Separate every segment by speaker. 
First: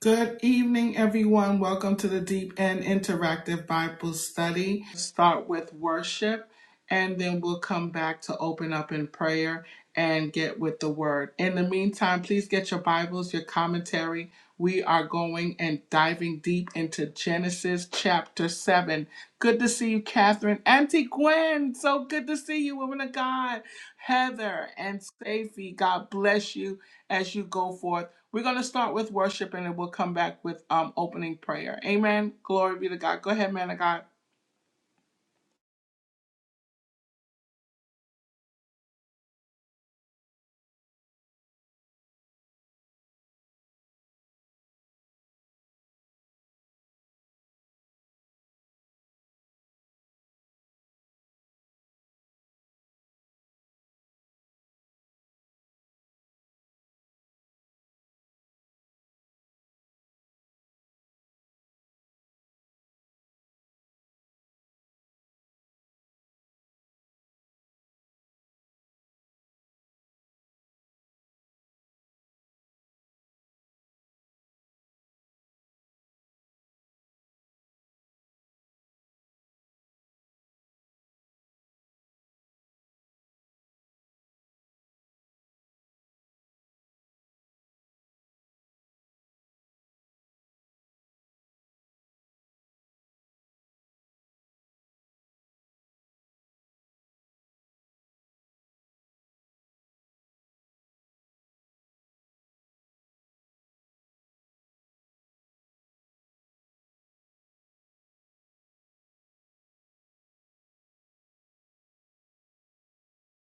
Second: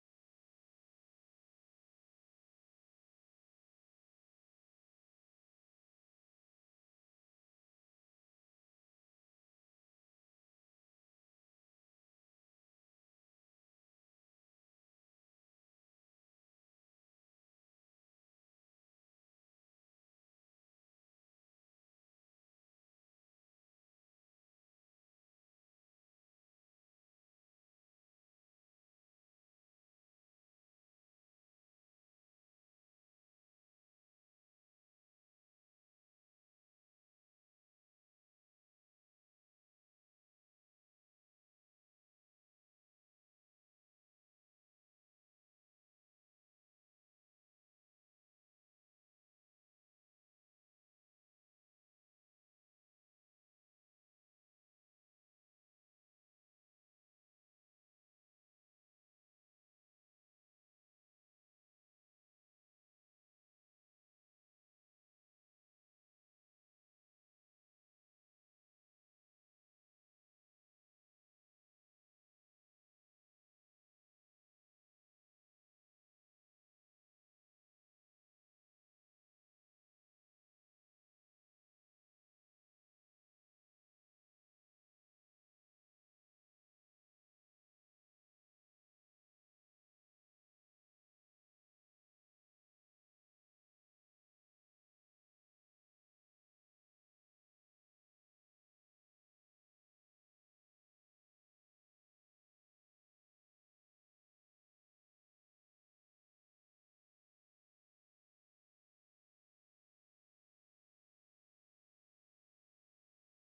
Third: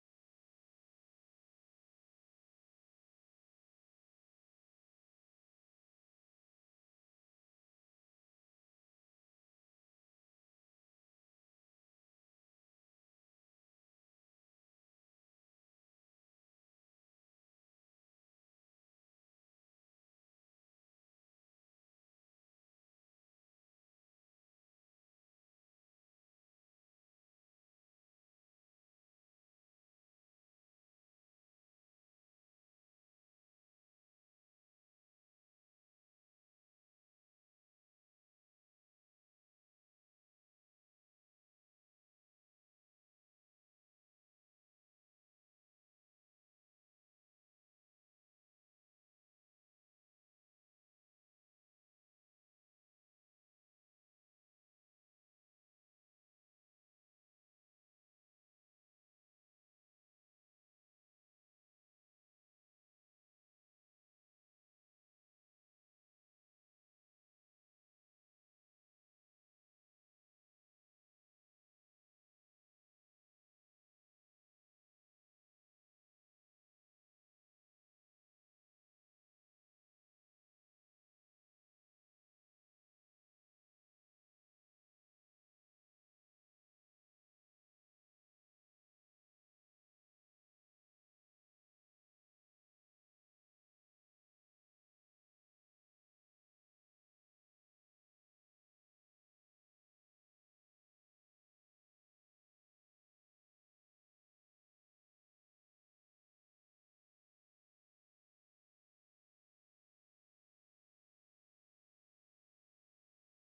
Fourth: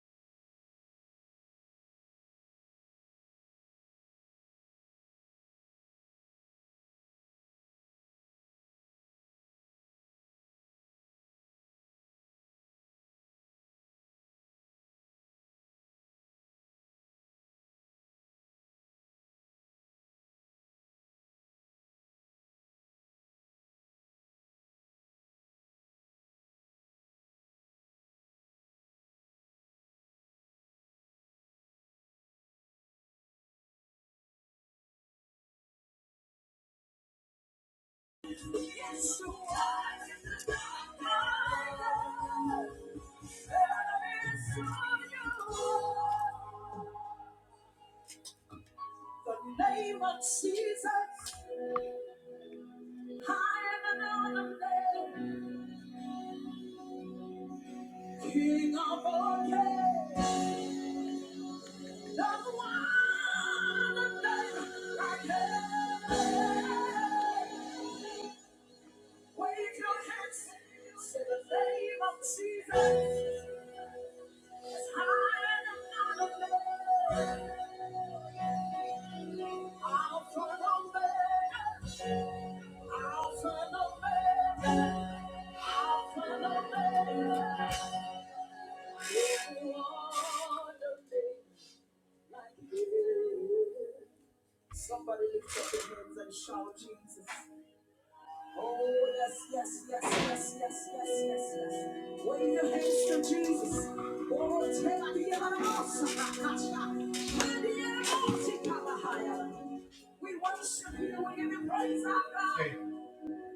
Speaker 1: Good evening, everyone. Welcome to the Deep and Interactive Bible Study. Start with worship, and then we'll come back to open up in prayer and get with the word. In the meantime, please get your Bibles, your commentary. We are going and diving deep into Genesis chapter 7. Good to see you, Catherine. Auntie Gwen, so good to see you, woman of God. Heather and Safi, God bless you as you go forth. We're going to start with worship and then we'll come back with um, opening prayer. Amen. Glory be to God. Go ahead, man of God.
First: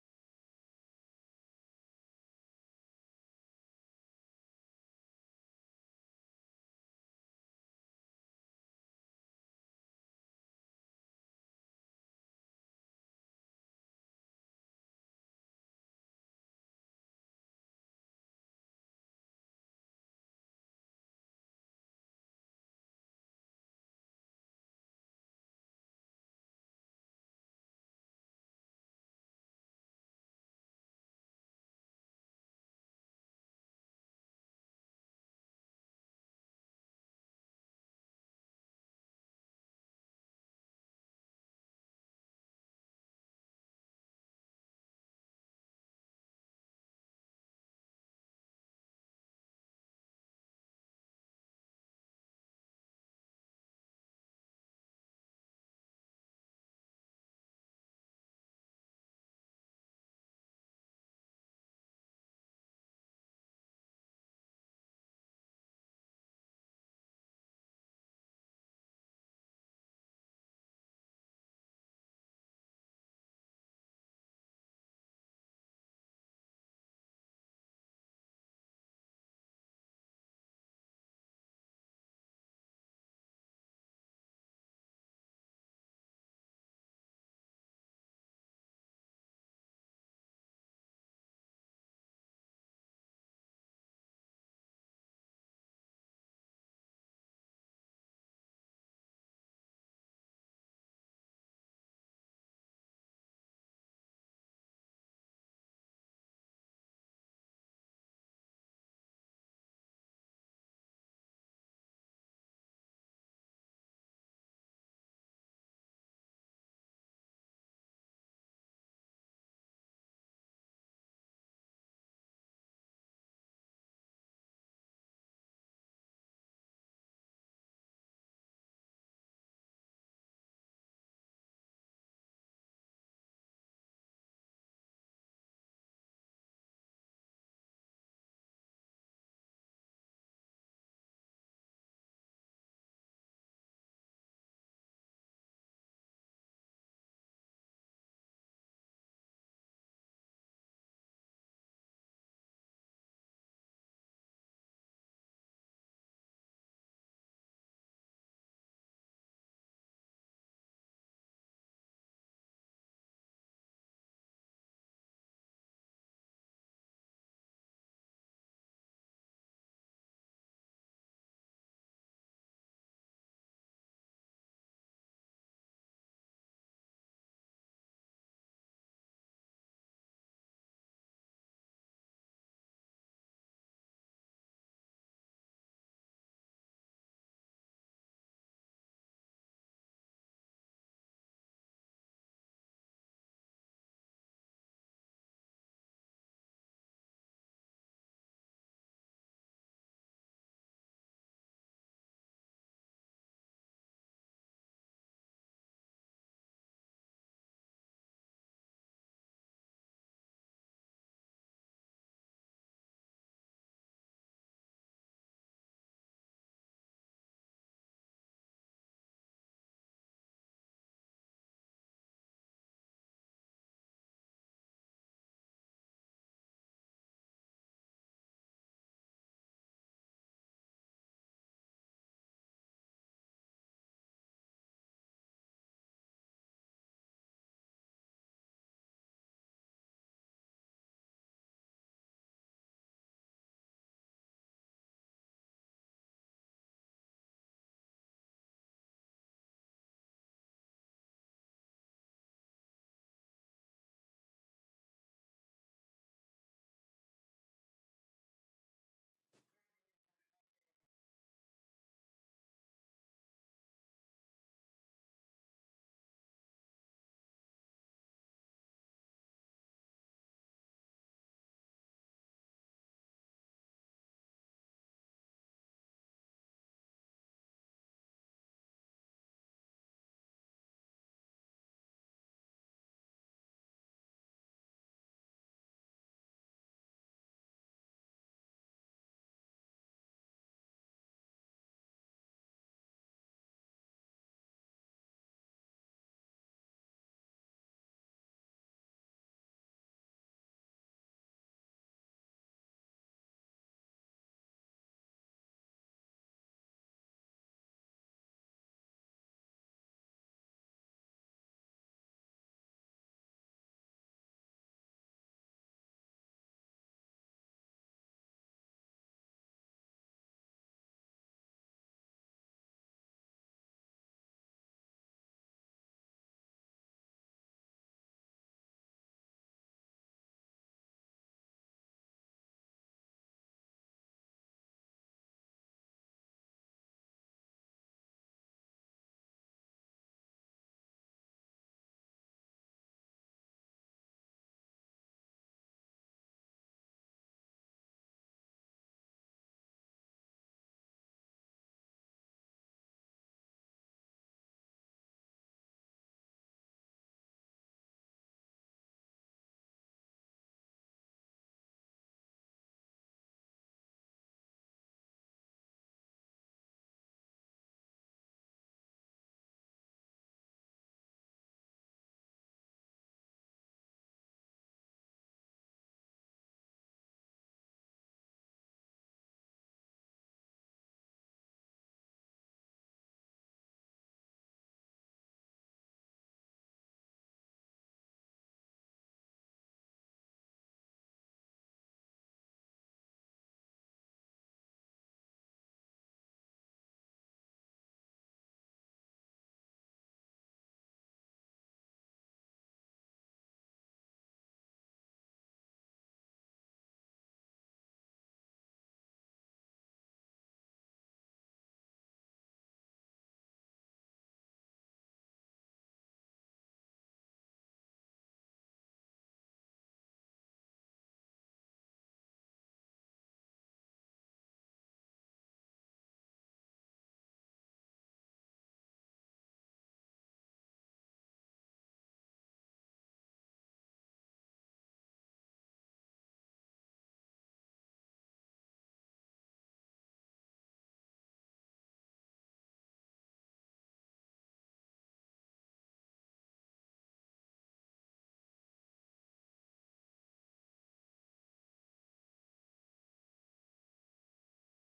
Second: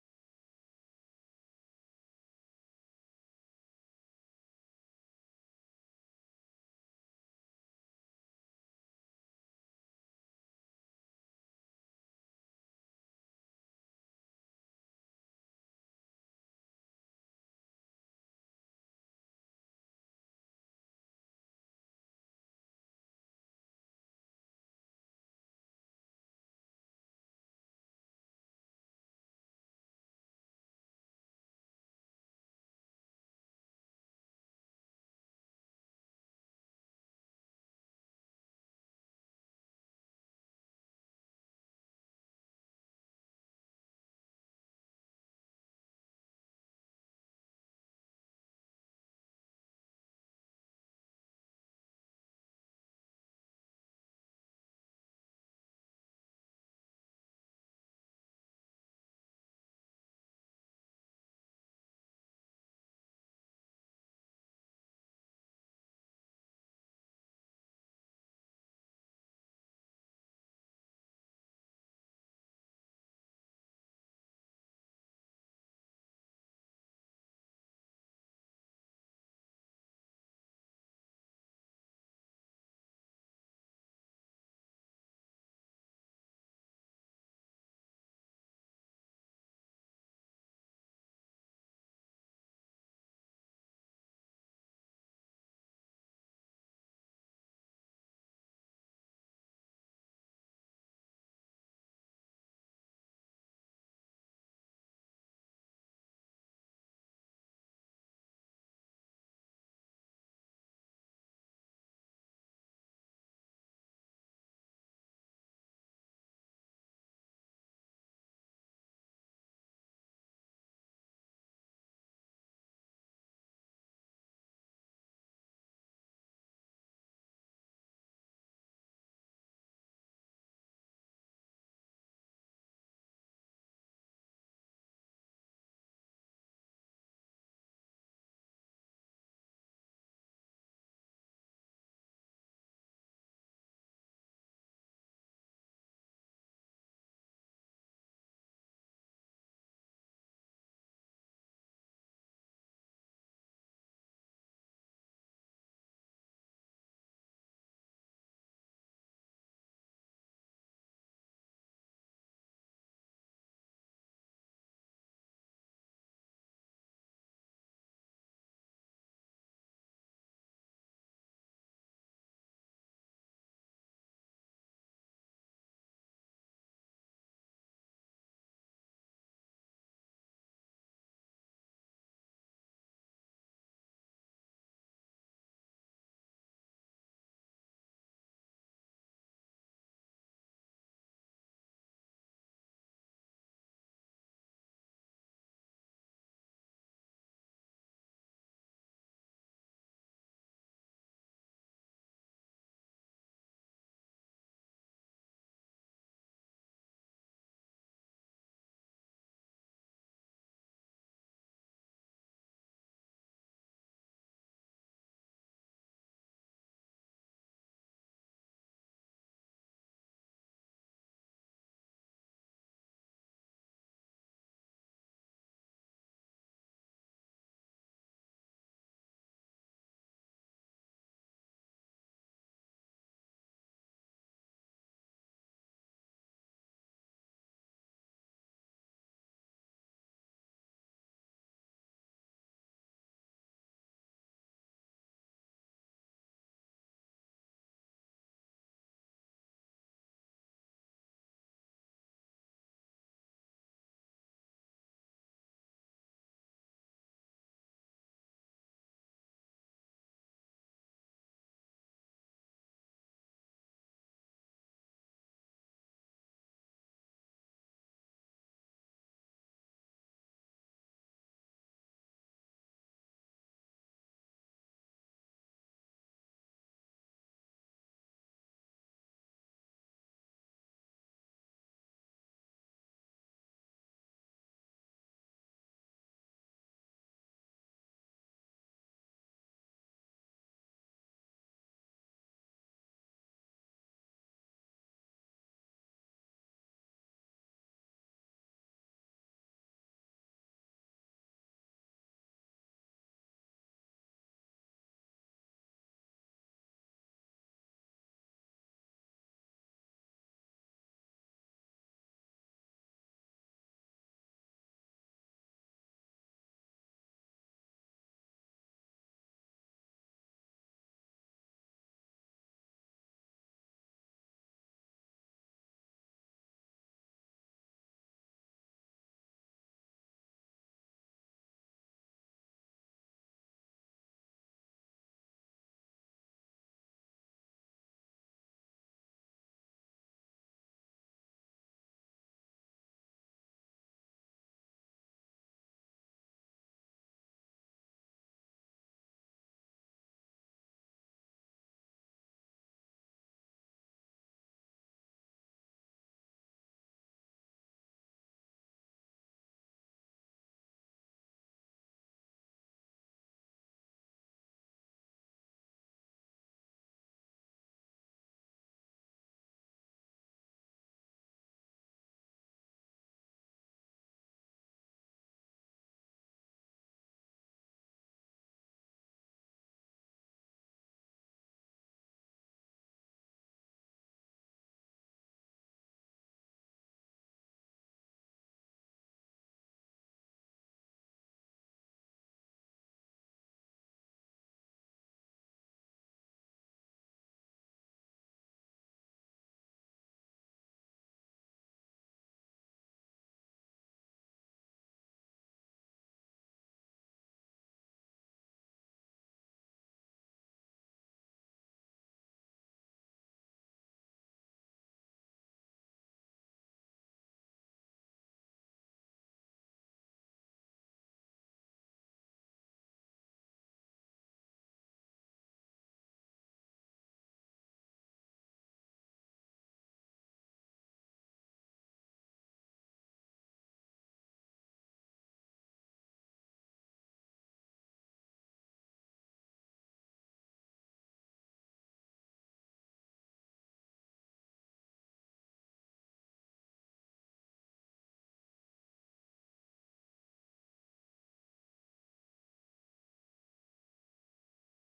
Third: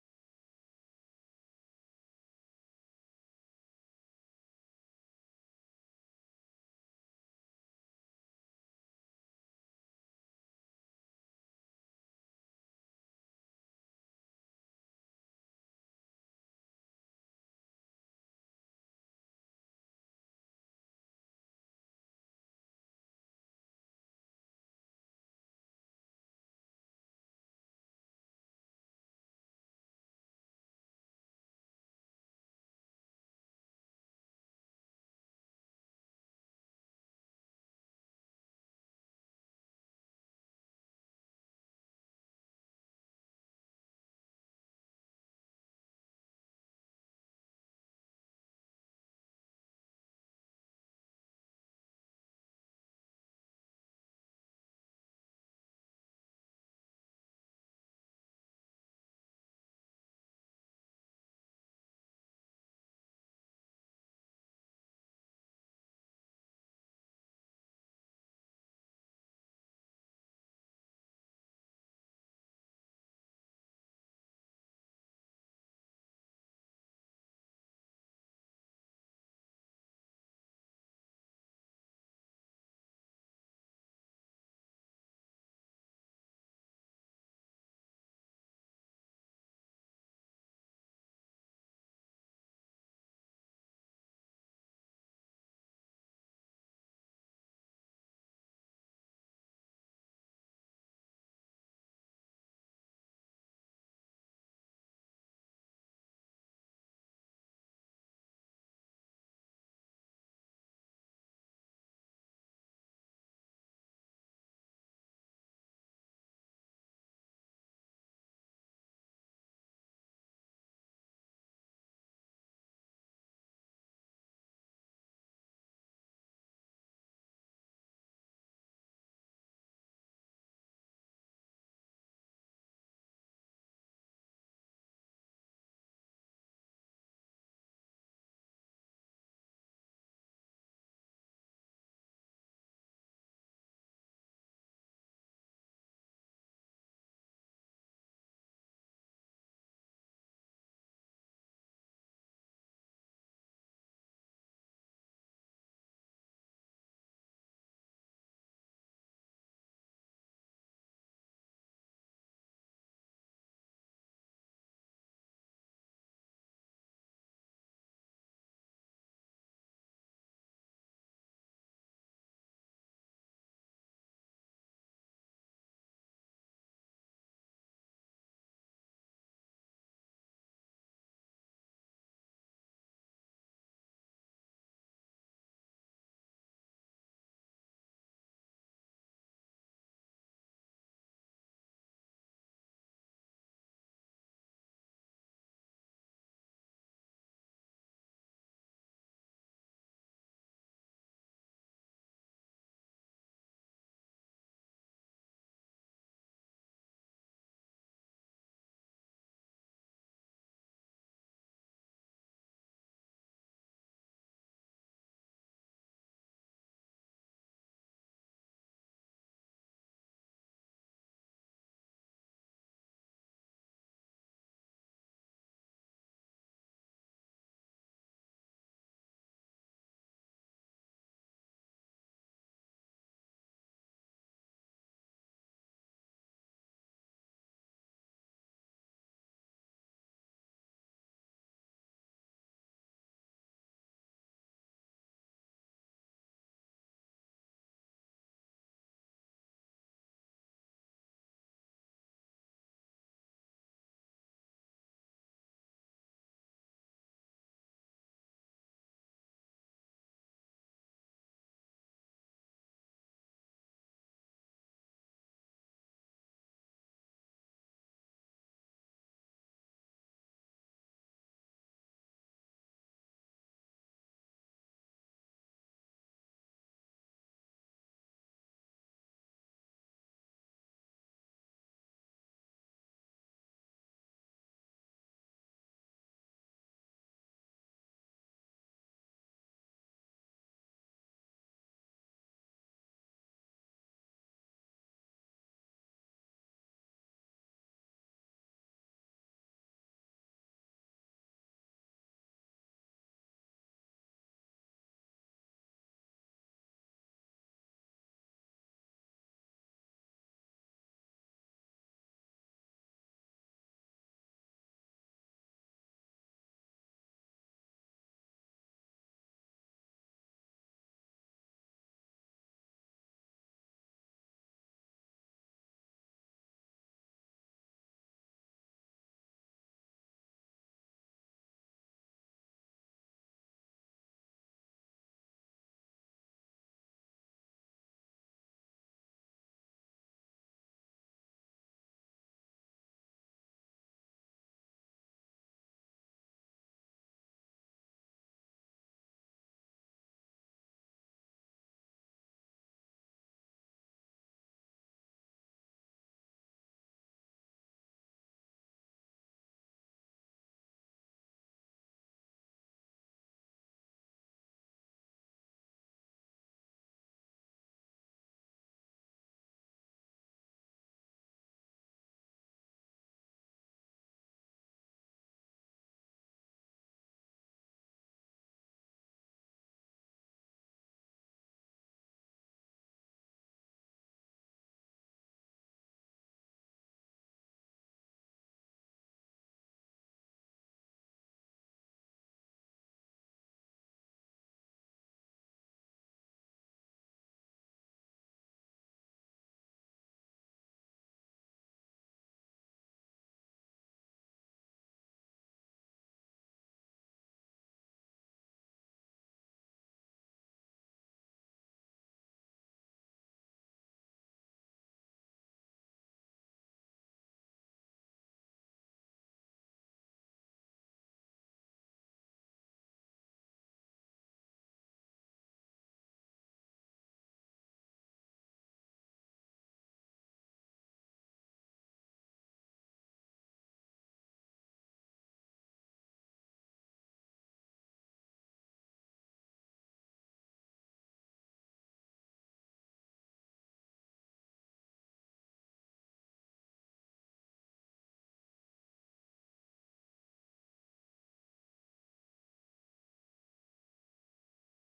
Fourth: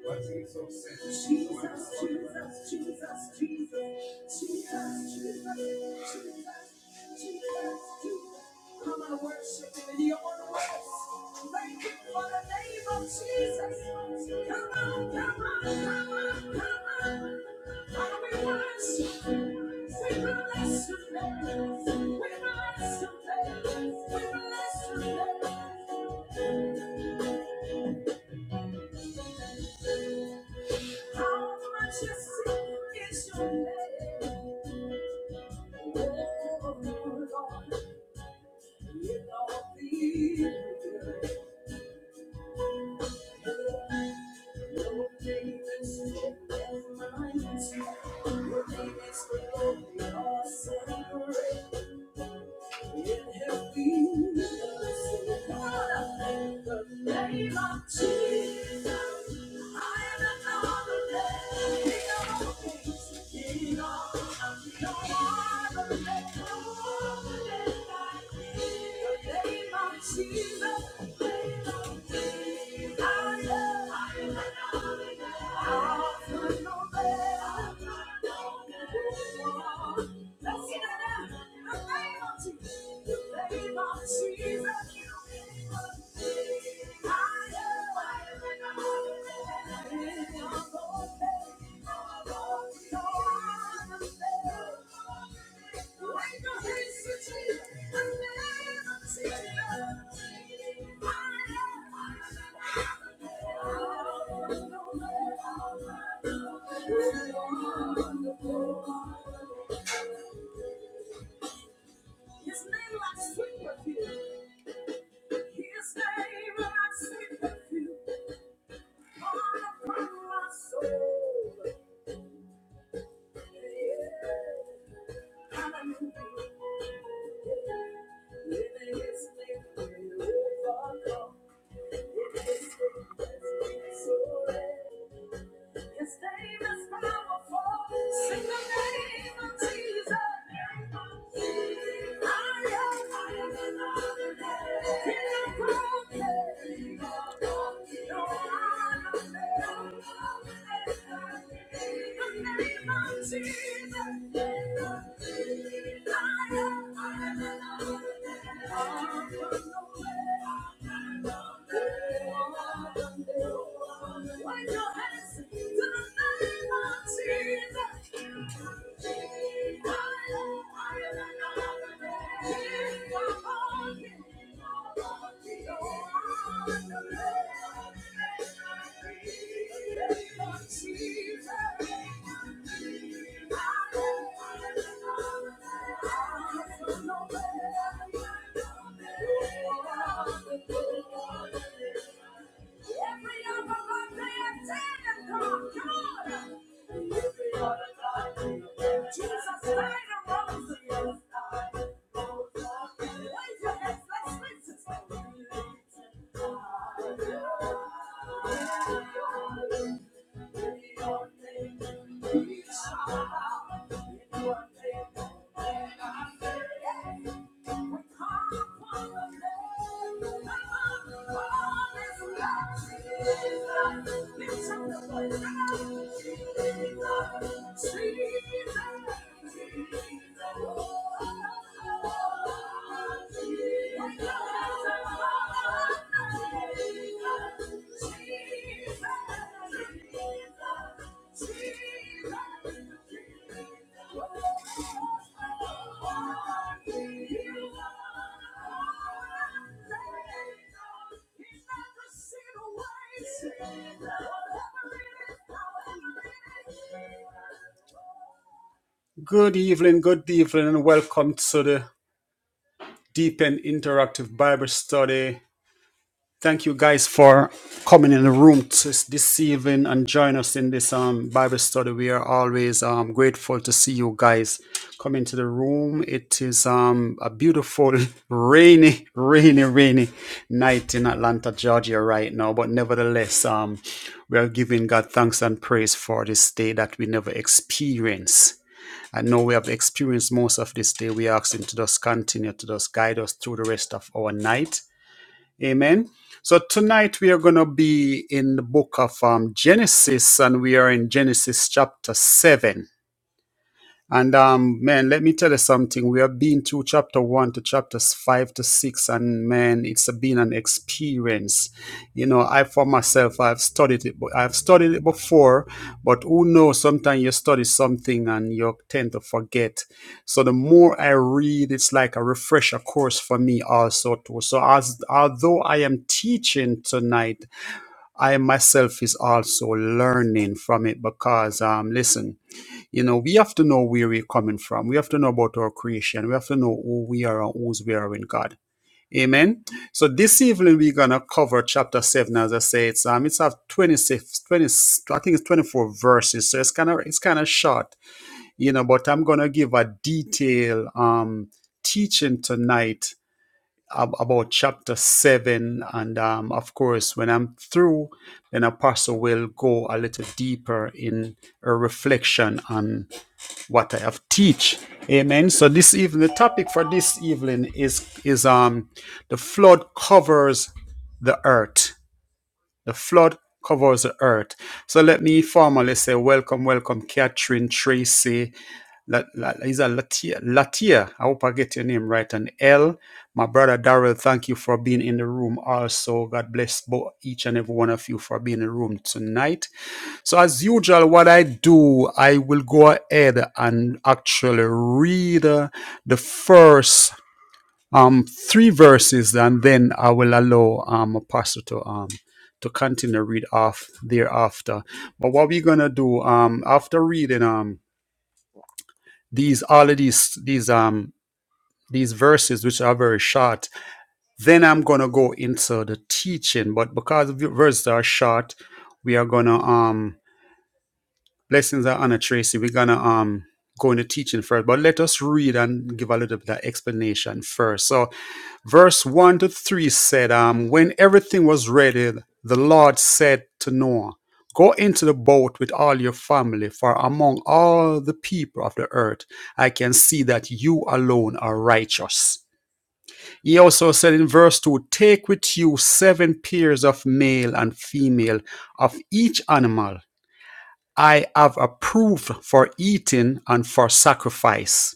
Speaker 2: Jesus, Jesus, Jesus, Good evening, good evening, and welcome to the deep and interactive Bible study. Thank you guys for coming in the room t- this evening and join us in this um, Bible study. We are always um, grateful to see you guys come into the room. It is um, a beautiful, rainy, rainy, rainy night in Atlanta, Georgia, right now. But nevertheless, um, we are giving God thanks and praise for this day that we never experienced. I know we have experienced most of this day. We ask Him to just continue to just guide us through the rest of our night. Amen. So tonight we are going to be in the book of um, Genesis, and we are in Genesis chapter 7. And um, man, let me tell you something. We have been through chapter one to chapters five to six, and man, it's been an experience. You know, I for myself, I've studied it, but I've studied it before. But who knows? Sometimes you study something and you tend to forget. So the more I read, it's like a refresher course for me also too. So as although I am teaching tonight, I myself is also learning from it because um, listen. You know, we have to know where we're coming from. We have to know about our creation. We have to know who we are and whose we are in God. Amen. So this evening we're gonna cover chapter seven, as I say, it's um it's have 26, 20. I think it's 24 verses. So it's kinda it's kinda short, you know, but I'm gonna give a detailed um teaching tonight ab- about chapter seven. And um of course when I'm through, then Apostle will go a little deeper in a reflection on what I have teach. Amen. So this evening, the topic for this evening is is um the flood covers the earth. The flood covers the earth. So let me formally say welcome, welcome, Catherine Tracy. La, La, is a Latia, Latia. I hope I get your name right. And L, my brother Darrell, thank you for being in the room. Also, God bless both each and every one of you for being in the room tonight. So as usual, what I do, I will go ahead and actually read uh, the first um, three verses, and then I will allow um, a pastor to um, to continue read off thereafter. But what we're gonna do um, after reading um, these all of these these um, these verses, which are very short, then I'm gonna go into the teaching. But because the verses are short, we are gonna um, Blessings are honor, Tracy. We're gonna um go into teaching first, but let us read and give a little bit of explanation first. So verse one to three said, um, when everything was ready, the Lord said to Noah, Go into the boat with all your family, for among all the people of the earth, I can see that you alone are righteous. He also said in verse 2 Take with you seven pairs of male and female of each animal I have approved for eating and for sacrifice,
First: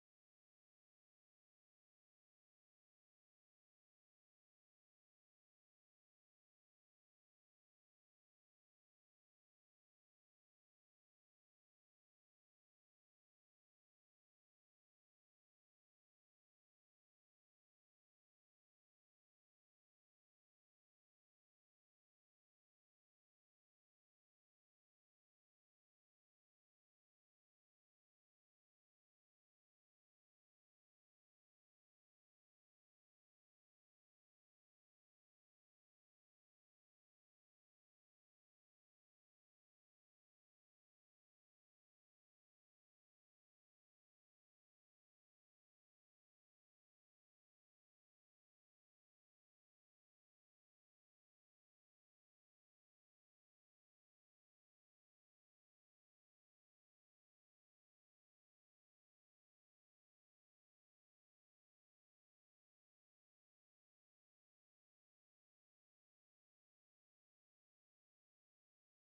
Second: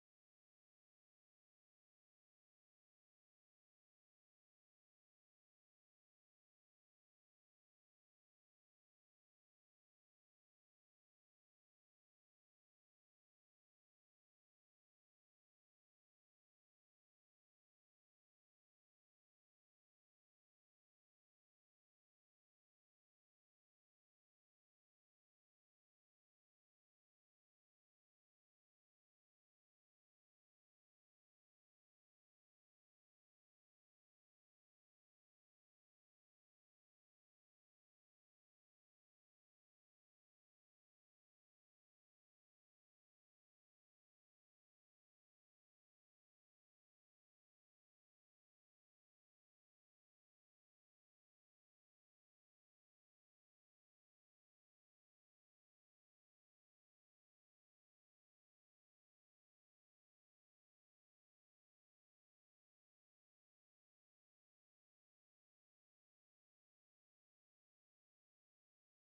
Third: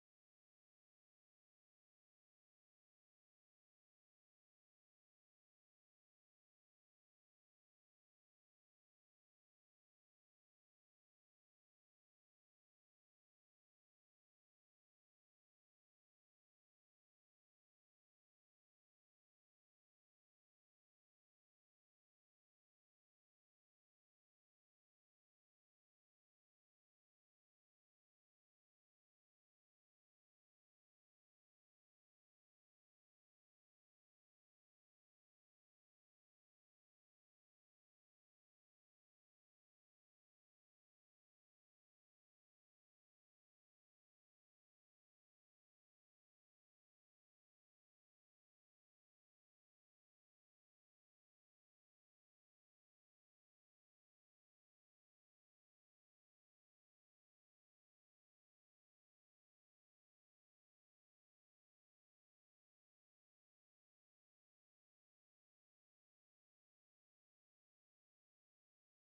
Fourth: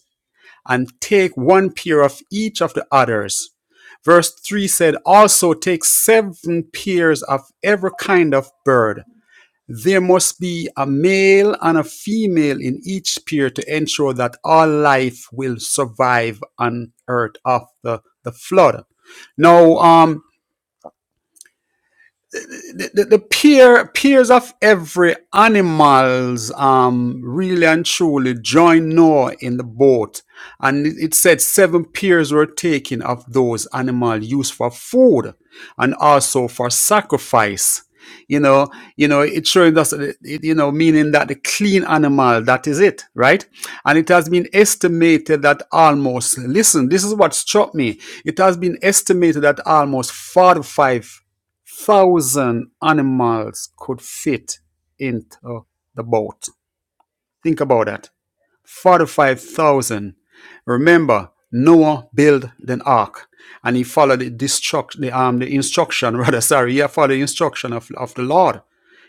Speaker 2: and take one pair of each of the others. Verse 3 said, Also take seven pairs of every kind of bird. There must be a male and a female in each pair to ensure that all life will survive on earth after the flood. Now, um, the, the, the peer, peers of every animals um, really and truly joined Noah in the boat. And it, it said seven peers were taken of those animal used for food and also for sacrifice. You know, you know, it showing us, it- it- you know, meaning that the clean animal, that is it, right? And it has been estimated that almost, listen, this is what struck me. It has been estimated that almost 45,000 thousand animals could fit into the boat. Think about that. 45,000. Remember, Noah built an ark and he followed the, destruct, the, um, the instruction, rather, sorry, he followed the instruction of, of the Lord.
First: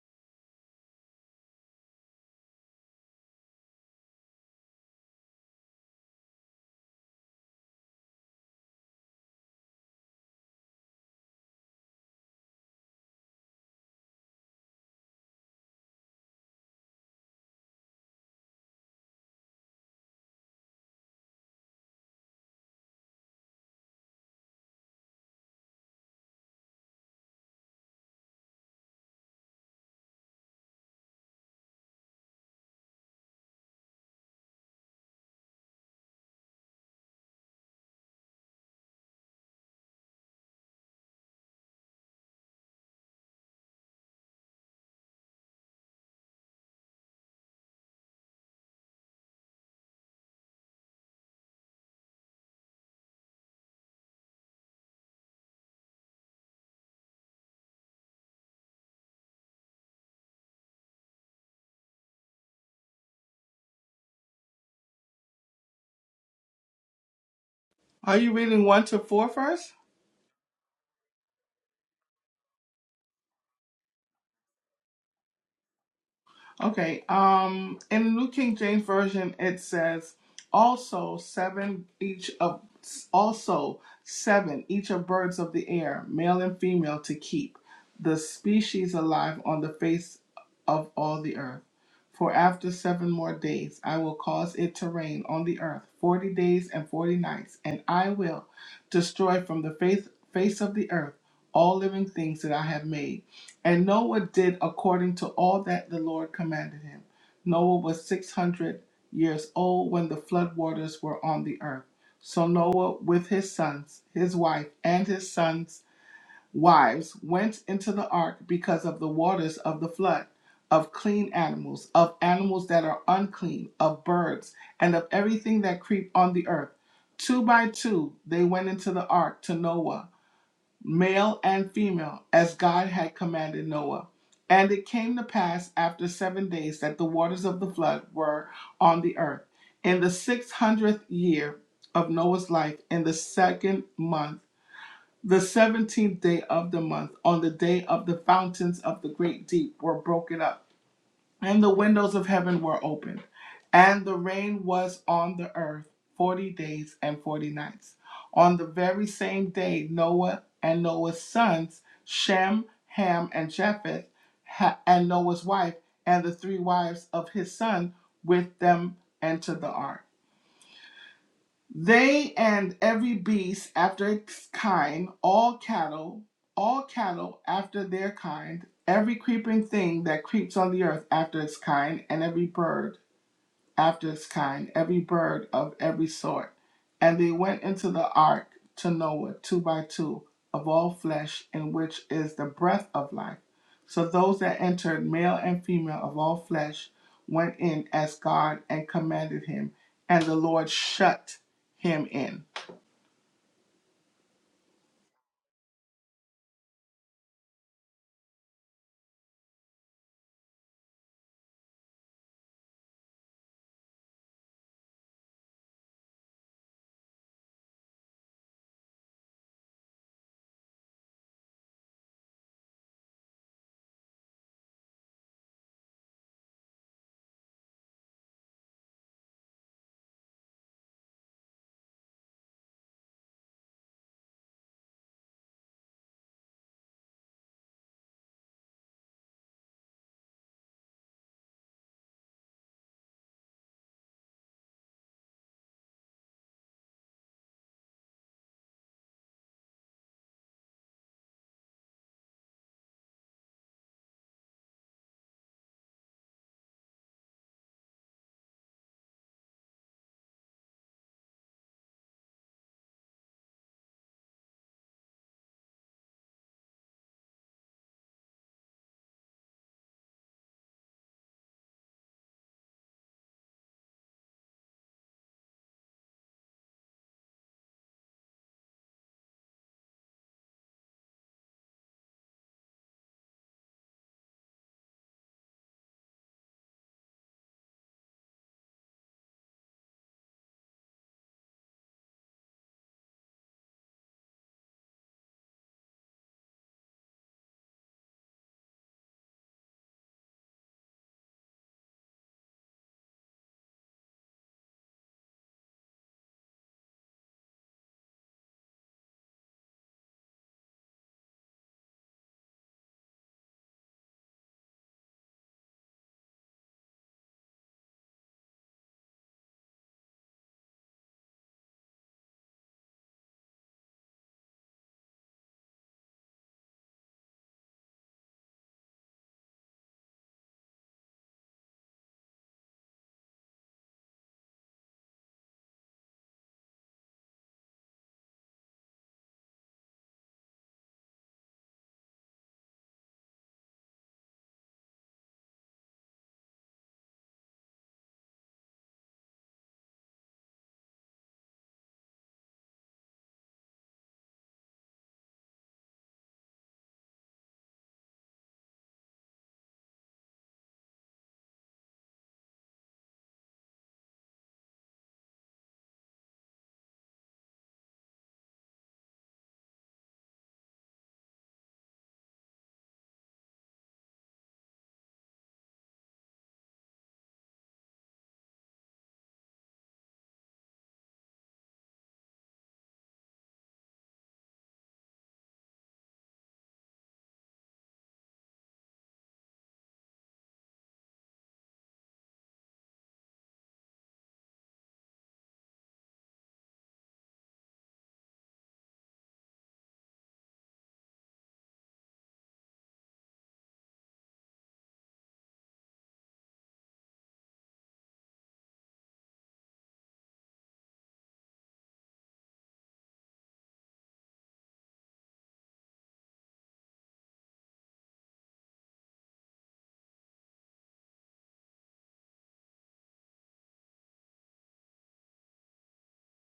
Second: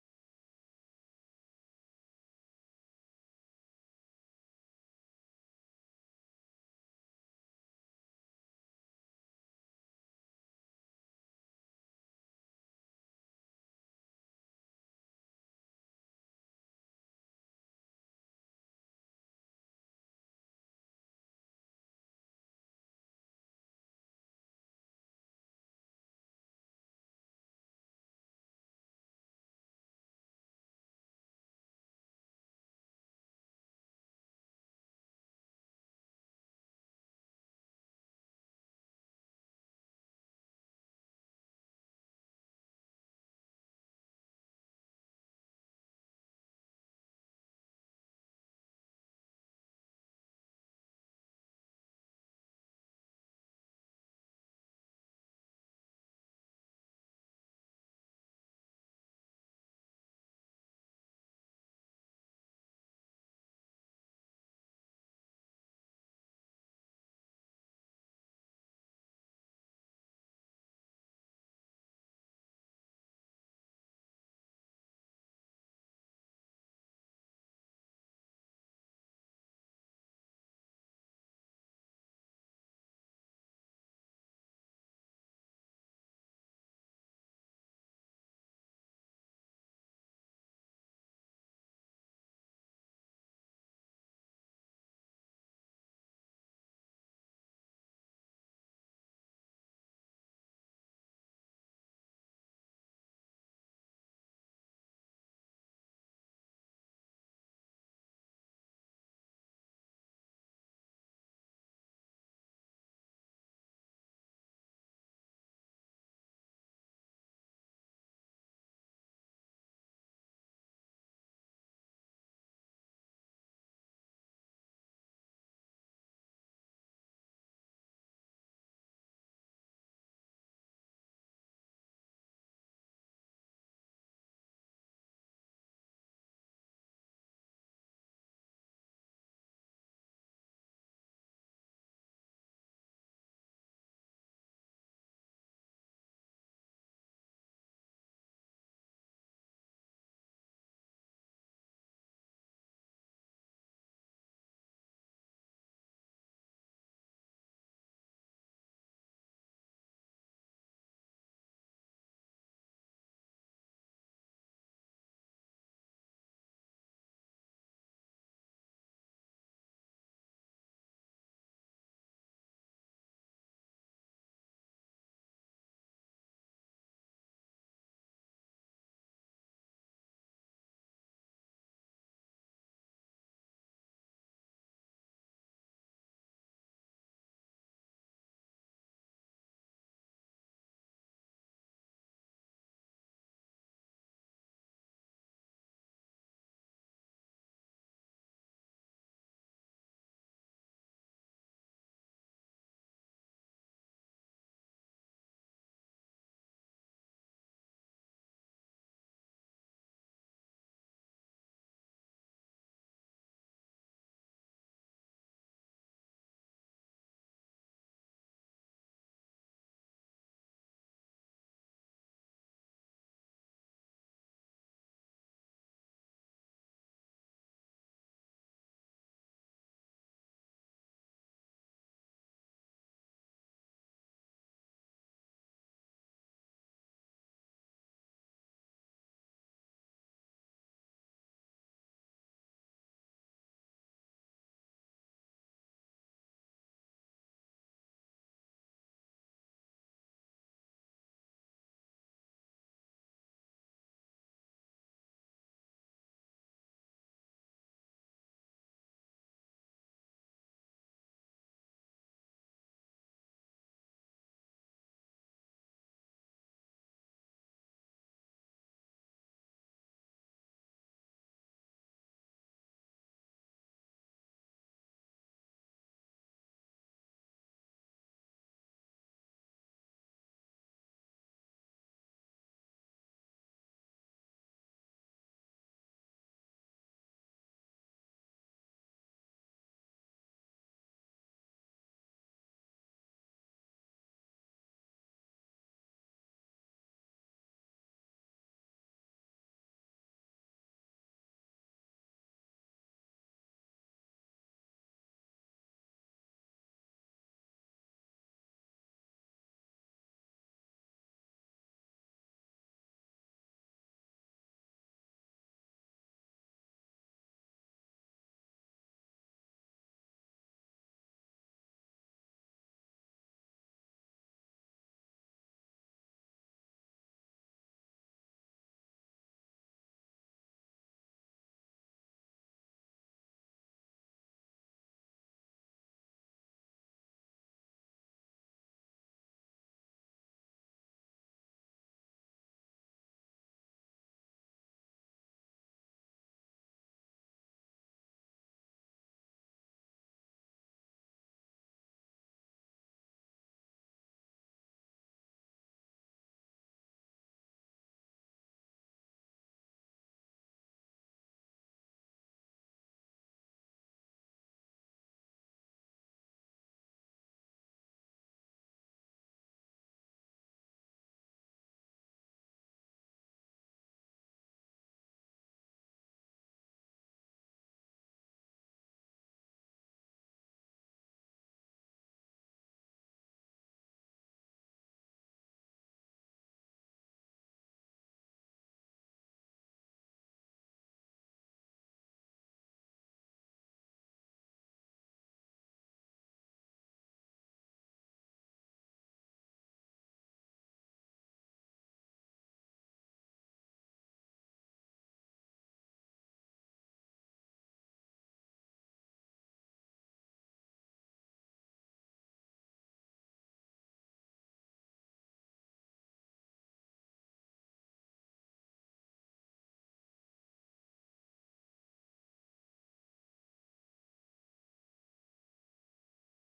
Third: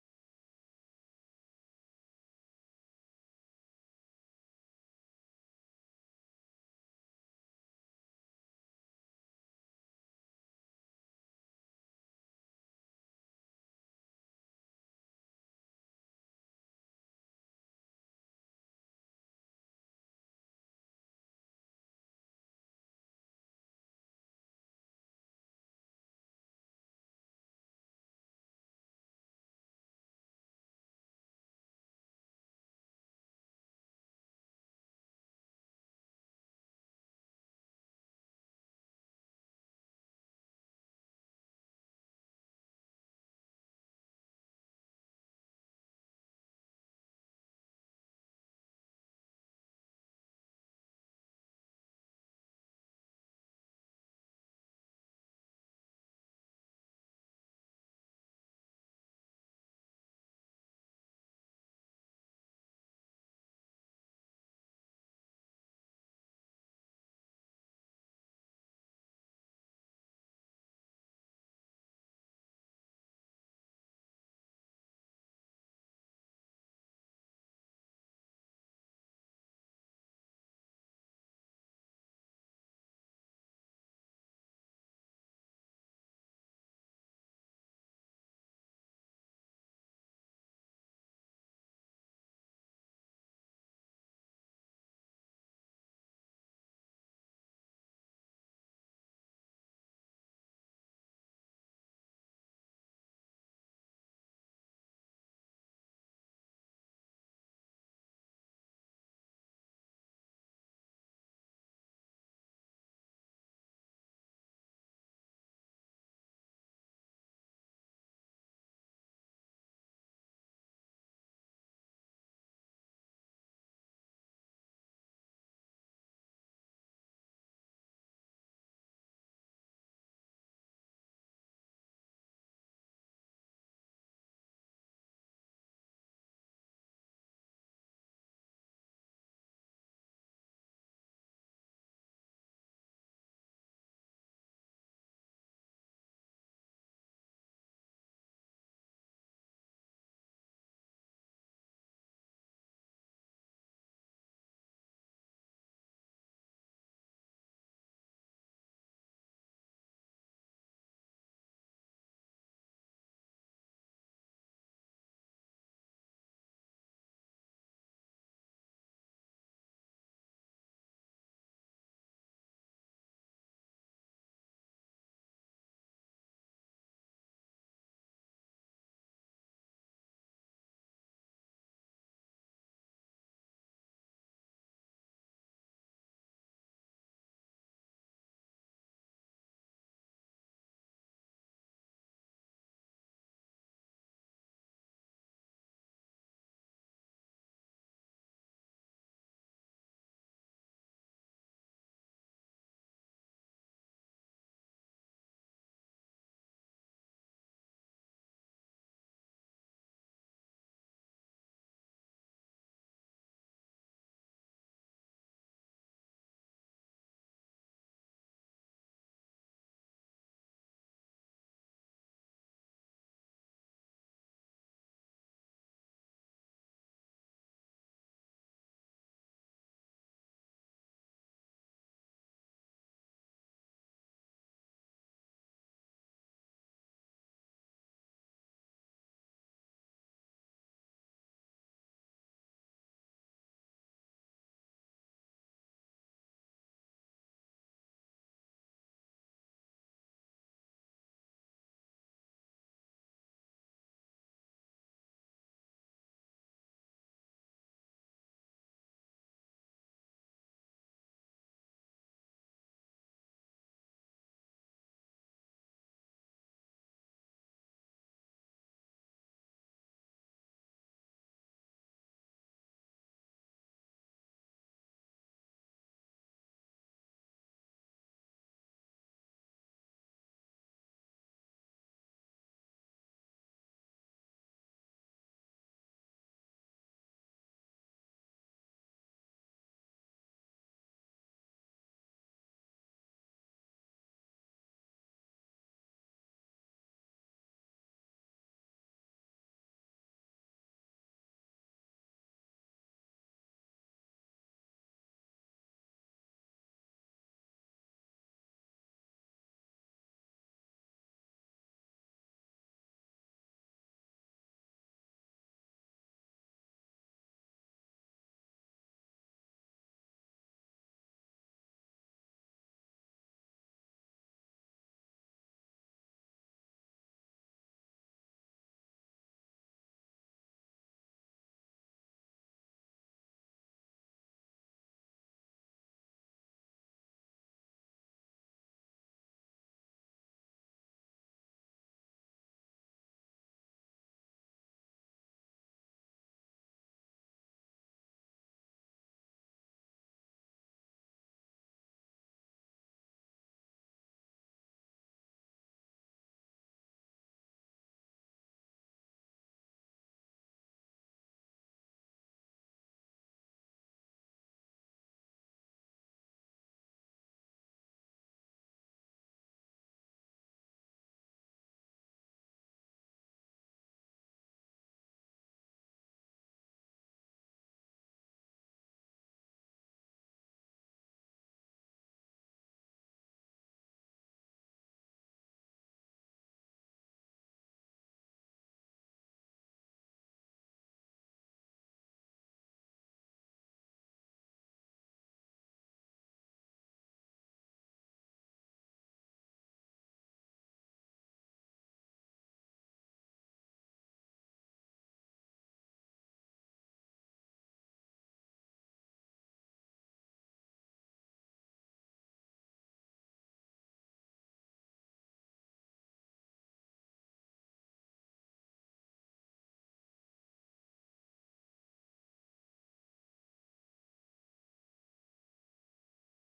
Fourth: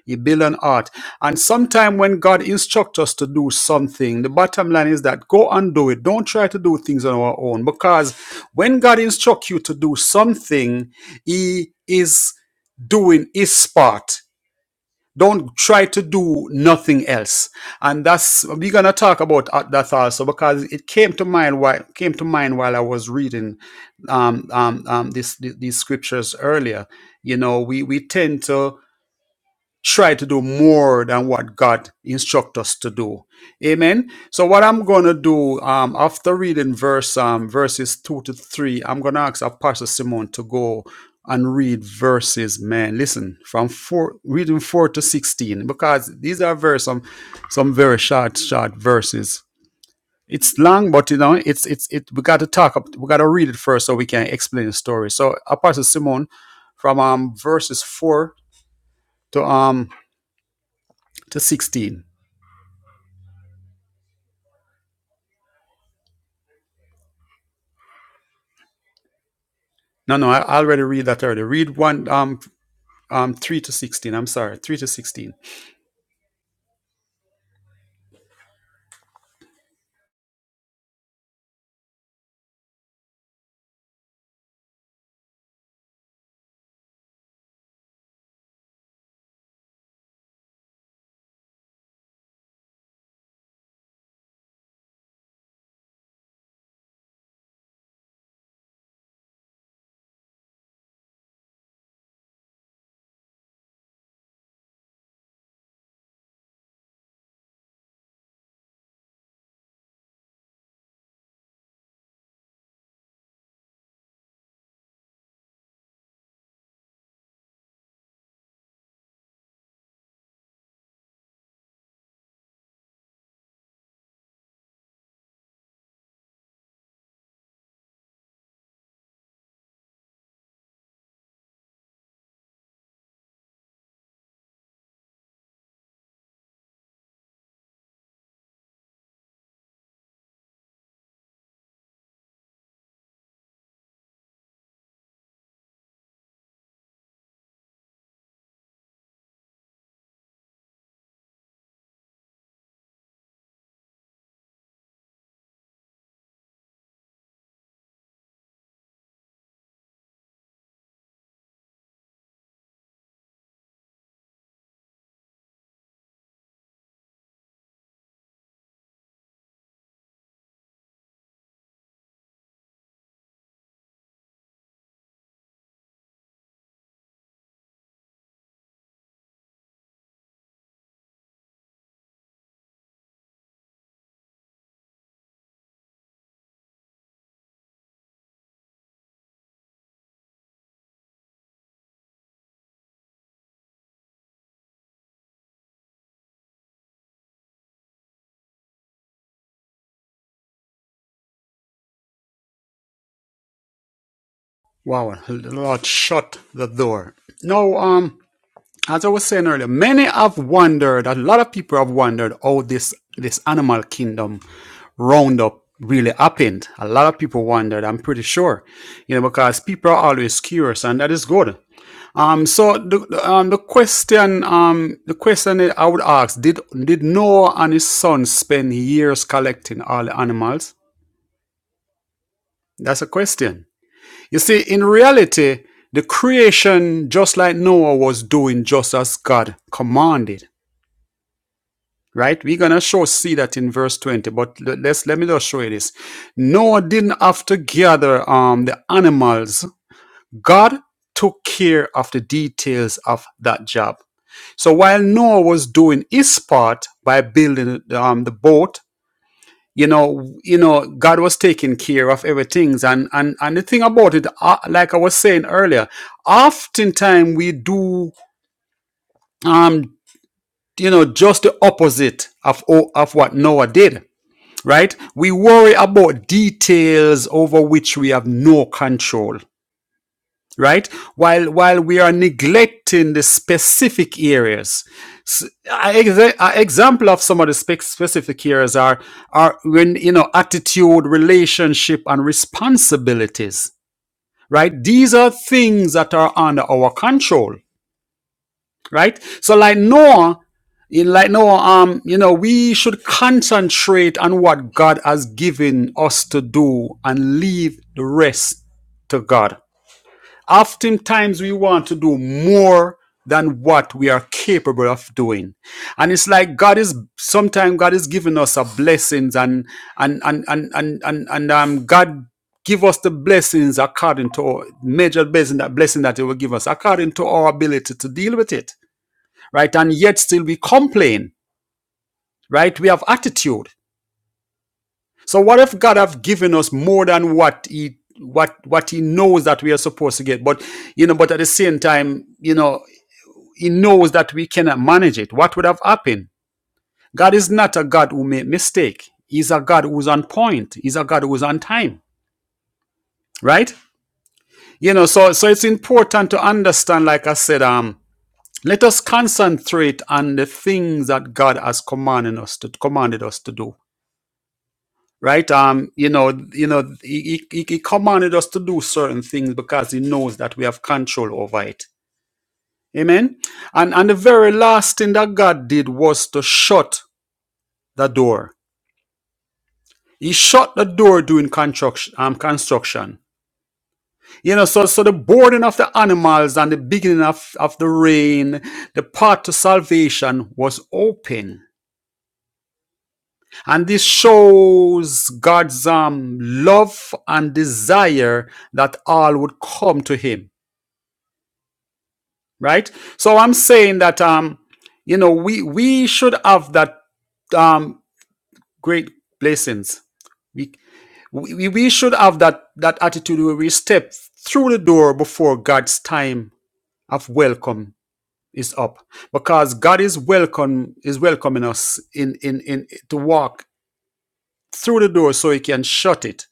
Speaker 2: He built an ark. And sometime when God instructs us to do something, the bottom line is that go and do it. Don't try to do things on our own because when God instructs you to do something, he is doing his part don't try to do nothing else. And that's we're gonna talk about uh, that also because it came to mind while came to mind while I was reading um, um, um, this, th- these scriptures earlier. You know, we we tend to try to do more than what God instructs us to do. Amen. So what I'm gonna do um, after reading verse um, verses two to three, I'm gonna ask Pastor Simon to go and read verses. Man, listen from four, reading four to sixteen because these are very some some very short short verses. It's long, but you know it's it's it. We got to talk. up. We got to read it first so we can explain the story. So Apostle Simon, from um verses four to um to 16.
Speaker 1: Are you reading 1 to 4 first?
Speaker 2: No, no, I already read that already. Read one, um, um, 3 to 16. I'm sorry, 3 to 16.
Speaker 1: Okay. Um, in New King James Version, it says, "Also seven each of also seven each of birds of the air, male and female, to keep the species alive on the face of all the earth. For after seven more days, I will cause it to rain on the earth forty days and forty nights, and I will destroy from the face face of the earth all living things that I have made." And Noah did according to all that the Lord commanded him. Noah was 600 years old when the flood waters were on the earth. So Noah, with his sons, his wife, and his sons' wives, went into the ark because of the waters of the flood, of clean animals, of animals that are unclean, of birds, and of everything that creep on the earth. Two by two they went into the ark to Noah male and female, as God had commanded Noah. And it came to pass after seven days that the waters of the flood were on the earth. In the six hundredth year of Noah's life, in the second month, the seventeenth day of the month, on the day of the fountains of the great deep were broken up and the windows of heaven were opened, and the rain was on the earth forty days and forty nights. On the very same day, Noah and Noah's sons, Shem, Ham, and Japheth, ha- and Noah's wife, and the three wives of his son with them entered the ark they and every beast after its kind, all cattle, all cattle after their kind, every creeping thing that creeps on the earth after its kind, and every bird after its kind, every bird of every sort. And they went into the ark to Noah, two by two, of all flesh, in which is the breath of life. So those that entered, male and female of all flesh, went in as God and commanded him, and the Lord shut him in.
Speaker 2: Wow, Lord, shut the door. No, um, as I was saying earlier, many have wondered, a lot of people have wondered how this, this animal kingdom roundup really happened. A lot of people wondered, I'm pretty sure, you know, because people are always curious and that is good. Um, so the the, um, the question um the question that I would ask did did Noah and his sons spend years collecting all the animals? That's a question. You see, in reality, the creation, just like Noah was doing, just as God commanded. Right? We're gonna show see that in verse twenty. But le- let's let me just show you this. Noah didn't have to gather um the animals. God took care of the details of that job. So while Noah was doing his part by building um, the boat, you know, you know, God was taking care of everything. And and and the thing about it, uh, like I was saying earlier, oftentimes we do, um, you know, just the opposite of of what Noah did. Right? We worry about details over which we have no control right while while we are neglecting the specific areas S- a exa- a example of some of the spec- specific areas are are when you know attitude relationship and responsibilities right these are things that are under our control right so like noah in like noah um you know we should concentrate on what god has given us to do and leave the rest to god oftentimes we want to do more than what we are capable of doing and it's like god is sometimes god is giving us a blessings and and and and and and, and um god give us the blessings according to our major blessing that blessing that he will give us according to our ability to deal with it right and yet still we complain right we have attitude so what if god have given us more than what he what what he knows that we are supposed to get but you know but at the same time you know He knows that we cannot manage it. What would have happened? God is not a God who made mistake. He's a God who's on point. He's a God who's on time. Right? You know, so so it's important to understand, like I said, um, let us concentrate on the things that God has commanded us to commanded us to do. Right? Um, you know, you know, he, he, he commanded us to do certain things because he knows that we have control over it. Amen. And and the very last thing that God did was to shut the door He shut the door during construction. Um, construction. You know, so so the boarding of the animals and the beginning of, of the rain, the path to salvation was open. And this shows God's um, love and desire that all would come to him. Right? So I'm saying that um, you know, we we should have that um great blessings. We. We, we should have that, that attitude where we step through the door before God's time of welcome is up. Because God is welcome is welcoming us in, in, in to walk through the door so he can shut it.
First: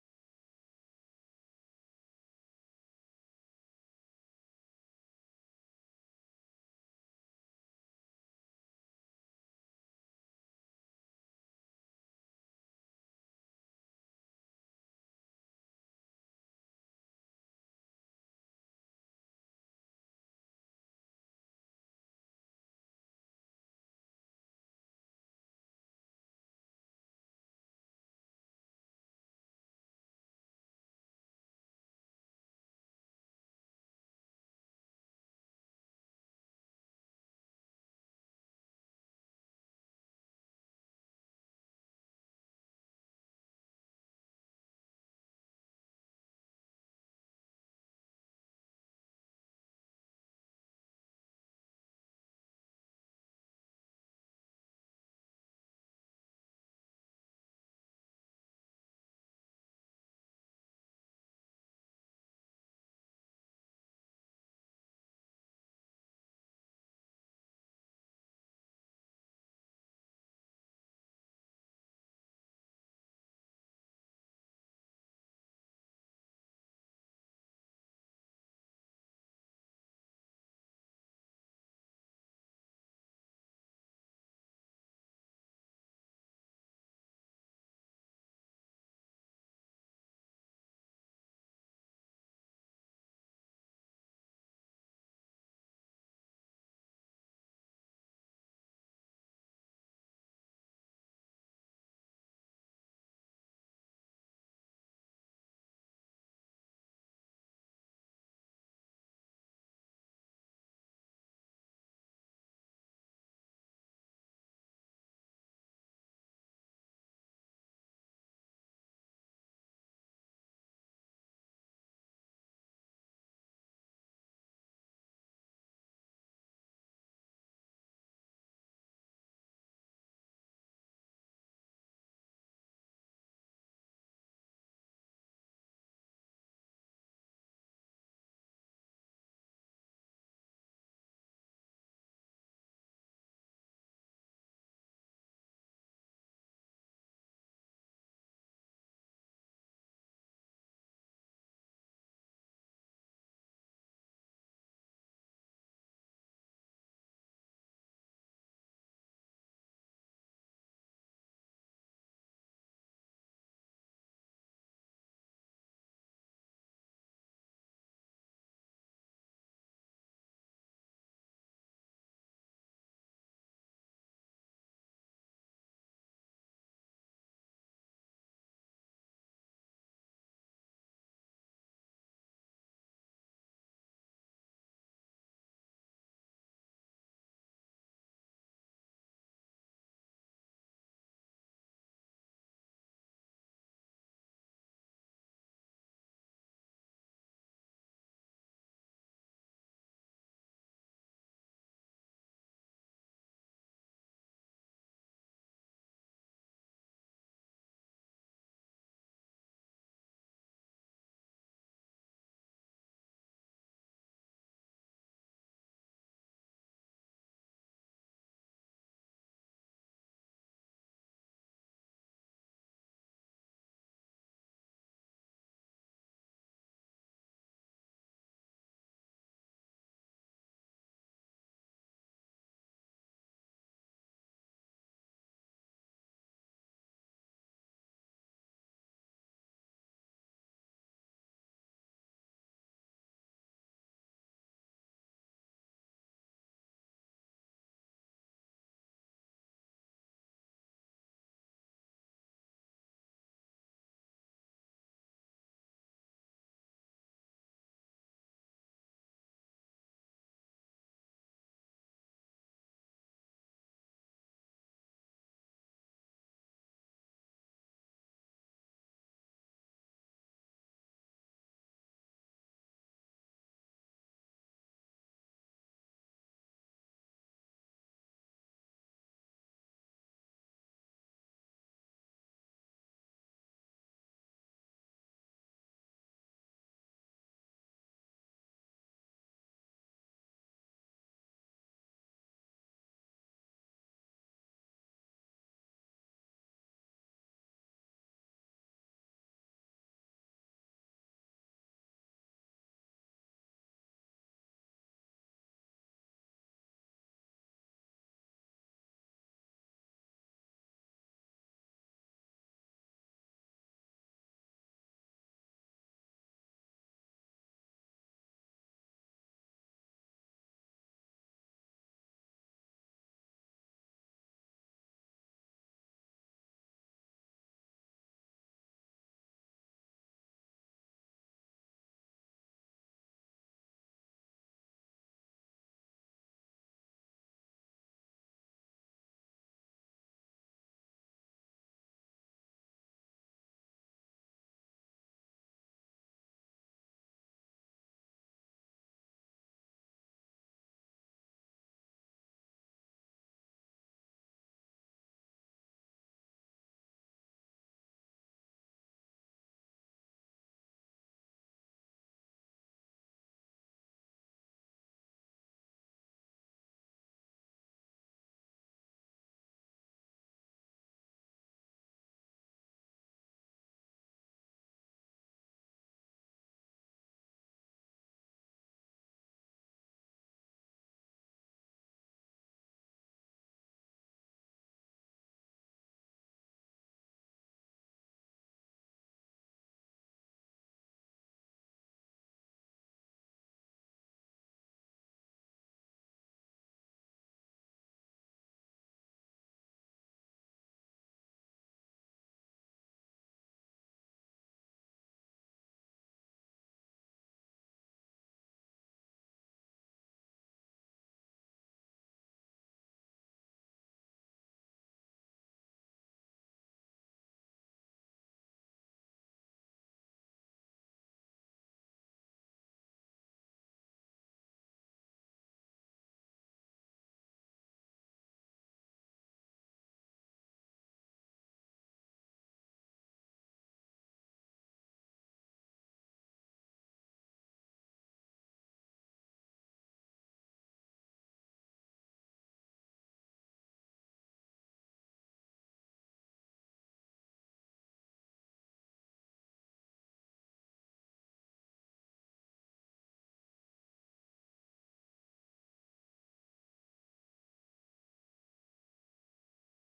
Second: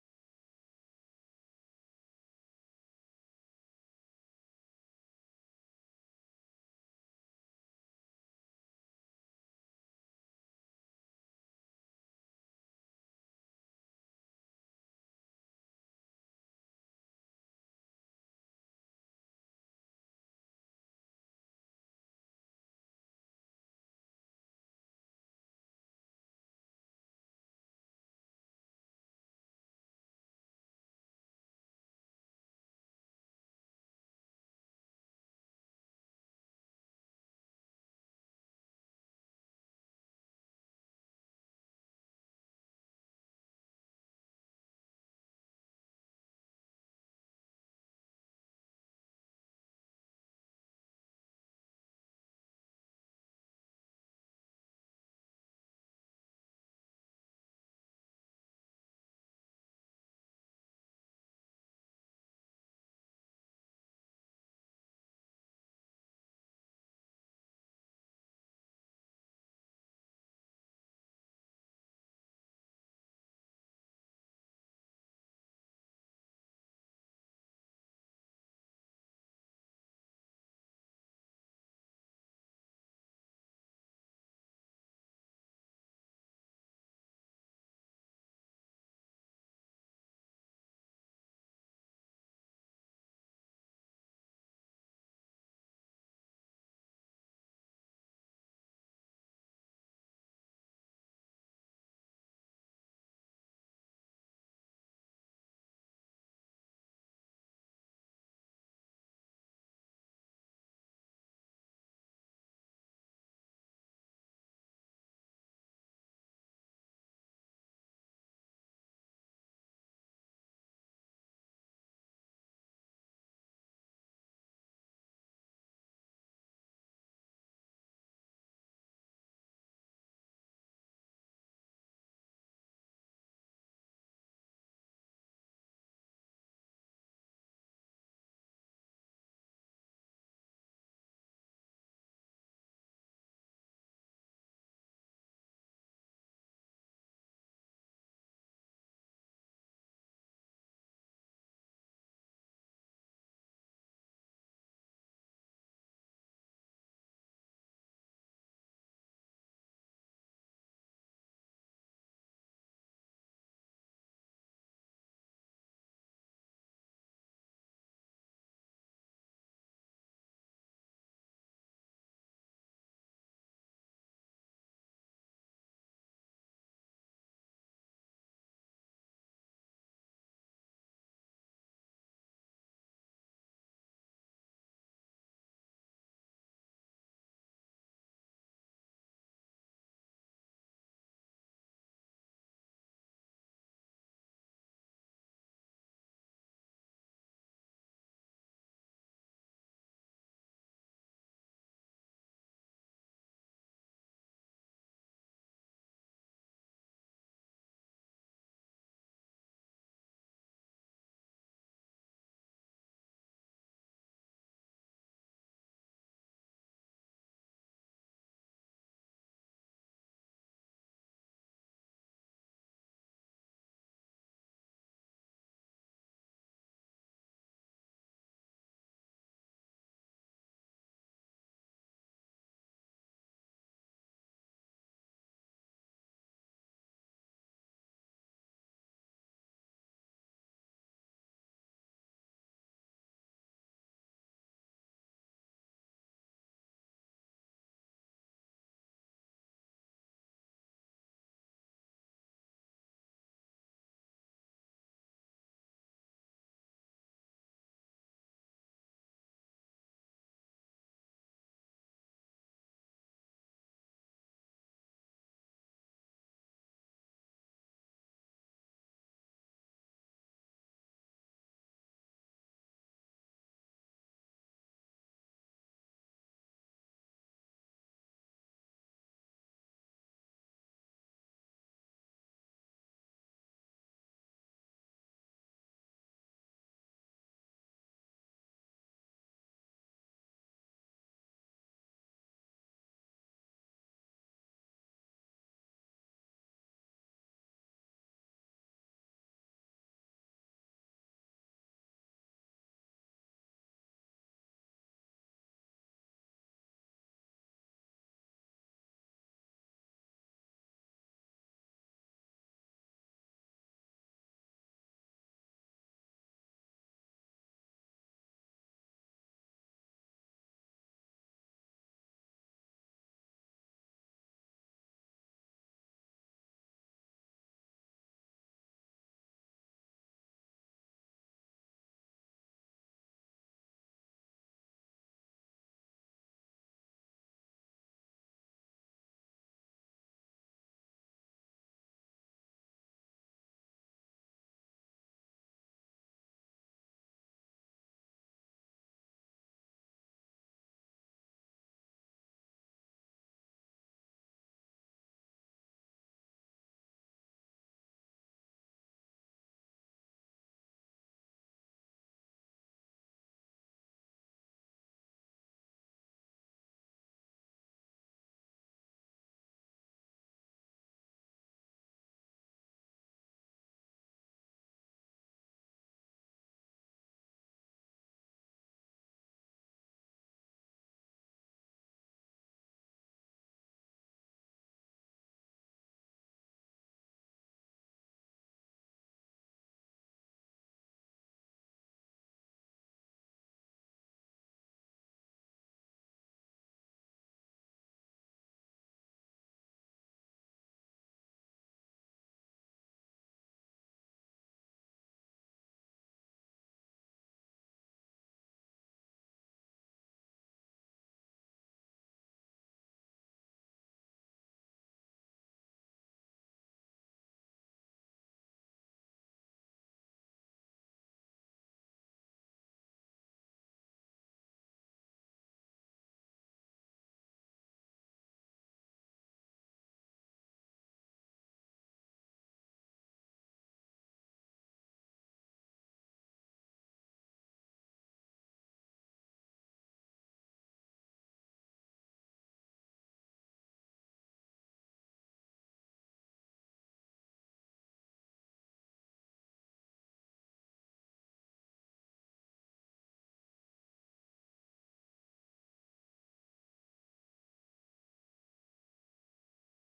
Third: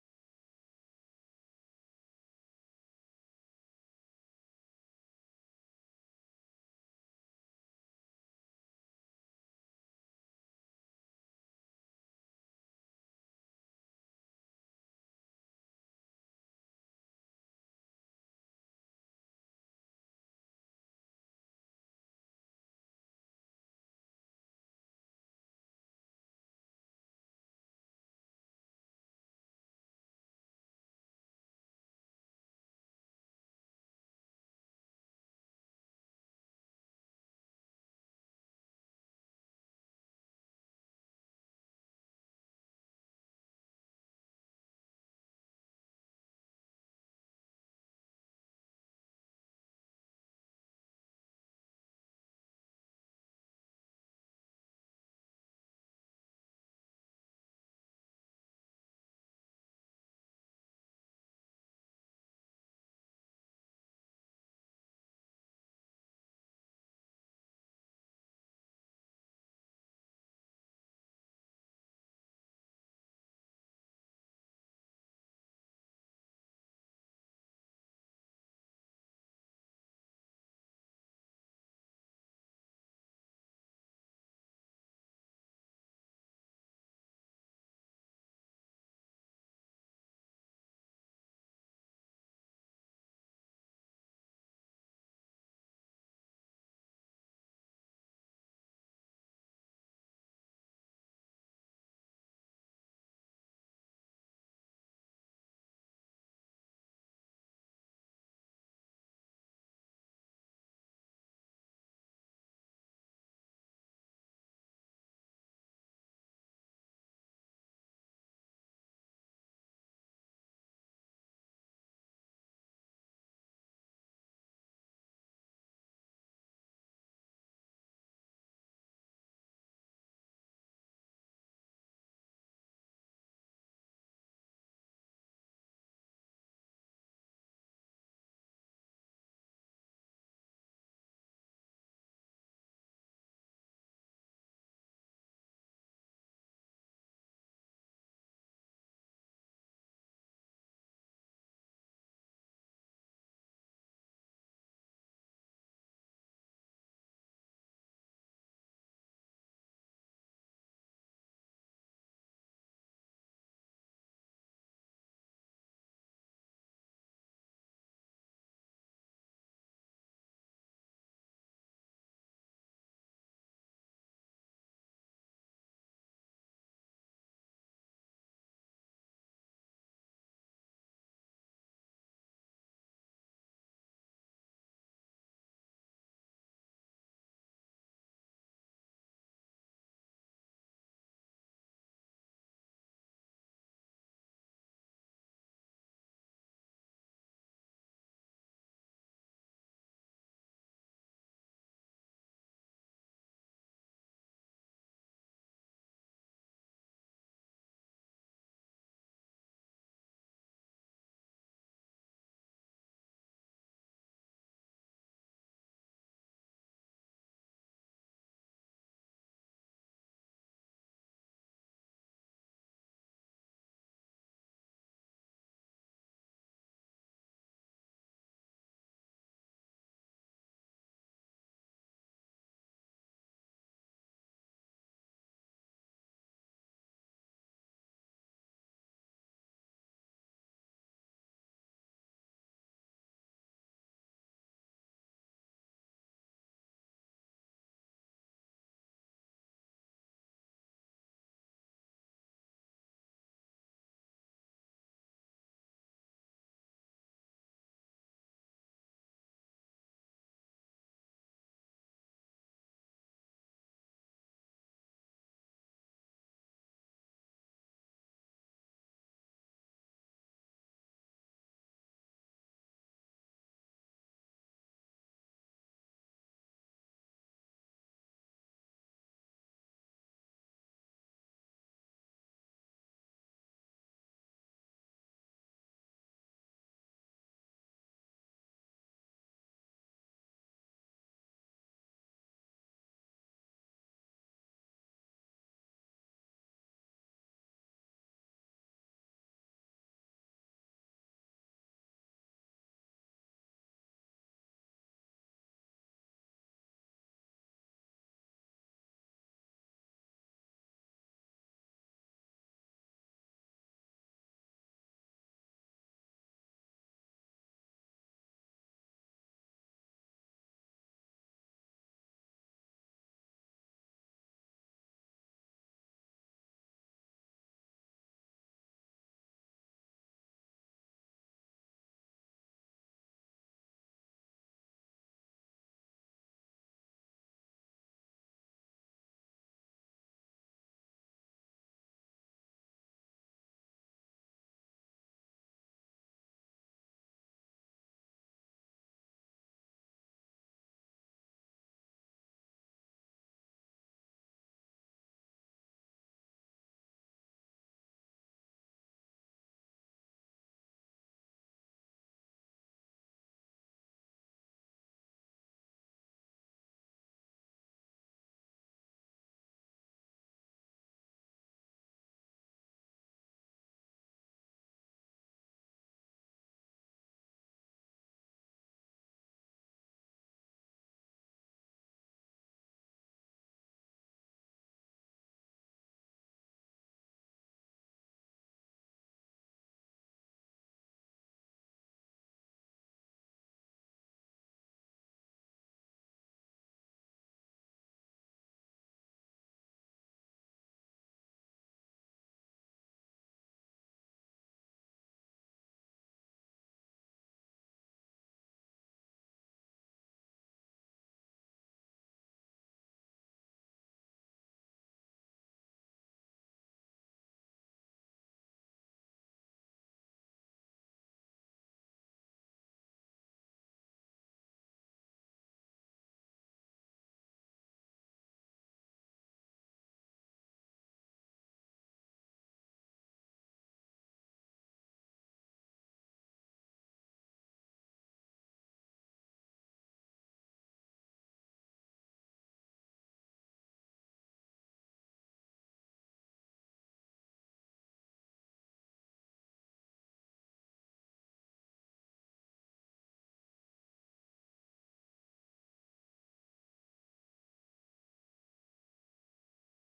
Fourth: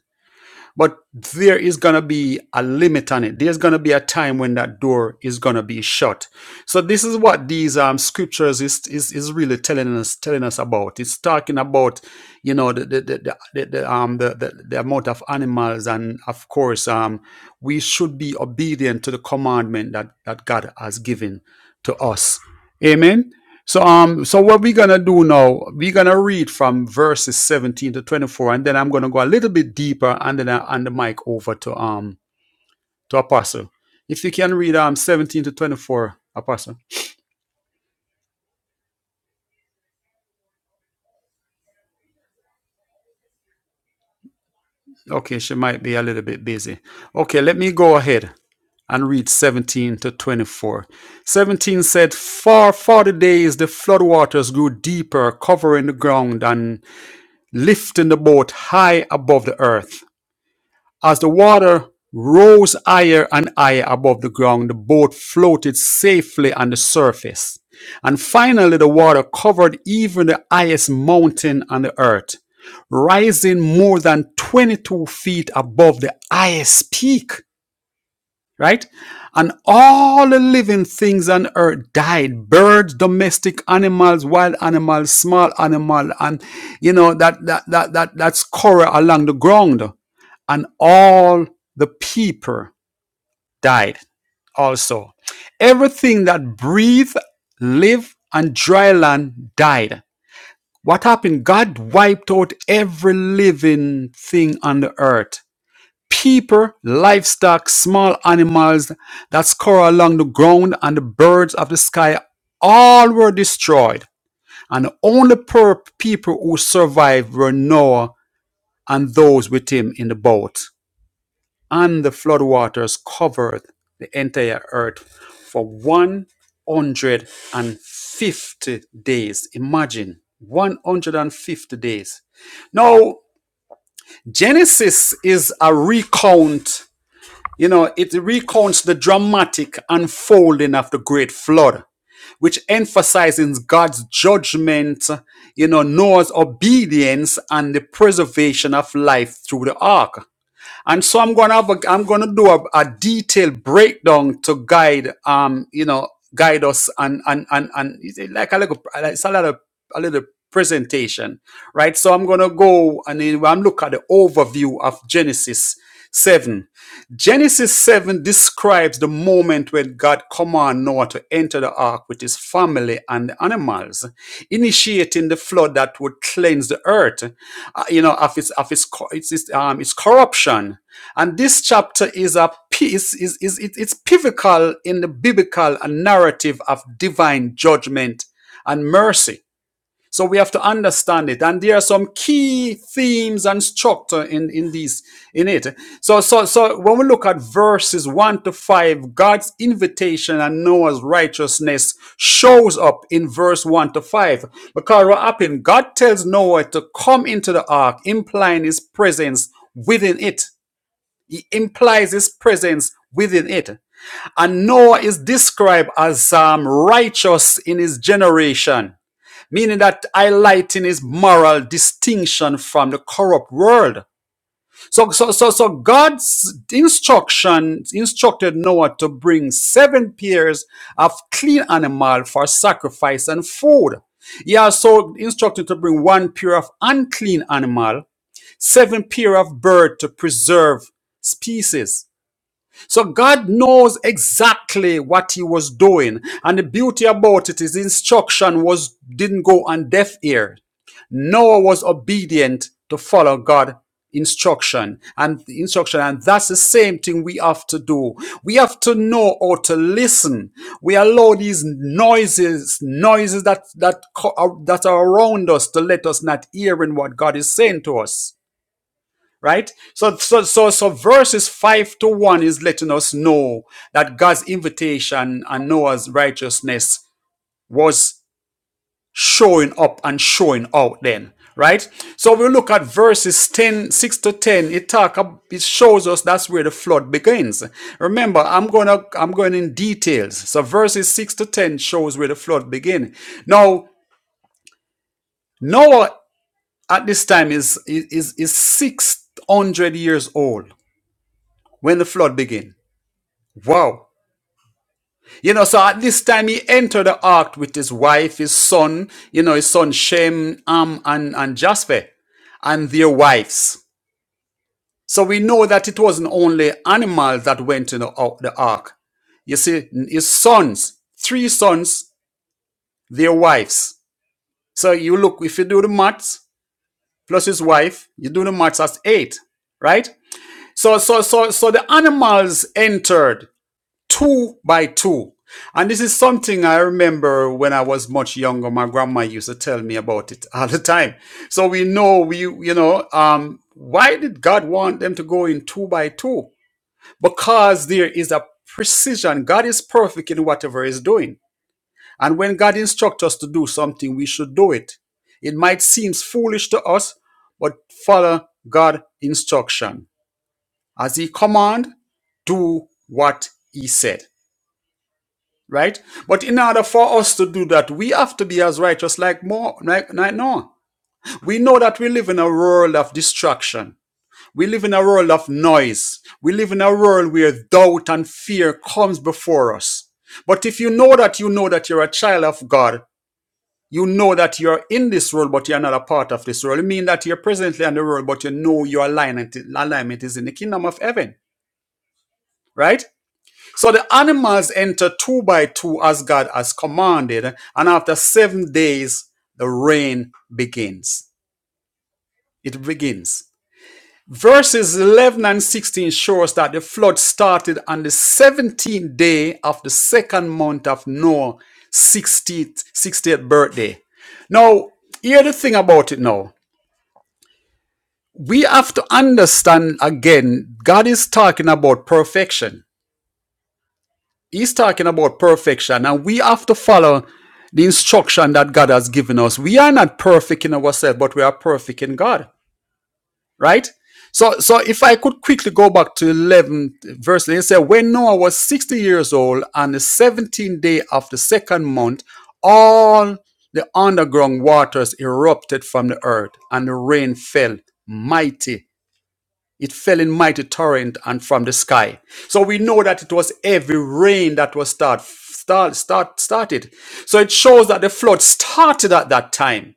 Speaker 2: But there is going to be a limit on it. There's going to be a time when that door is going to be shut. So this is what these um, scriptures is, is is really telling us telling us about. It's talking about you know the the, the, the, the um the, the the amount of animals and of course um we should be obedient to the commandment that that God has given to us. Amen. So um, so what we're gonna do now, we're gonna read from verses 17 to 24, and then I'm gonna go a little bit deeper and then I hand the mic over to um to Apostle. If you can read um 17 to 24, Apostle. Okay, she might be a little bit busy. Okay, let me go ahead and read 17 to 24. 17 said, For 40 days the floodwaters grew deeper, covering the ground and lifting the boat high above the earth. As the water rose higher and higher above the ground, the boat floated safely on the surface. And finally, the water covered even the highest mountain on the earth, rising more than 22 feet above the highest peak right? And all the living things on earth died. Birds, domestic animals, wild animals, small animal, and you know, that, that, that, that, that scorer along the ground. And all the people died also. Everything that breathed, lived, and dry land died. What happened? God wiped out every living thing on the earth people, livestock, small animals that scurry along the ground, and the birds of the sky all were destroyed. And only poor people who survived were Noah and those with him in the boat. And the floodwaters covered the entire earth for 150 days. Imagine 150 days. Now, Genesis is a recount you know, it recounts the dramatic unfolding of the great flood, which emphasizes God's judgment, you know, Noah's obedience and the preservation of life through the ark. And so I'm gonna have a, I'm gonna do a, a detailed breakdown to guide um you know guide us and and and and it's like a little it's a little a little presentation, right? So I'm gonna go and then I'm look at the overview of Genesis seven Genesis 7 describes the moment when God commanded Noah to enter the ark with his family and the animals, initiating the flood that would cleanse the earth, uh, you know, of its of its co- its, its, um, its corruption. And this chapter is a piece is is it, it's pivotal in the biblical narrative of divine judgment and mercy. So we have to understand it. And there are some key themes and structure in, in these in it. So so so when we look at verses one to five, God's invitation and Noah's righteousness shows up in verse one to five. Because what happened? God tells Noah to come into the ark, implying his presence within it. He implies his presence within it. And Noah is described as um, righteous in his generation meaning that highlighting his moral distinction from the corrupt world. So, so, so, so God's instruction instructed Noah to bring seven pairs of clean animal for sacrifice and food. He also instructed to bring one pair of unclean animal, seven pair of bird to preserve species. So God knows exactly what he was doing. And the beauty about it is instruction was didn't go on deaf ear. Noah was obedient to follow God instruction and the instruction and that's the same thing we have to do we have to know how to listen we allow these noises noises that that uh, that are around us to let us not hear in what god is saying to us right so so so so verses 5 to 1 is letting us know that god's invitation and noah's righteousness was showing up and showing out then right so we look at verses 10 6 to 10 it talk it shows us that's where the flood begins remember i'm gonna i'm going in details so verses 6 to 10 shows where the flood begins. now noah at this time is is is 600 years old when the flood begins. Wow. You know, so at this time he entered the ark with his wife, his son, you know, his son Shem, Ham, and, and Japheth, and their wives. So we know that it wasn't only animals that went in the, ar- the ark. You see, his sons, three sons, their wives. So you look, if you do the maths, plus his wife, you do the maths, that's eight, right? So, so, so, so the animals entered two by two. And this is something I remember when I was much younger. My grandma used to tell me about it all the time. So we know we, you know, um, why did God want them to go in two by two? Because there is a precision. God is perfect in whatever He's doing. And when God instructs us to do something, we should do it. It might seem foolish to us, but follow God's instruction. As He command, do what He said right? But in order for us to do that, we have to be as righteous like more like, like Noah. We know that we live in a world of distraction. We live in a world of noise. We live in a world where doubt and fear comes before us. But if you know that you know that you're a child of God, you know that you're in this world, but you're not a part of this world. It means that you're presently in the world, but you know your alignment, alignment is in the kingdom of heaven, right? So the animals enter two by two as God has commanded, and after seven days, the rain begins. It begins. Verses 11 and 16 shows that the flood started on the 17th day of the second month of Noah's 60th, 60th birthday. Now, hear the thing about it now. We have to understand again, God is talking about perfection. He's talking about perfection, and we have to follow the instruction that God has given us. We are not perfect in ourselves, but we are perfect in God, right? So, so if I could quickly go back to 11 verse, it said, When Noah was 60 years old, on the 17th day of the second month, all the underground waters erupted from the earth, and the rain fell mighty it fell in mighty torrent and from the sky. So we know that it was heavy rain that was start, start, start, started. So it shows that the flood started at that time.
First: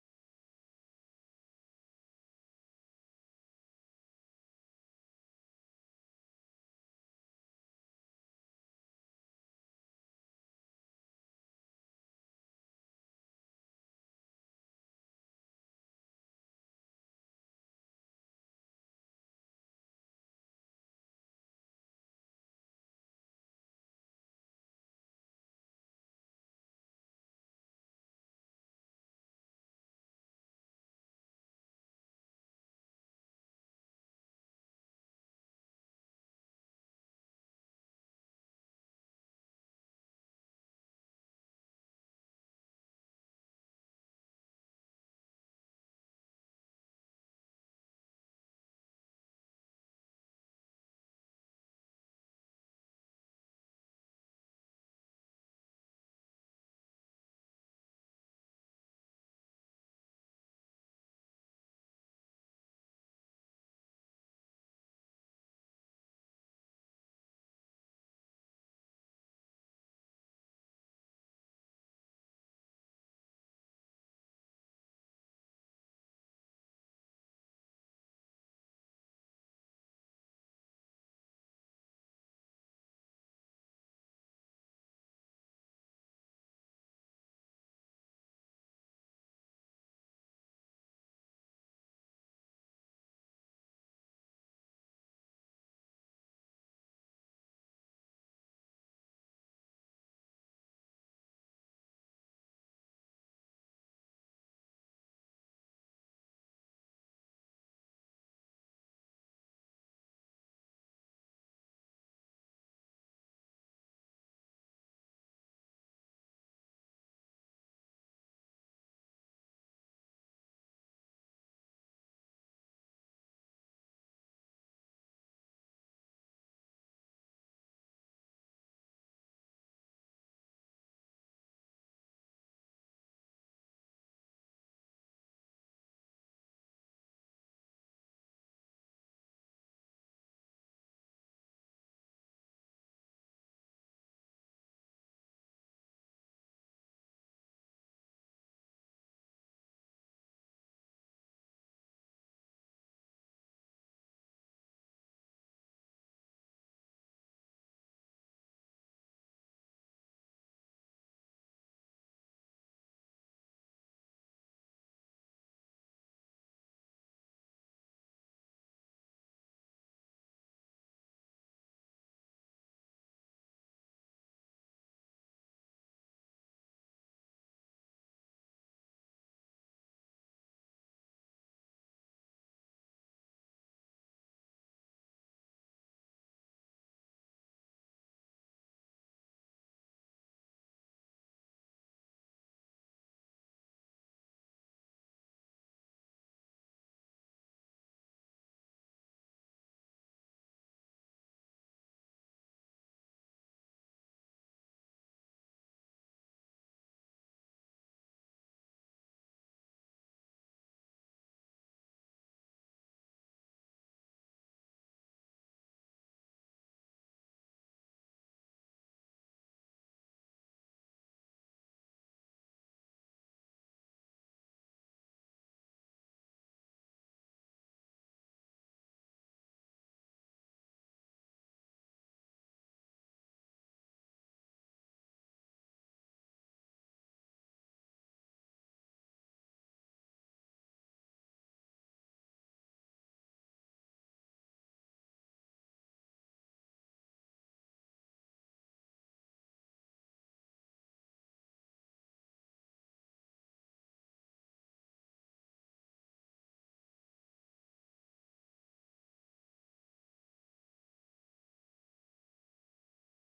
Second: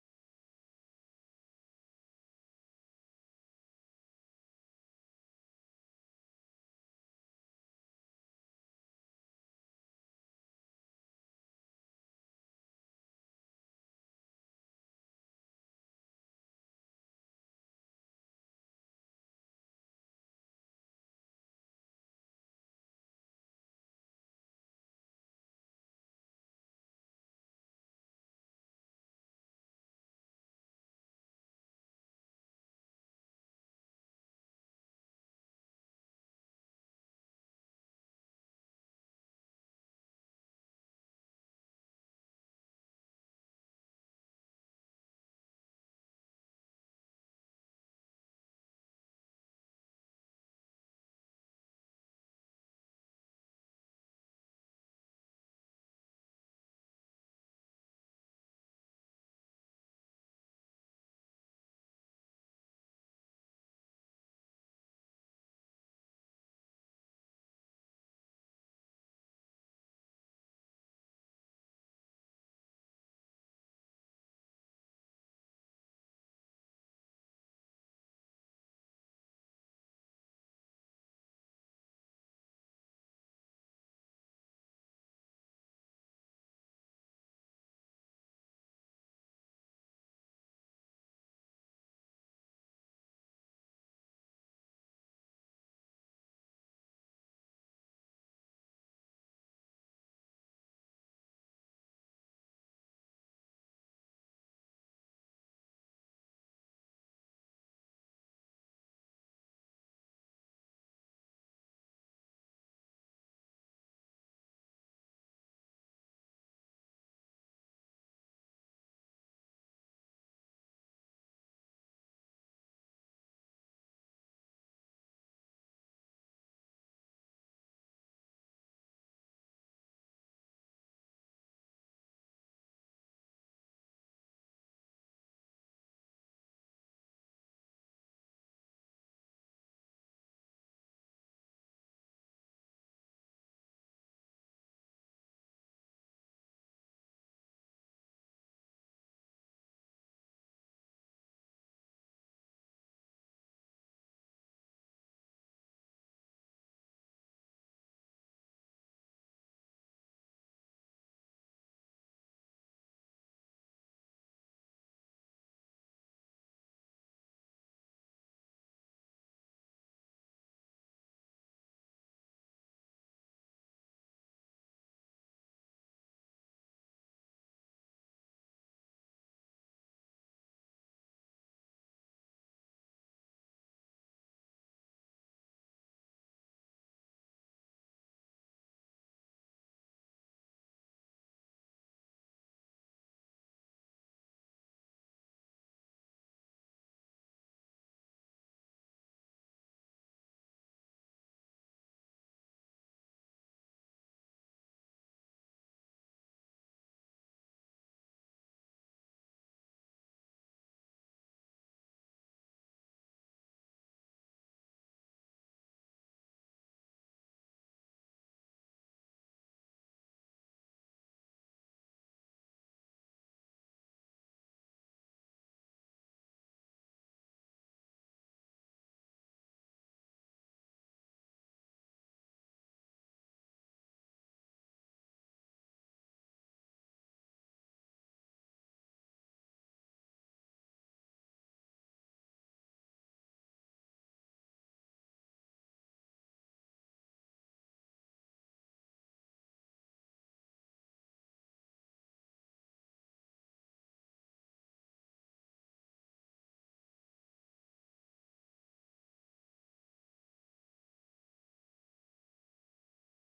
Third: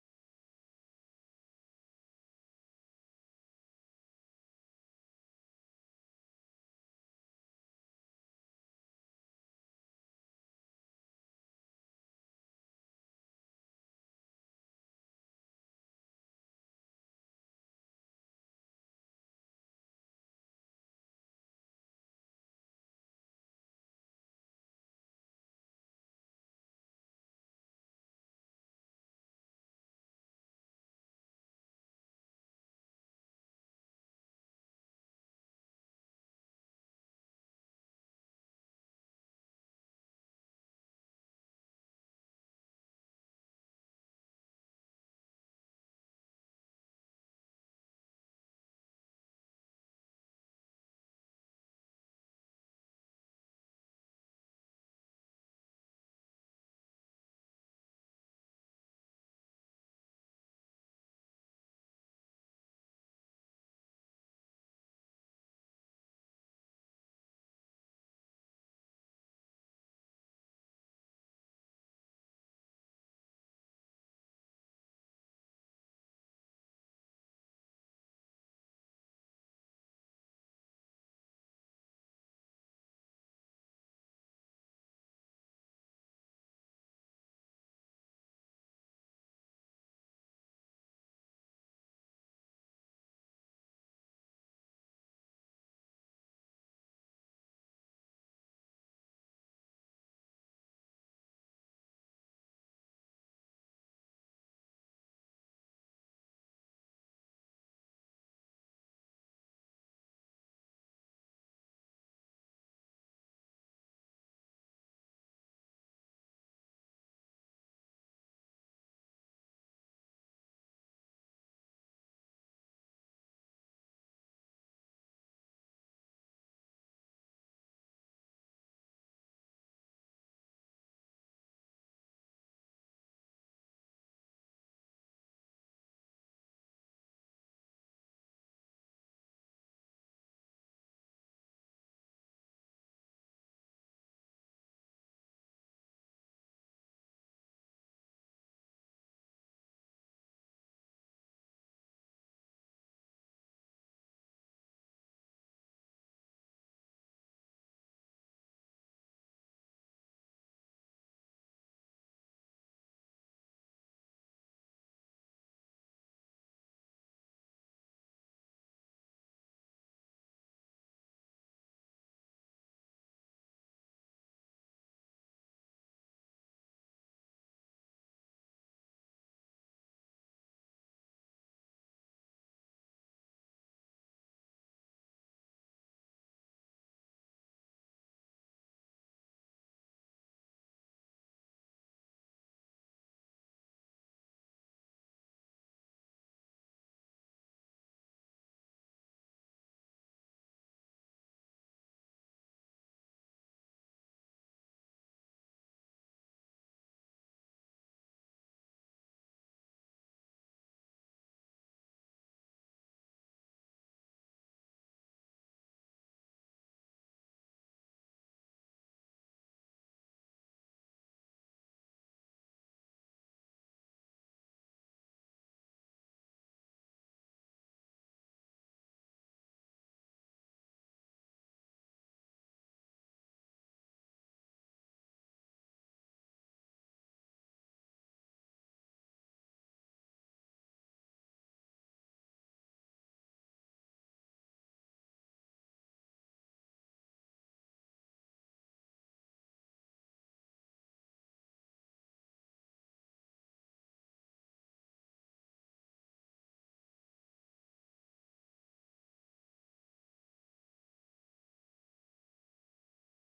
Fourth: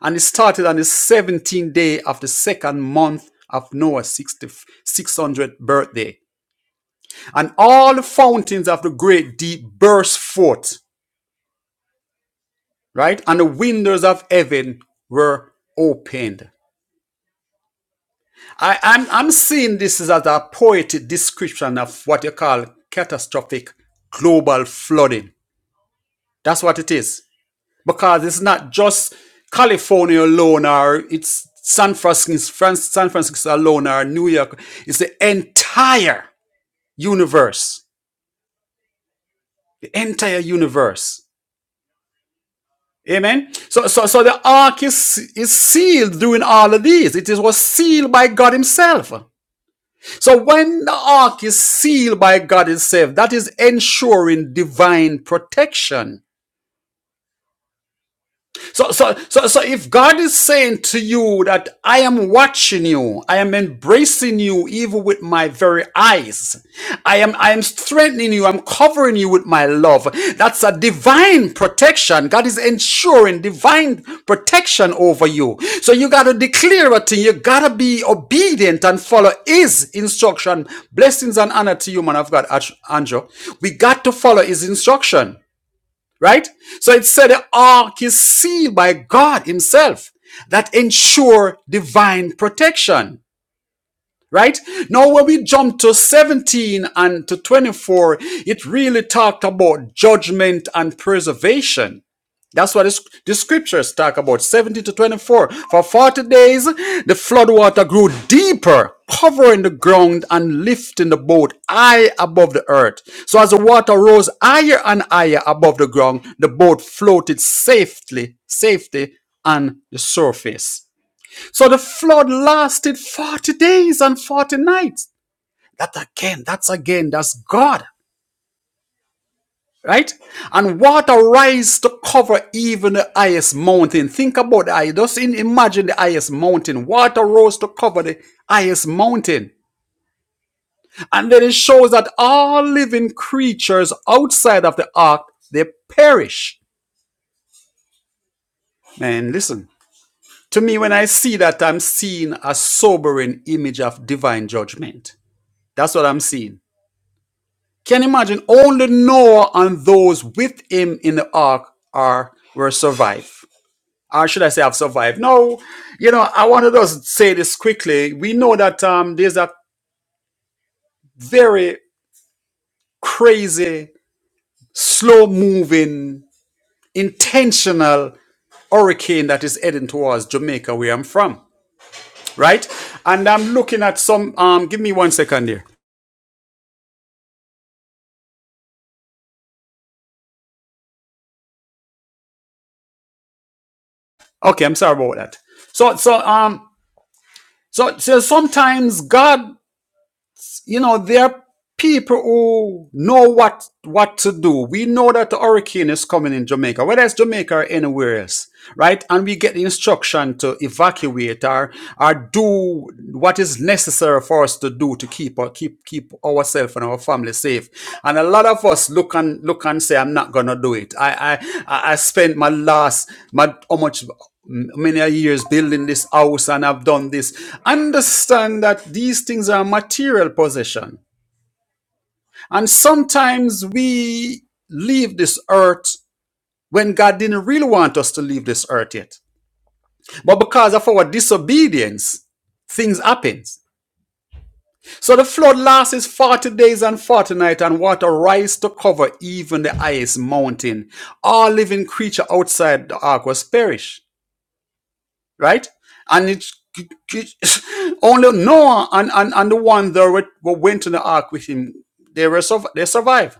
Speaker 2: And it started on the 17th day of the second month of Noah's 60 600th birthday. And all the fountains of the great deep burst forth, right? And the windows of heaven were opened. I, I'm, I'm seeing this as a poetic description of what you call catastrophic global flooding. That's what it is. Because it's not just California alone or it's San Francisco, San Francisco alone or New York. It's the entire universe. The entire universe. Amen. So, so, so the ark is, is sealed during all of these. It is, was sealed by God himself. So when the ark is sealed by God itself, that is ensuring divine protection. So, so, so, so if God is saying to you that I am watching you, I am embracing you even with my very eyes, I am, I am strengthening you, I'm covering you with my love. That's a divine protection. God is ensuring divine protection over you. So you gotta declare a thing. You gotta be obedient and follow His instruction. Blessings and honor to you, man of God, Anjo. We got to follow His instruction right? So it said the ark is sealed by God Himself that ensure divine protection right? Now, when we jump to 17 and to 24, it really talked about judgment and preservation. That's what the scriptures talk about 17 to 24. For 40 days, the flood water grew deeper, covering the ground and lifting the boat high above the earth. So, as the water rose higher and higher above the ground, the boat floated safely, safely on the surface. So the flood lasted 40 days and 40 nights. That again, that's again, that's God, right? And water rise to cover even the highest mountain. Think about that. Just imagine the highest mountain. Water rose to cover the highest mountain. And then it shows that all living creatures outside of the ark, they perish. Man, listen. To me, when I see that, I'm seeing a sobering image of divine judgment. That's what I'm seeing. Can you imagine? Only Noah and those with him in the ark are were survived. Or should I say have survived? No, you know, I want to just say this quickly. We know that um there's a very crazy, slow moving, intentional hurricane that is heading towards Jamaica where I'm from. Right? And I'm looking at some um give me one second here. Okay, I'm sorry about that. So so um so, so sometimes God you know, there are people who know what what to do. We know that the hurricane is coming in Jamaica, whether it's Jamaica or anywhere else, right? And we get the instruction to evacuate or or do what is necessary for us to do to keep or keep keep ourselves and our family safe. And a lot of us look and look and say, I'm not gonna do it. I I I I spent my last my how much m- many a years building this house and have done this. Understand that these things are material possession. And sometimes we leave this earth when God didn't really want us to leave this earth yet. But because of our disobedience, things happen. So the flood lasts 40 days and 40 nights, and water rise to cover even the highest mountain. All living creature outside the ark was perished. right? And it's only Noah and, and, and the one that were- were went to the ark with him, they were surv- they survived.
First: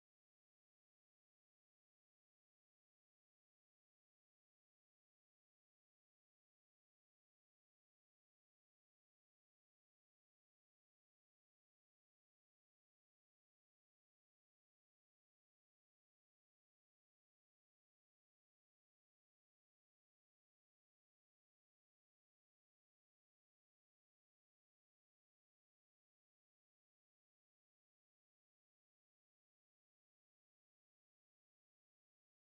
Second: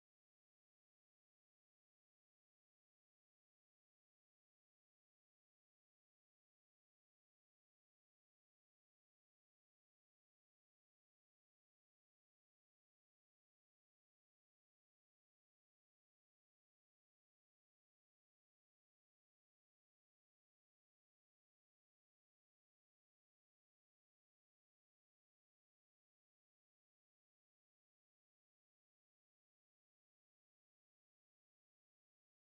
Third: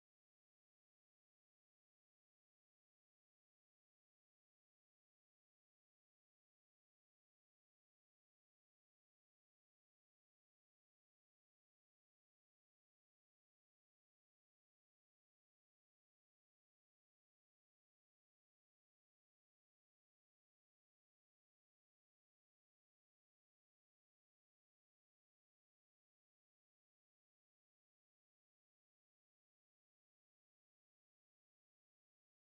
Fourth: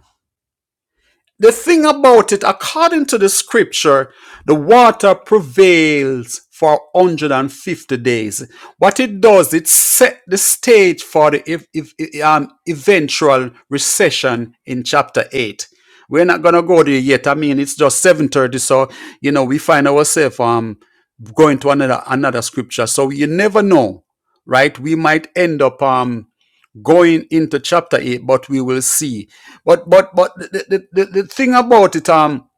Speaker 2: The thing about it, according to the scripture, the water prevails for 150 days. What it does, it set the stage for the if, if, um, eventual recession in chapter 8. We're not going to go there yet. I mean, it's just 7.30, so, you know, we find ourselves... um going to another another scripture. So you never know, right? We might end up um going into chapter eight, but we will see. But but but the the, the, the thing about it um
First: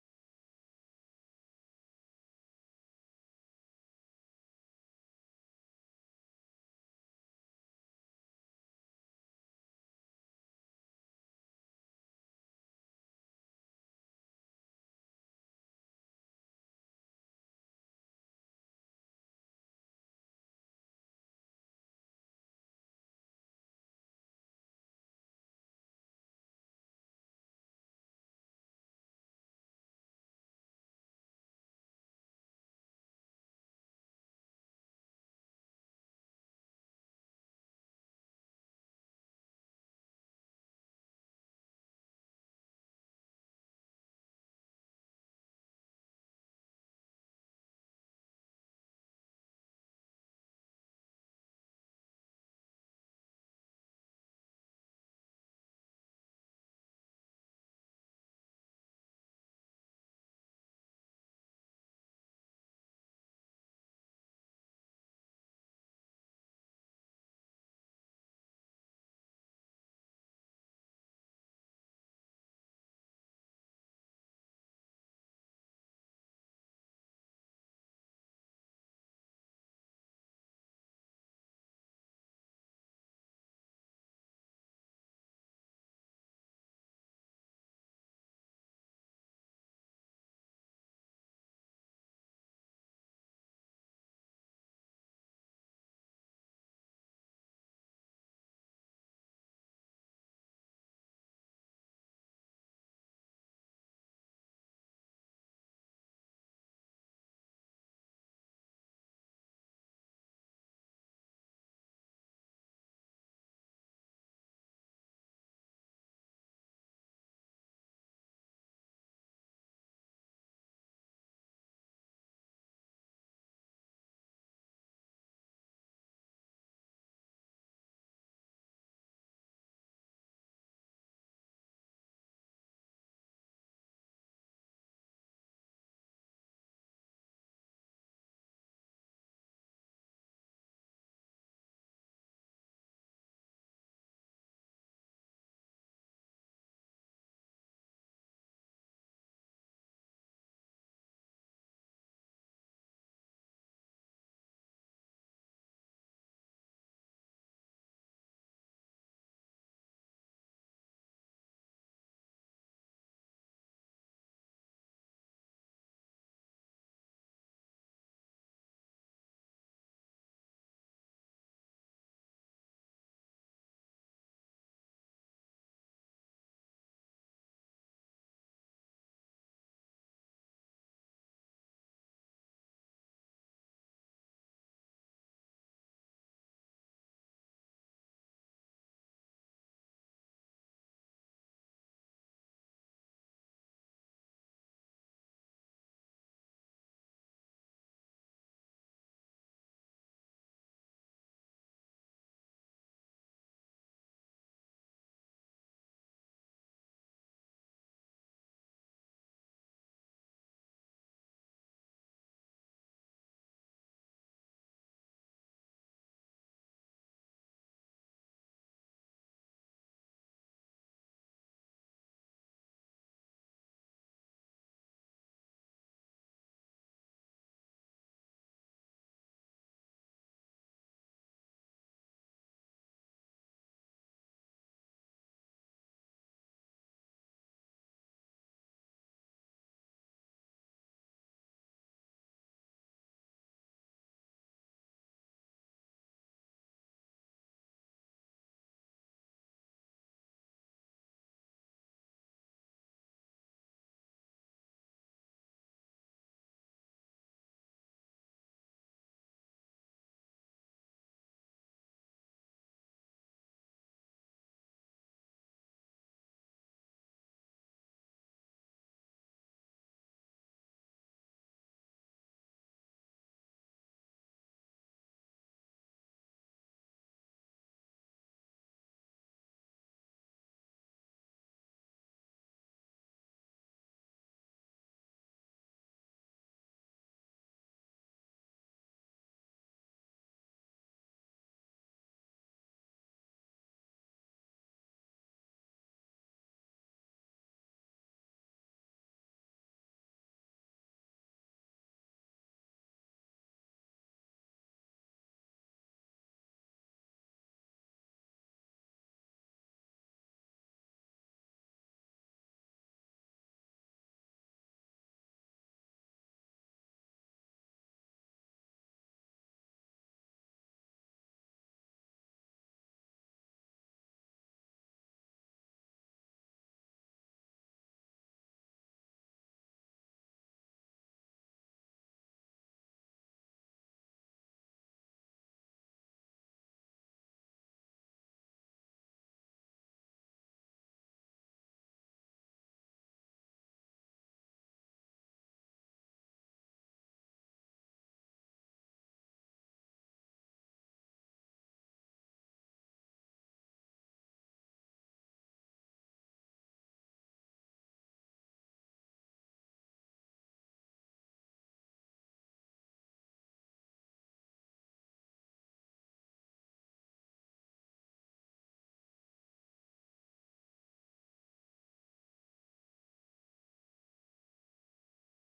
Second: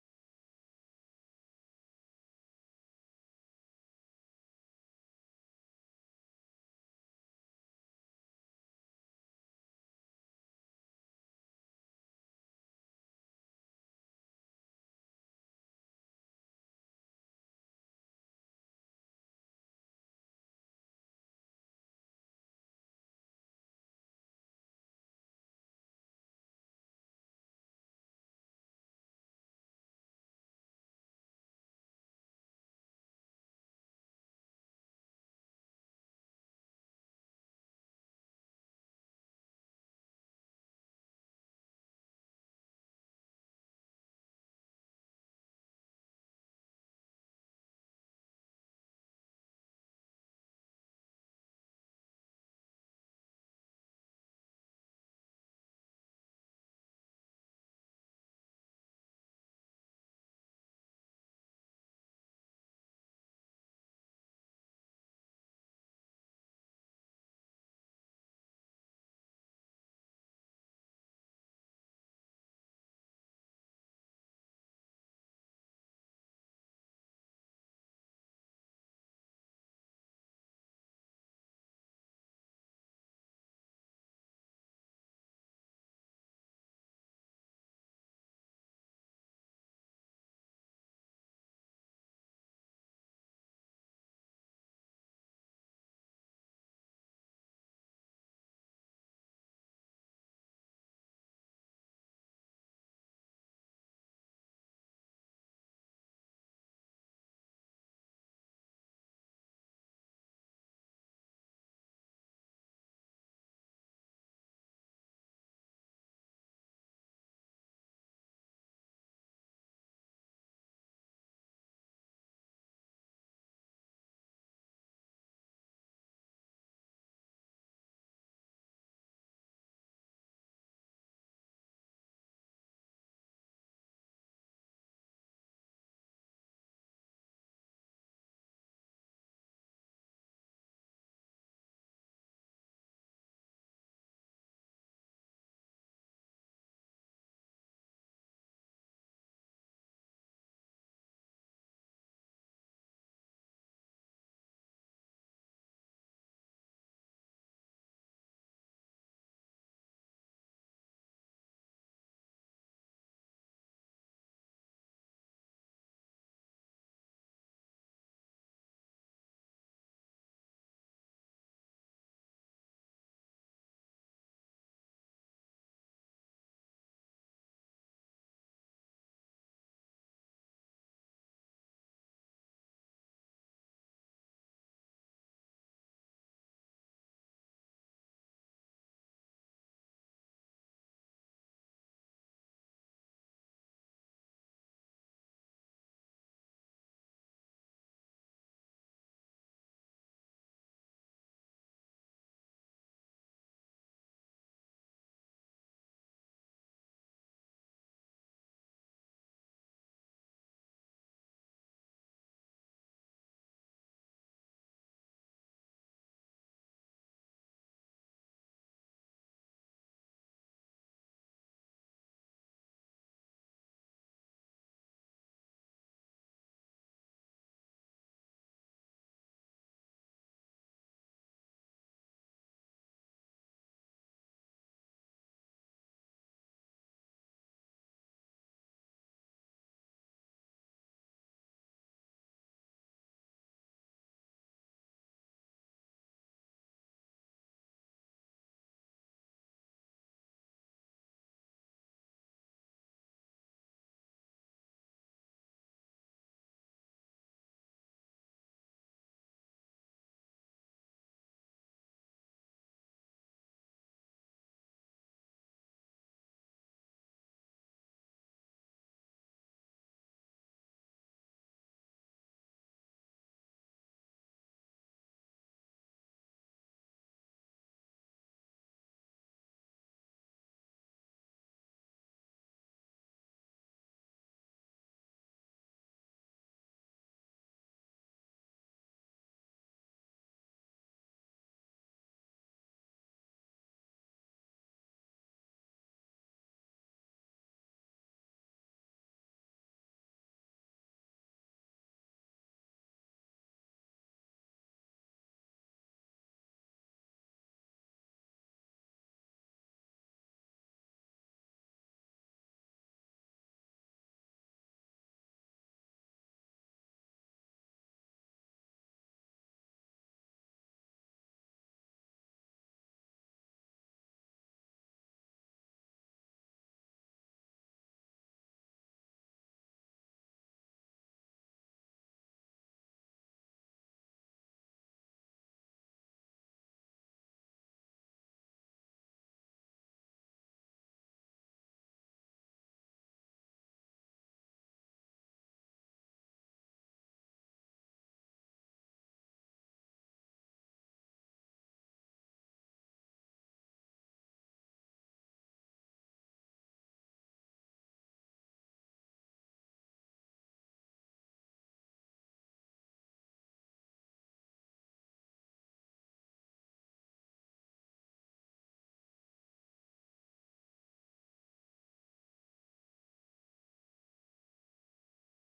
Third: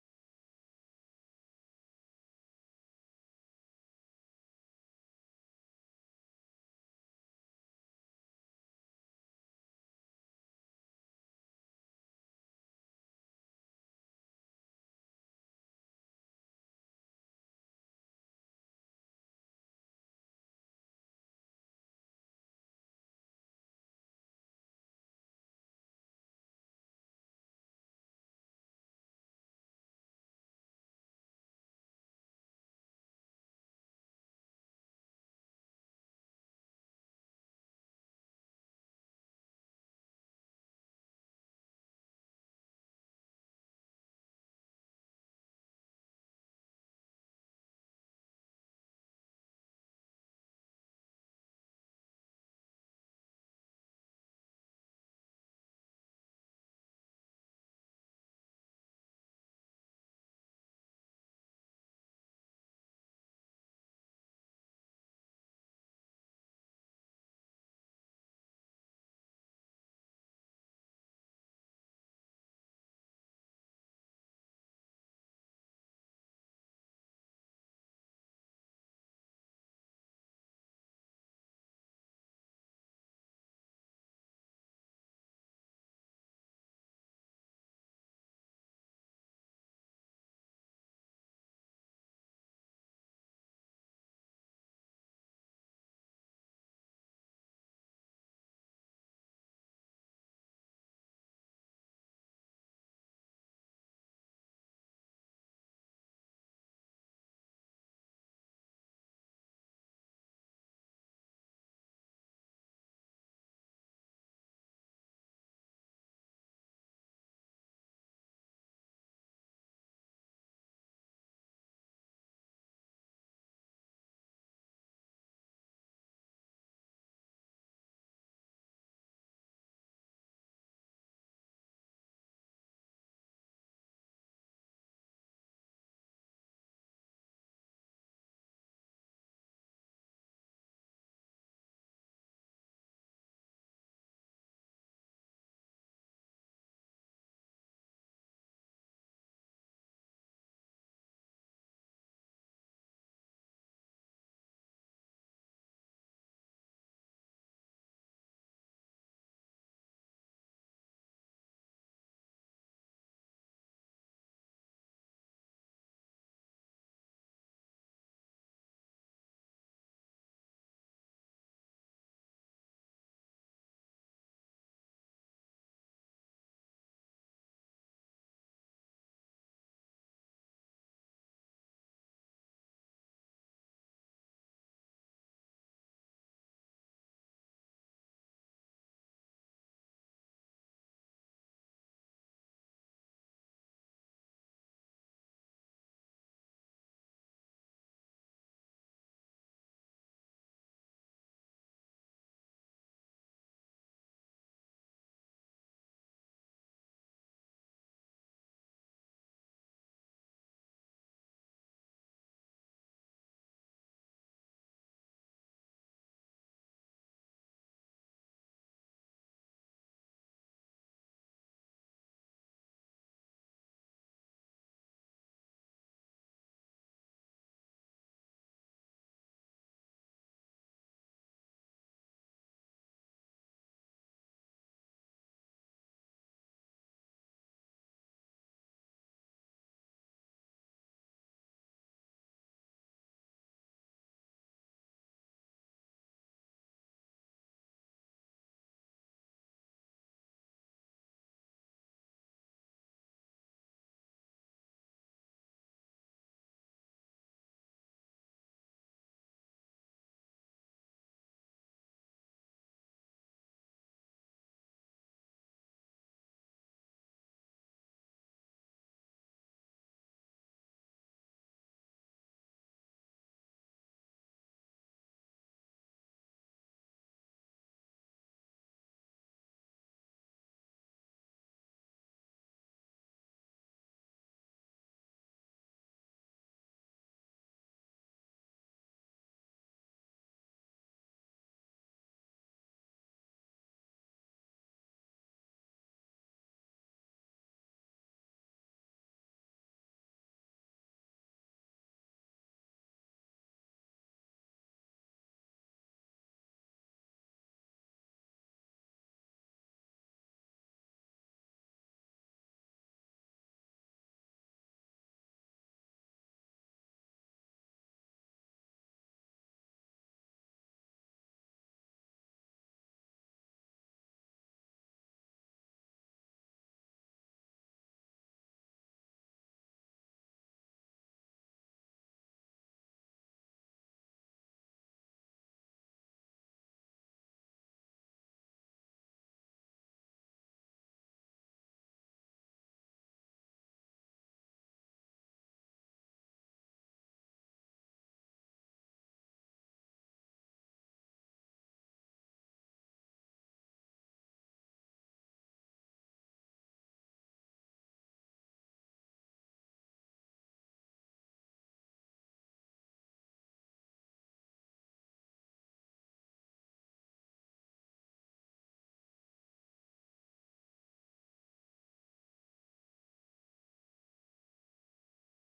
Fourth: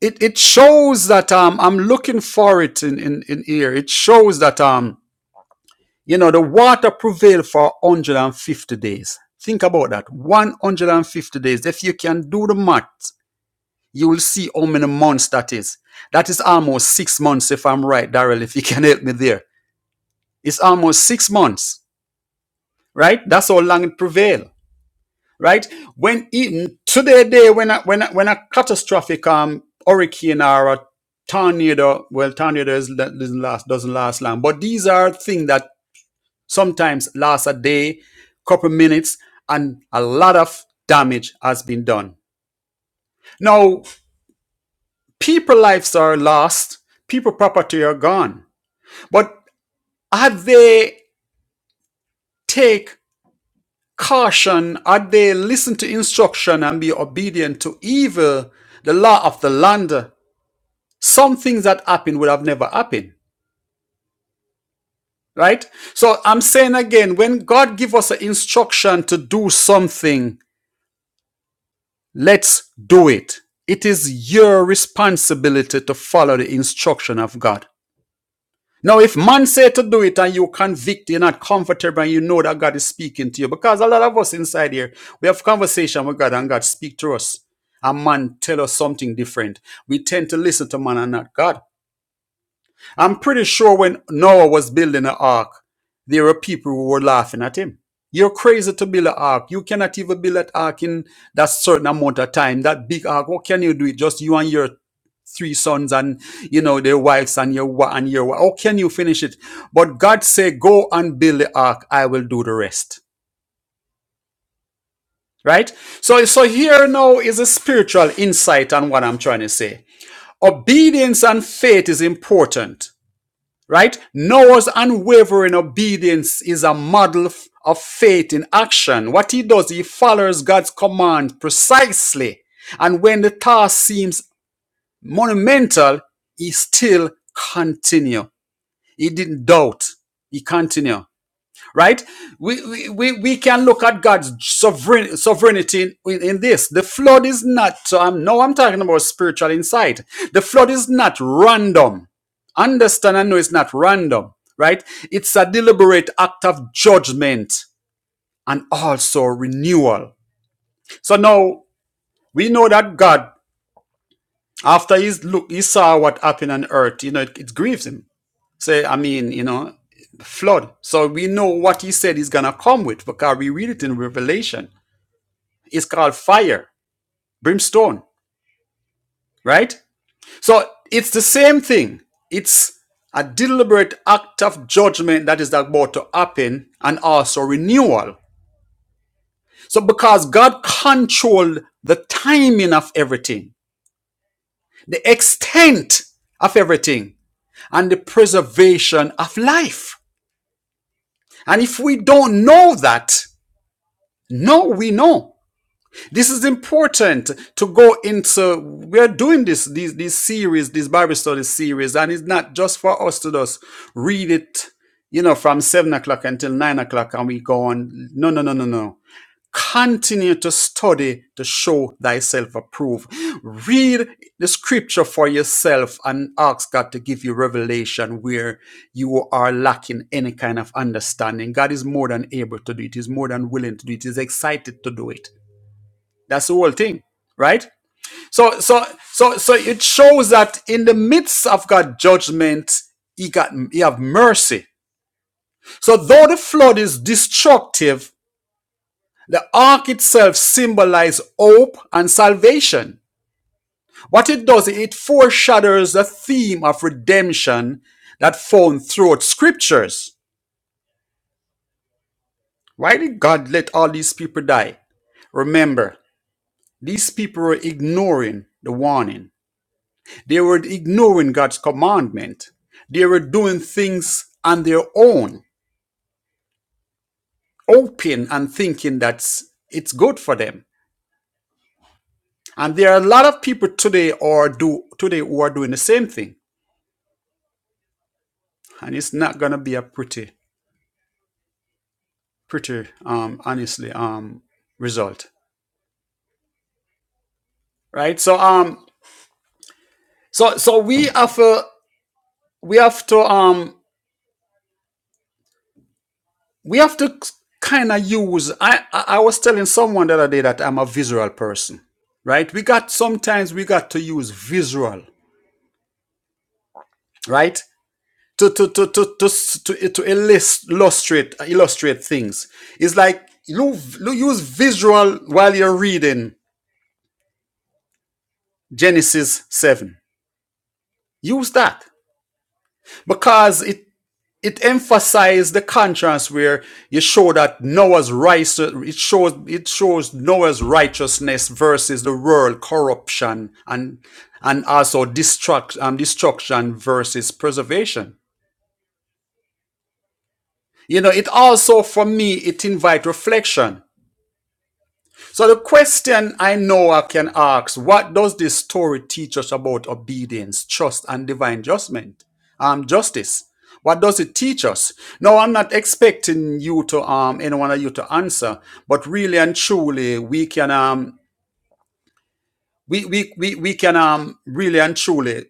Speaker 2: it, it shows that um I'm looking for it in, in in here. It shows that um you know the water prevailed for 150 days. Think about that. 150 days. If you can do the math, you will see how many months that is. That is almost six months, if I'm right, Daryl, if you can help me there It's almost six months, right? That's how long it prevail, right? When even today, day when a, when a, when a catastrophic um hurricane or a tornado, well, tornado is, doesn't last doesn't last long, but these are things that sometimes last a day, couple minutes, and a lot of damage has been done. Now, people lives are lost, people property are gone, but have they take Caution, had they listened to instruction and be obedient to evil, the law of the land, some things that happened would have never happened. Right? So I'm saying again, when God give us an instruction to do something, let's do it. It is your responsibility to follow the instruction of God. Now, if man say to do it and you convict, you're not comfortable and you know that God is speaking to you, because a lot of us inside here, we have conversation with God and God speak to us. And man tell us something different. We tend to listen to man and not God. I'm pretty sure when Noah was building the ark, there were people who were laughing at him. You're crazy to build an ark. You cannot even build an ark in that certain amount of time. That big ark, what can you do? It just you and your three sons and you know their wives and your wa- and your wa- how can you finish it but god said go and build the ark i will do the rest right so so here now is a spiritual insight on what i'm trying to say obedience and faith is important right noah's unwavering obedience is a model f- of faith in action what he does he follows god's command precisely and when the task seems monumental he still continue He didn't doubt. He continued. Right? We, we, we we can look at God's sovereign, sovereignty in, in this. The flood is not, so I'm, now I'm talking about spiritual insight. The flood is not random. Understand and know it's not random, right? It's a deliberate act of judgment and also renewal. So now we know that God, after he's look, he saw what happened on earth, you know, it, it grieves him Say, I mean, you know, flood. So we know what he said he's gonna come with because we read it in Revelation. It's called fire, brimstone, right? So it's the same thing. It's a deliberate act of judgment that is about to happen and also renewal. So because God controlled the timing of everything, the extent of everything, and the preservation of life. And if we don't know that, No, we know. This is important to go into. We're doing this, these, these series, this Bible study series, and it's not just for us to just read it, you know, from seven o'clock until nine o'clock and we go on. No, no, no, no, no. Continue to study to show thyself approved. Read the scripture for yourself and ask God to give you revelation where you are lacking any kind of understanding. God is more than able to do it. He's more than willing to do it. He's excited to do it. That's the whole thing, right? So, so, so, so it shows that in the midst of God's judgment, He got He have mercy. So though the flood is destructive, the ark itself symbolizes hope and salvation. What it does, it foreshadows the theme of redemption that found throughout scriptures. Why did God let all these people die? Remember, these people were ignoring the warning. They were ignoring God's commandment. They were doing things on their own, hoping and thinking that it's good for them. And there are a lot of people today or do today who are doing the same thing. and it's not gonna be a pretty, pretty, um, honestly, um, result, right? So, um, so, so we have, uh, we have to, um, we have to kind of use. I, I, I was telling someone the other day that I'm a visual person, right? We got sometimes we got to use visual, right? To to to to to to, to illus- illustrate illustrate things. It's like you, you use visual while you're reading Genesis seven. Use that because it it emphasized the contrast where you show that Noah's rice it shows it shows Noah's righteousness versus the world corruption and and also destruct um, destruction versus preservation. You know, it also for me it invite reflection So the question I know I can ask, what does this story teach us about obedience, trust, and divine judgment? Um, justice. What does it teach us? No, I'm not expecting you to um any one of you to answer, but really and truly we can um we we we, we can um really and truly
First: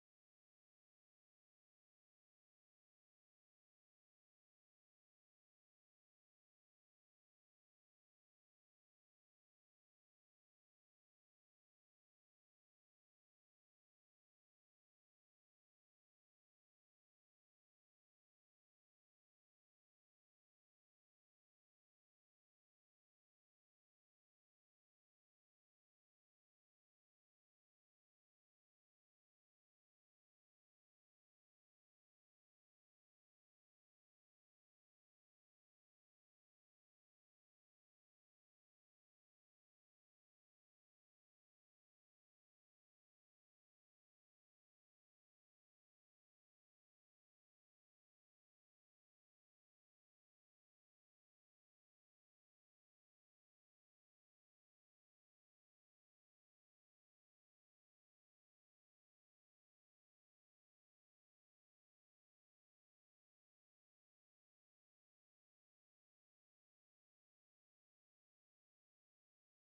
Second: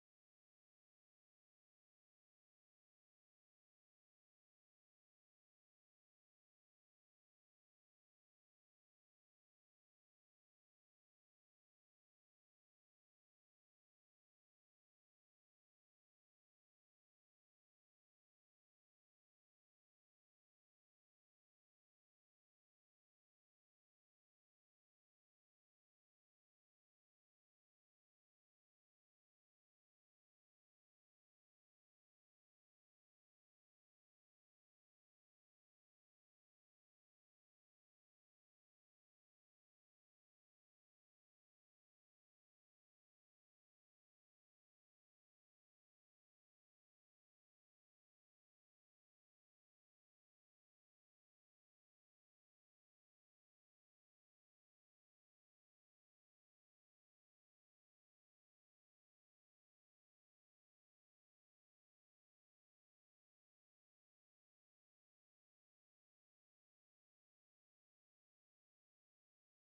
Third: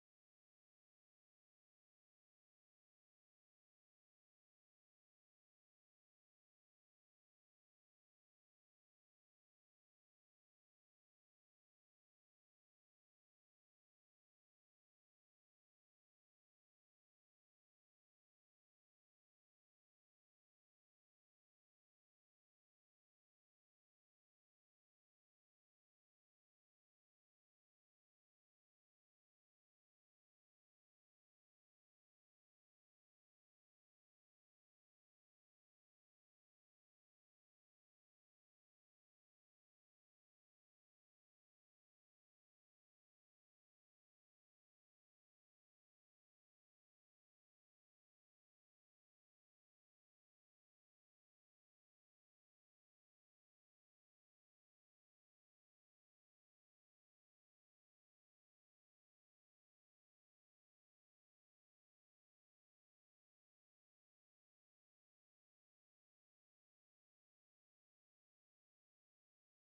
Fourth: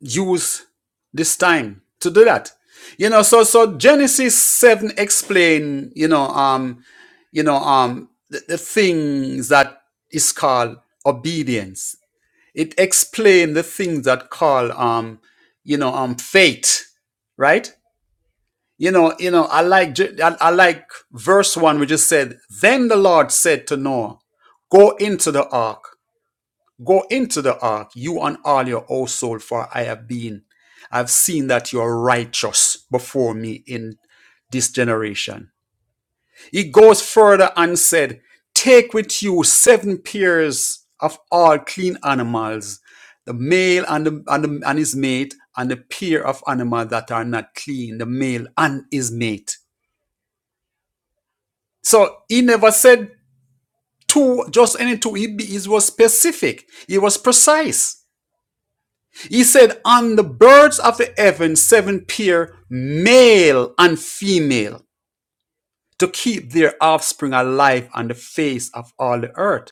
Speaker 2: use this time to do that. You know, so so Genesis 7 explain, you know, um you know, um, the, the things that is called obedience. It explains the things that call, um, you know, um, faith, right? You know, you know, I like, J- I, I like verse one, which just said, then the Lord said to Noah, go into the ark, go into the ark, you and all your household, for I have been, I've seen that you are righteous before me in this generation he goes further and said, Take with you seven pairs of all clean animals, the male and, the, and, the- and his mate, and the pair of animals that are not clean, the male and his mate. So he never said two, just any two. He, he was specific, he was precise. He said, On the birds of the heaven, seven pair, male and female, to keep their offspring alive on the face of all the earth.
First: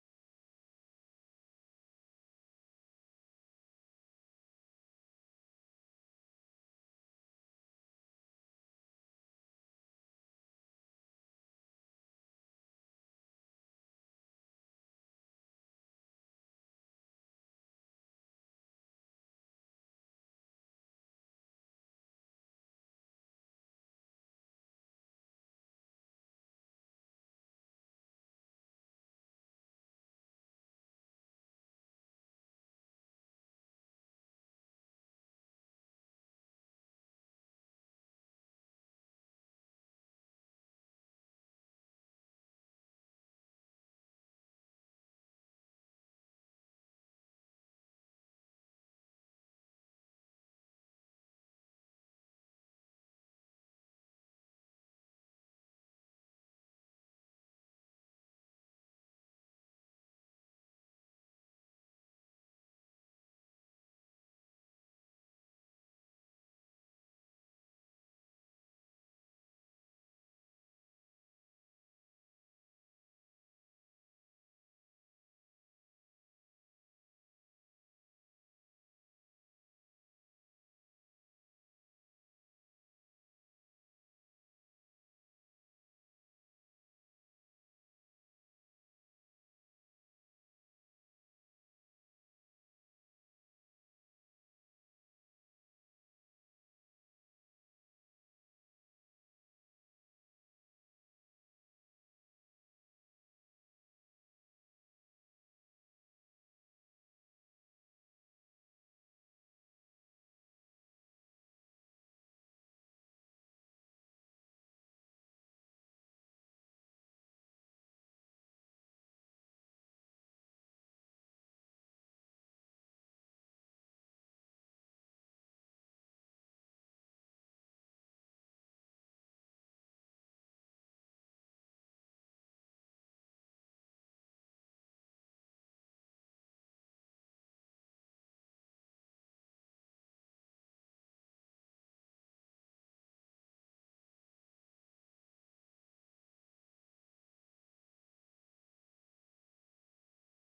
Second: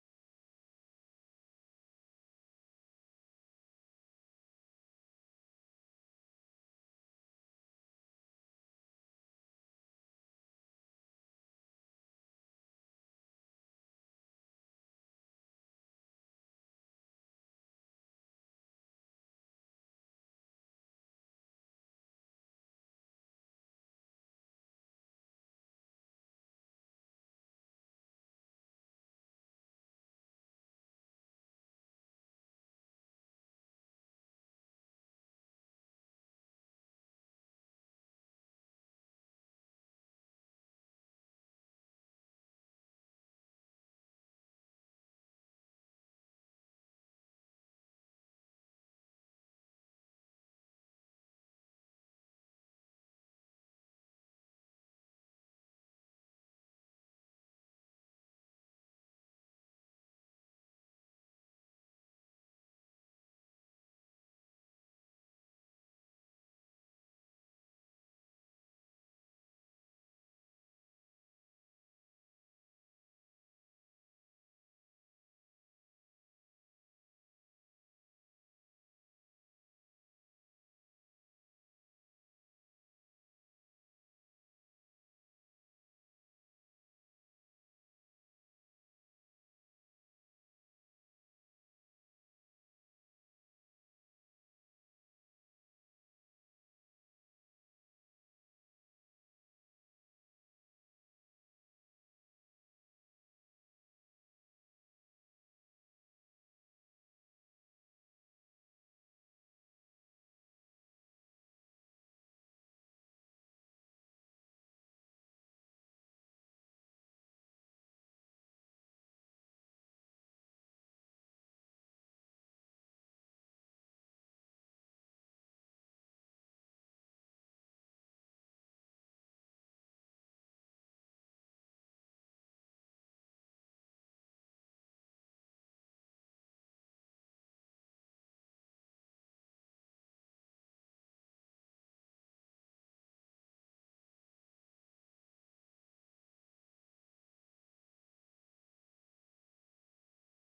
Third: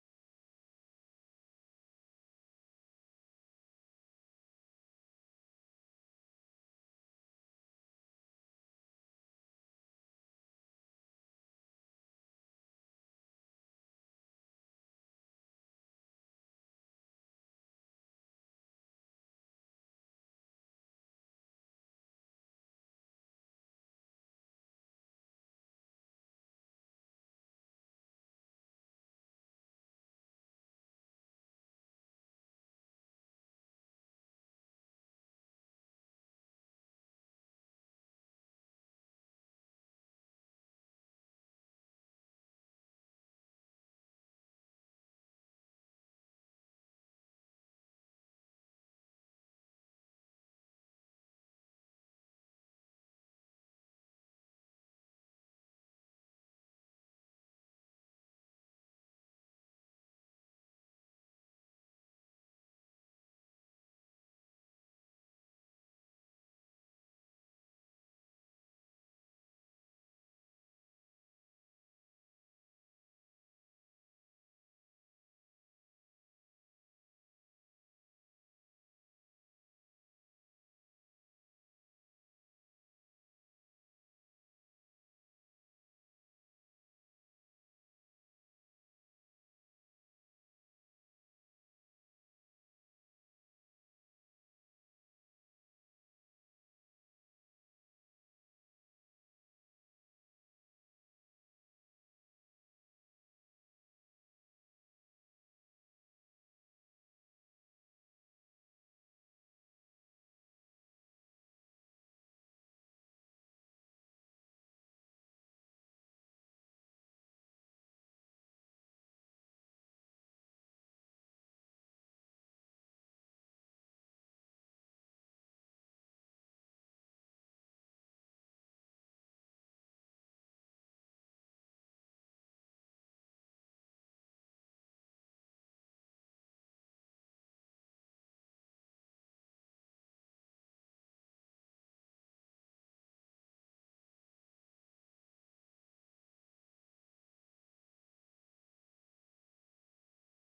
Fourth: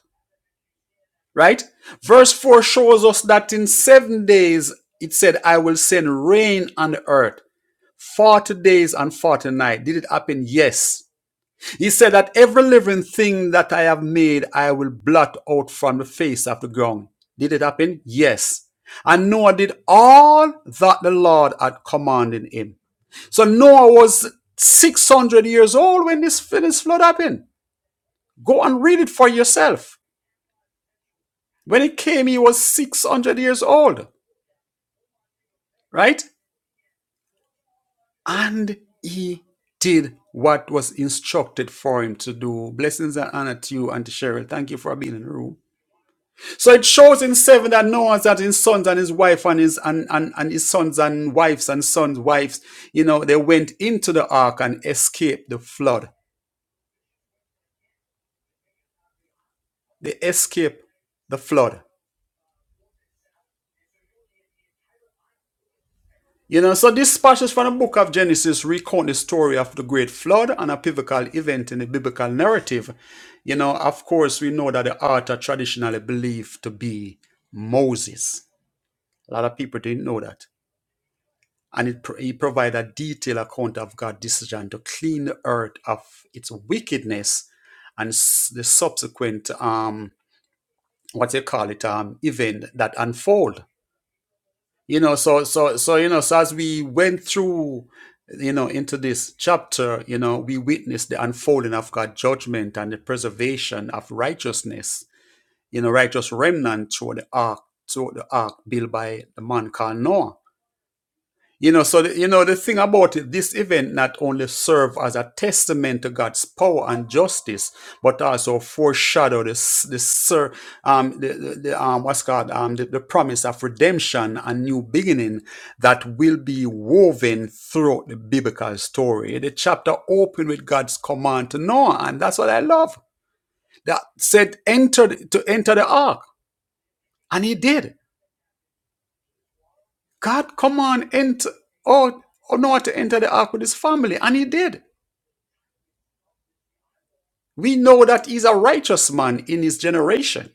Speaker 2: right? Verse 4 shows us that in seven days it said, I will send rain on the earth, 40 days and 40 nights. Did it happen? Yes. He said that every living thing that I have made, I will blot out from the face of the ground. Did it happen? Yes. And Noah did all that the Lord had commanded him. So Noah was 600 years old when this, when this flood happened. Go and read it for yourself. When it came, he was 600 years old. right? And he did what was instructed for him to do. Blessings and honor to you, Auntie Cheryl. Thank you for being in the room. So it shows in seven that Noah's that his sons and his wife and his and, and, and his sons and wives and sons' wives, you know, they went into the ark and escaped the flood. They escaped the flood. You know, so this passage from the book of Genesis recount the story of the great flood and a pivotal event in the biblical narrative. You know, of course, we know that the author traditionally believed to be Moses. A lot of people didn't know that. And it, pro- he provided a detailed account of God's decision to clean the earth of its wickedness and s- the subsequent, um, what they call it, um, event that unfold. you know so so so you know so as we went through you know into this chapter you know we witnessed the unfolding of god's judgment and the preservation of righteousness you know righteous remnant through the ark through the ark built by the man called noah you know, so the, you know the thing about it, this event not only served as a testament to God's power and justice, but also foreshadow the s- the ser, um the, the, the um what's called um the, the promise of redemption and new beginning that will be woven throughout the biblical story. The chapter opened with God's command to Noah, and that's what I love. That said, enter the- to enter the ark, and he did. God, command enter or or not to enter the ark with his family. And he did. We know that he's a righteous man in his generation.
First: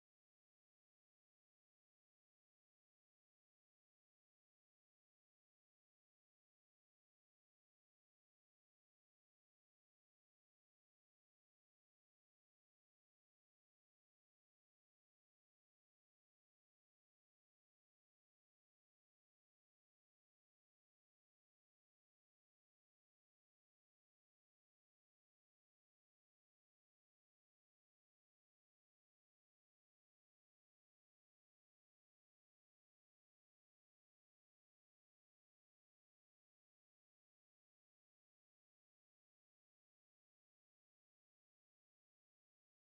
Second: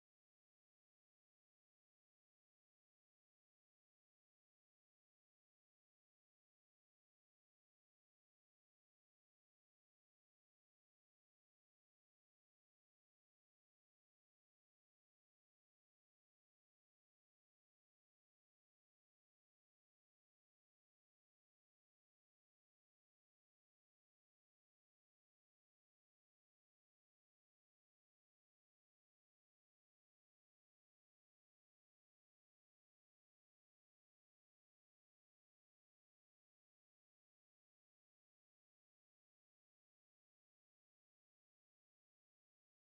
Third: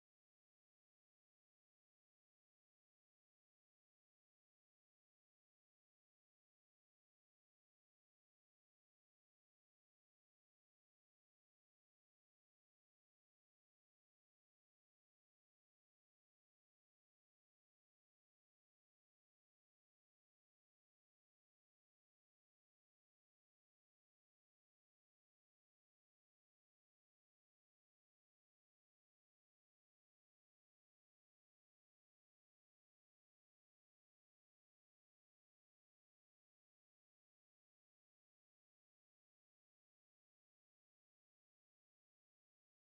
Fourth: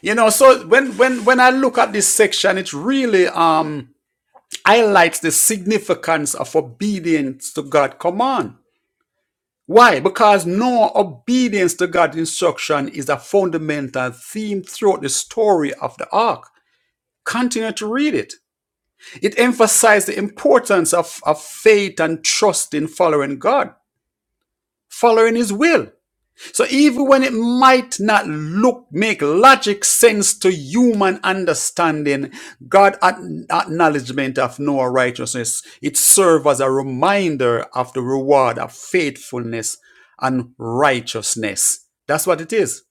Speaker 2: You know, so when when when I look at this section, it really um highlights the significance of obedience to God's command. Why? Because no obedience to God's instruction is a fundamental theme throughout the story of the ark. Continue to read it. It emphasizes the importance of, of faith and trust in following God. following his will. So even when it might not look make logic sense to human understanding, God acknowledgement of Noah's righteousness, it serves as a reminder of the reward of faithfulness and righteousness. That's what it is.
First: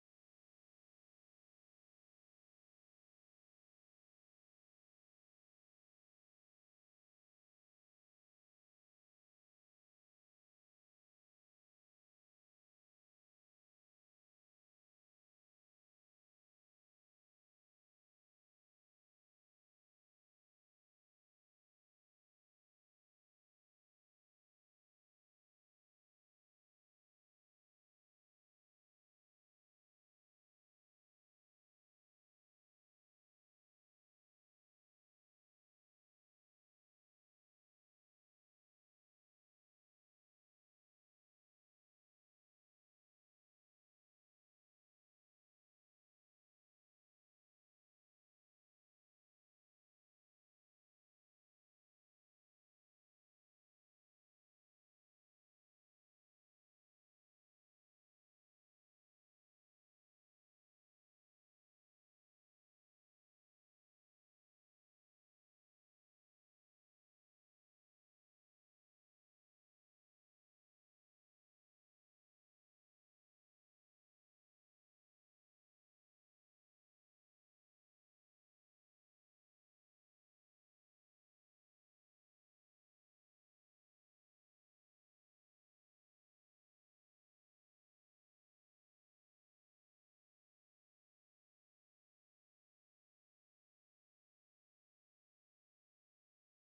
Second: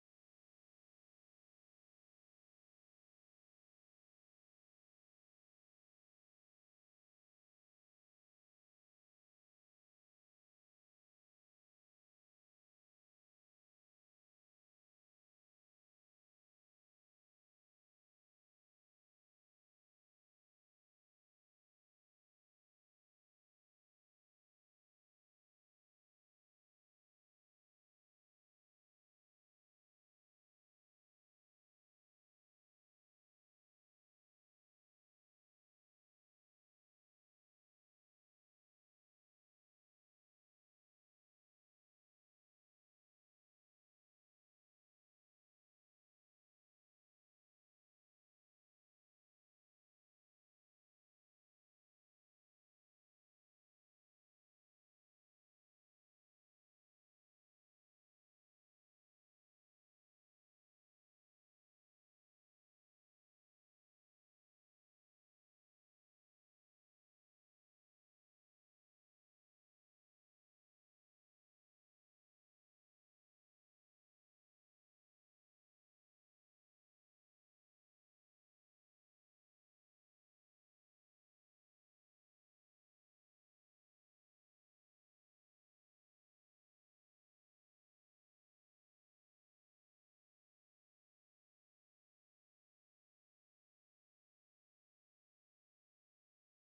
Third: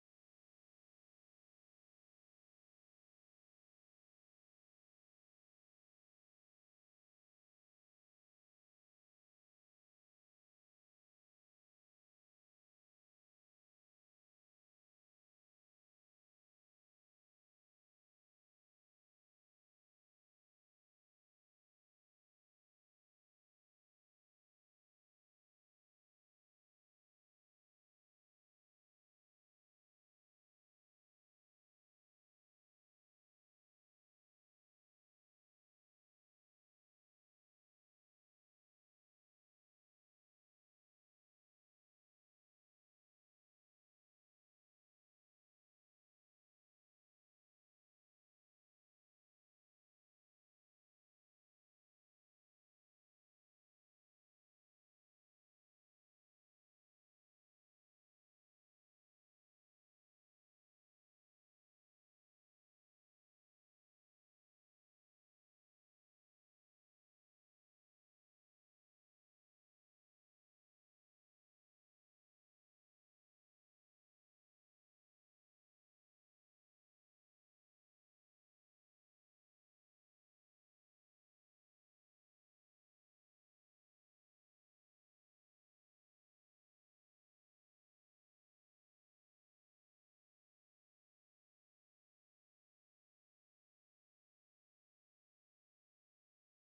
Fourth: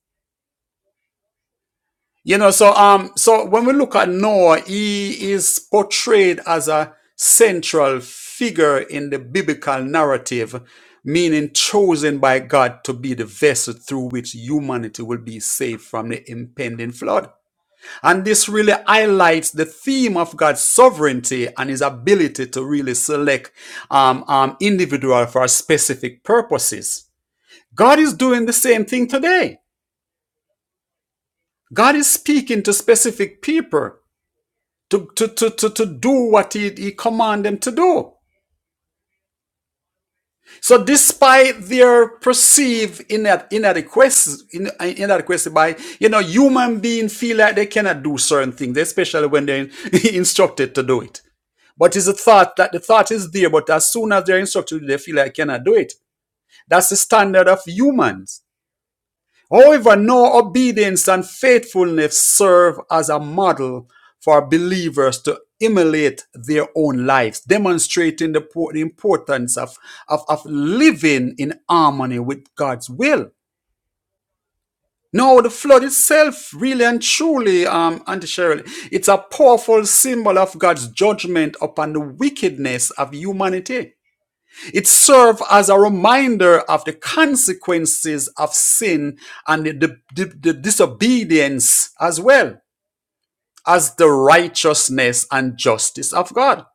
Speaker 2: You know, so um, so when we look at Noah, he is portrayed as a central figure in the biblical narrative, meaning chosen by God to be the vessel through which humanity will be saved from the impending flood. And this really highlights the theme of God's sovereignty and his ability to really select um, um, individual for specific purposes. God is doing the same thing today. God is speaking to specific people to, to, to, to, to do what he, he commanded them to do. So despite their perceived ina- inadequacy, in- uh, inadequacy by, you know, human beings feel like they cannot do certain things, especially when they're instructed to do it. But it's a thought that the thought is there, but as soon as they're instructed, they feel like I cannot do it. That's the standard of humans. However, no obedience and faithfulness serve as a model for believers to emulate their own lives, demonstrating the importance of, of, of living in harmony with God's will. No, the flood itself, really and truly, um, Auntie Cheryl, it's a powerful symbol of God's judgment upon the wickedness of humanity. It served as a reminder of the consequences of sin and the, the- the the disobedience as well as the righteousness and justice of God.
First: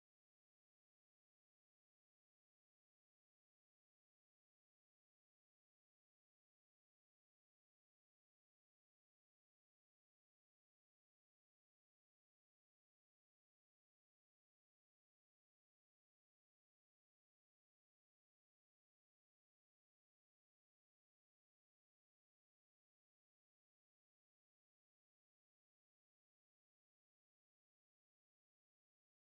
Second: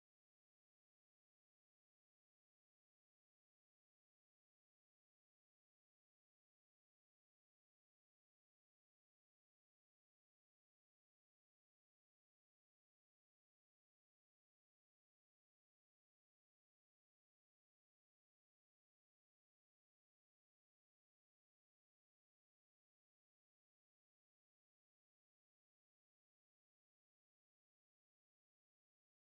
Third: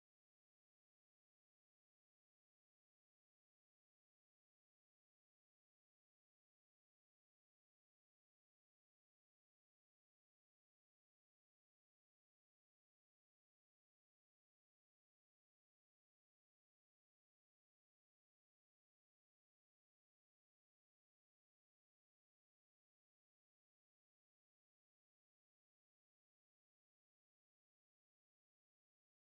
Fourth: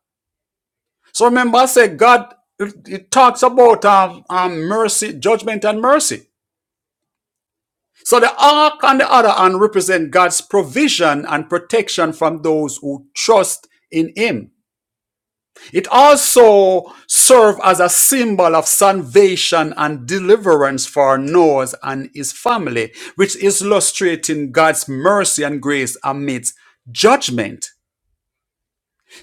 Speaker 2: So remember, I said God, it, it talks about um, um, mercy, judgment, and mercy. So the ark on the other hand represent God's provision and protection from those who trust in Him. It also served as a symbol of salvation and deliverance for Noah and his family, which is illustrating God's mercy and grace amidst judgment.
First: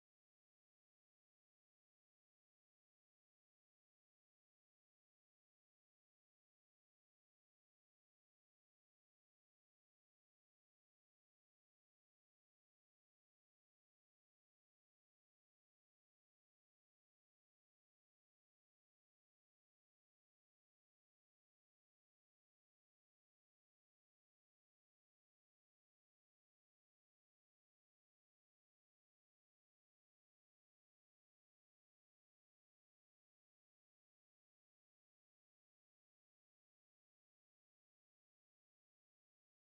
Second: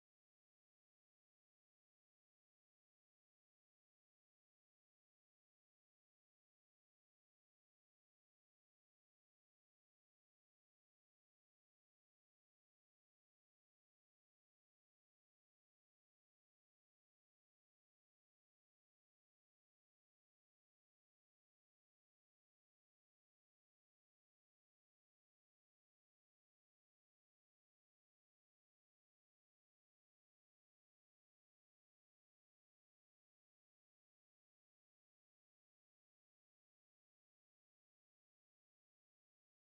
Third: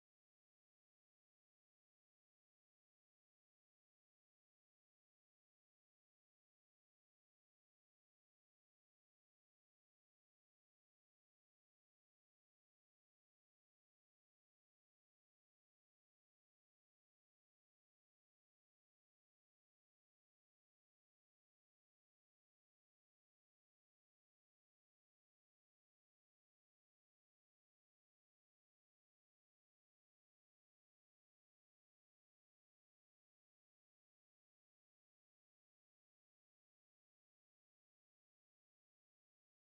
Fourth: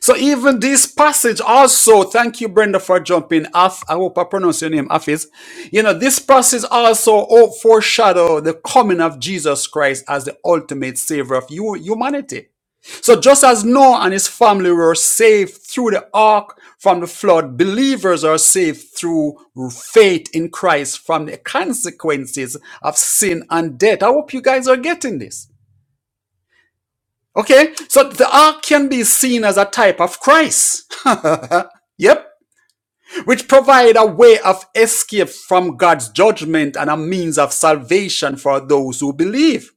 Speaker 2: So even this passage also, thank you, Brenda, for jumping. Af, I hope I pronounce your name, Afis. You know, this passage also oh, foreshadow the coming of Jesus Christ as the ultimate savior of hu- humanity. So just as Noah and his family were saved through the ark from the flood, believers are saved through faith in Christ from the consequences of sin and death. I hope you guys are getting this. Okay, so the ark can be seen as a type of Christ. Yep. Which provide a way of escape from God's judgment and a means of salvation for those who believe.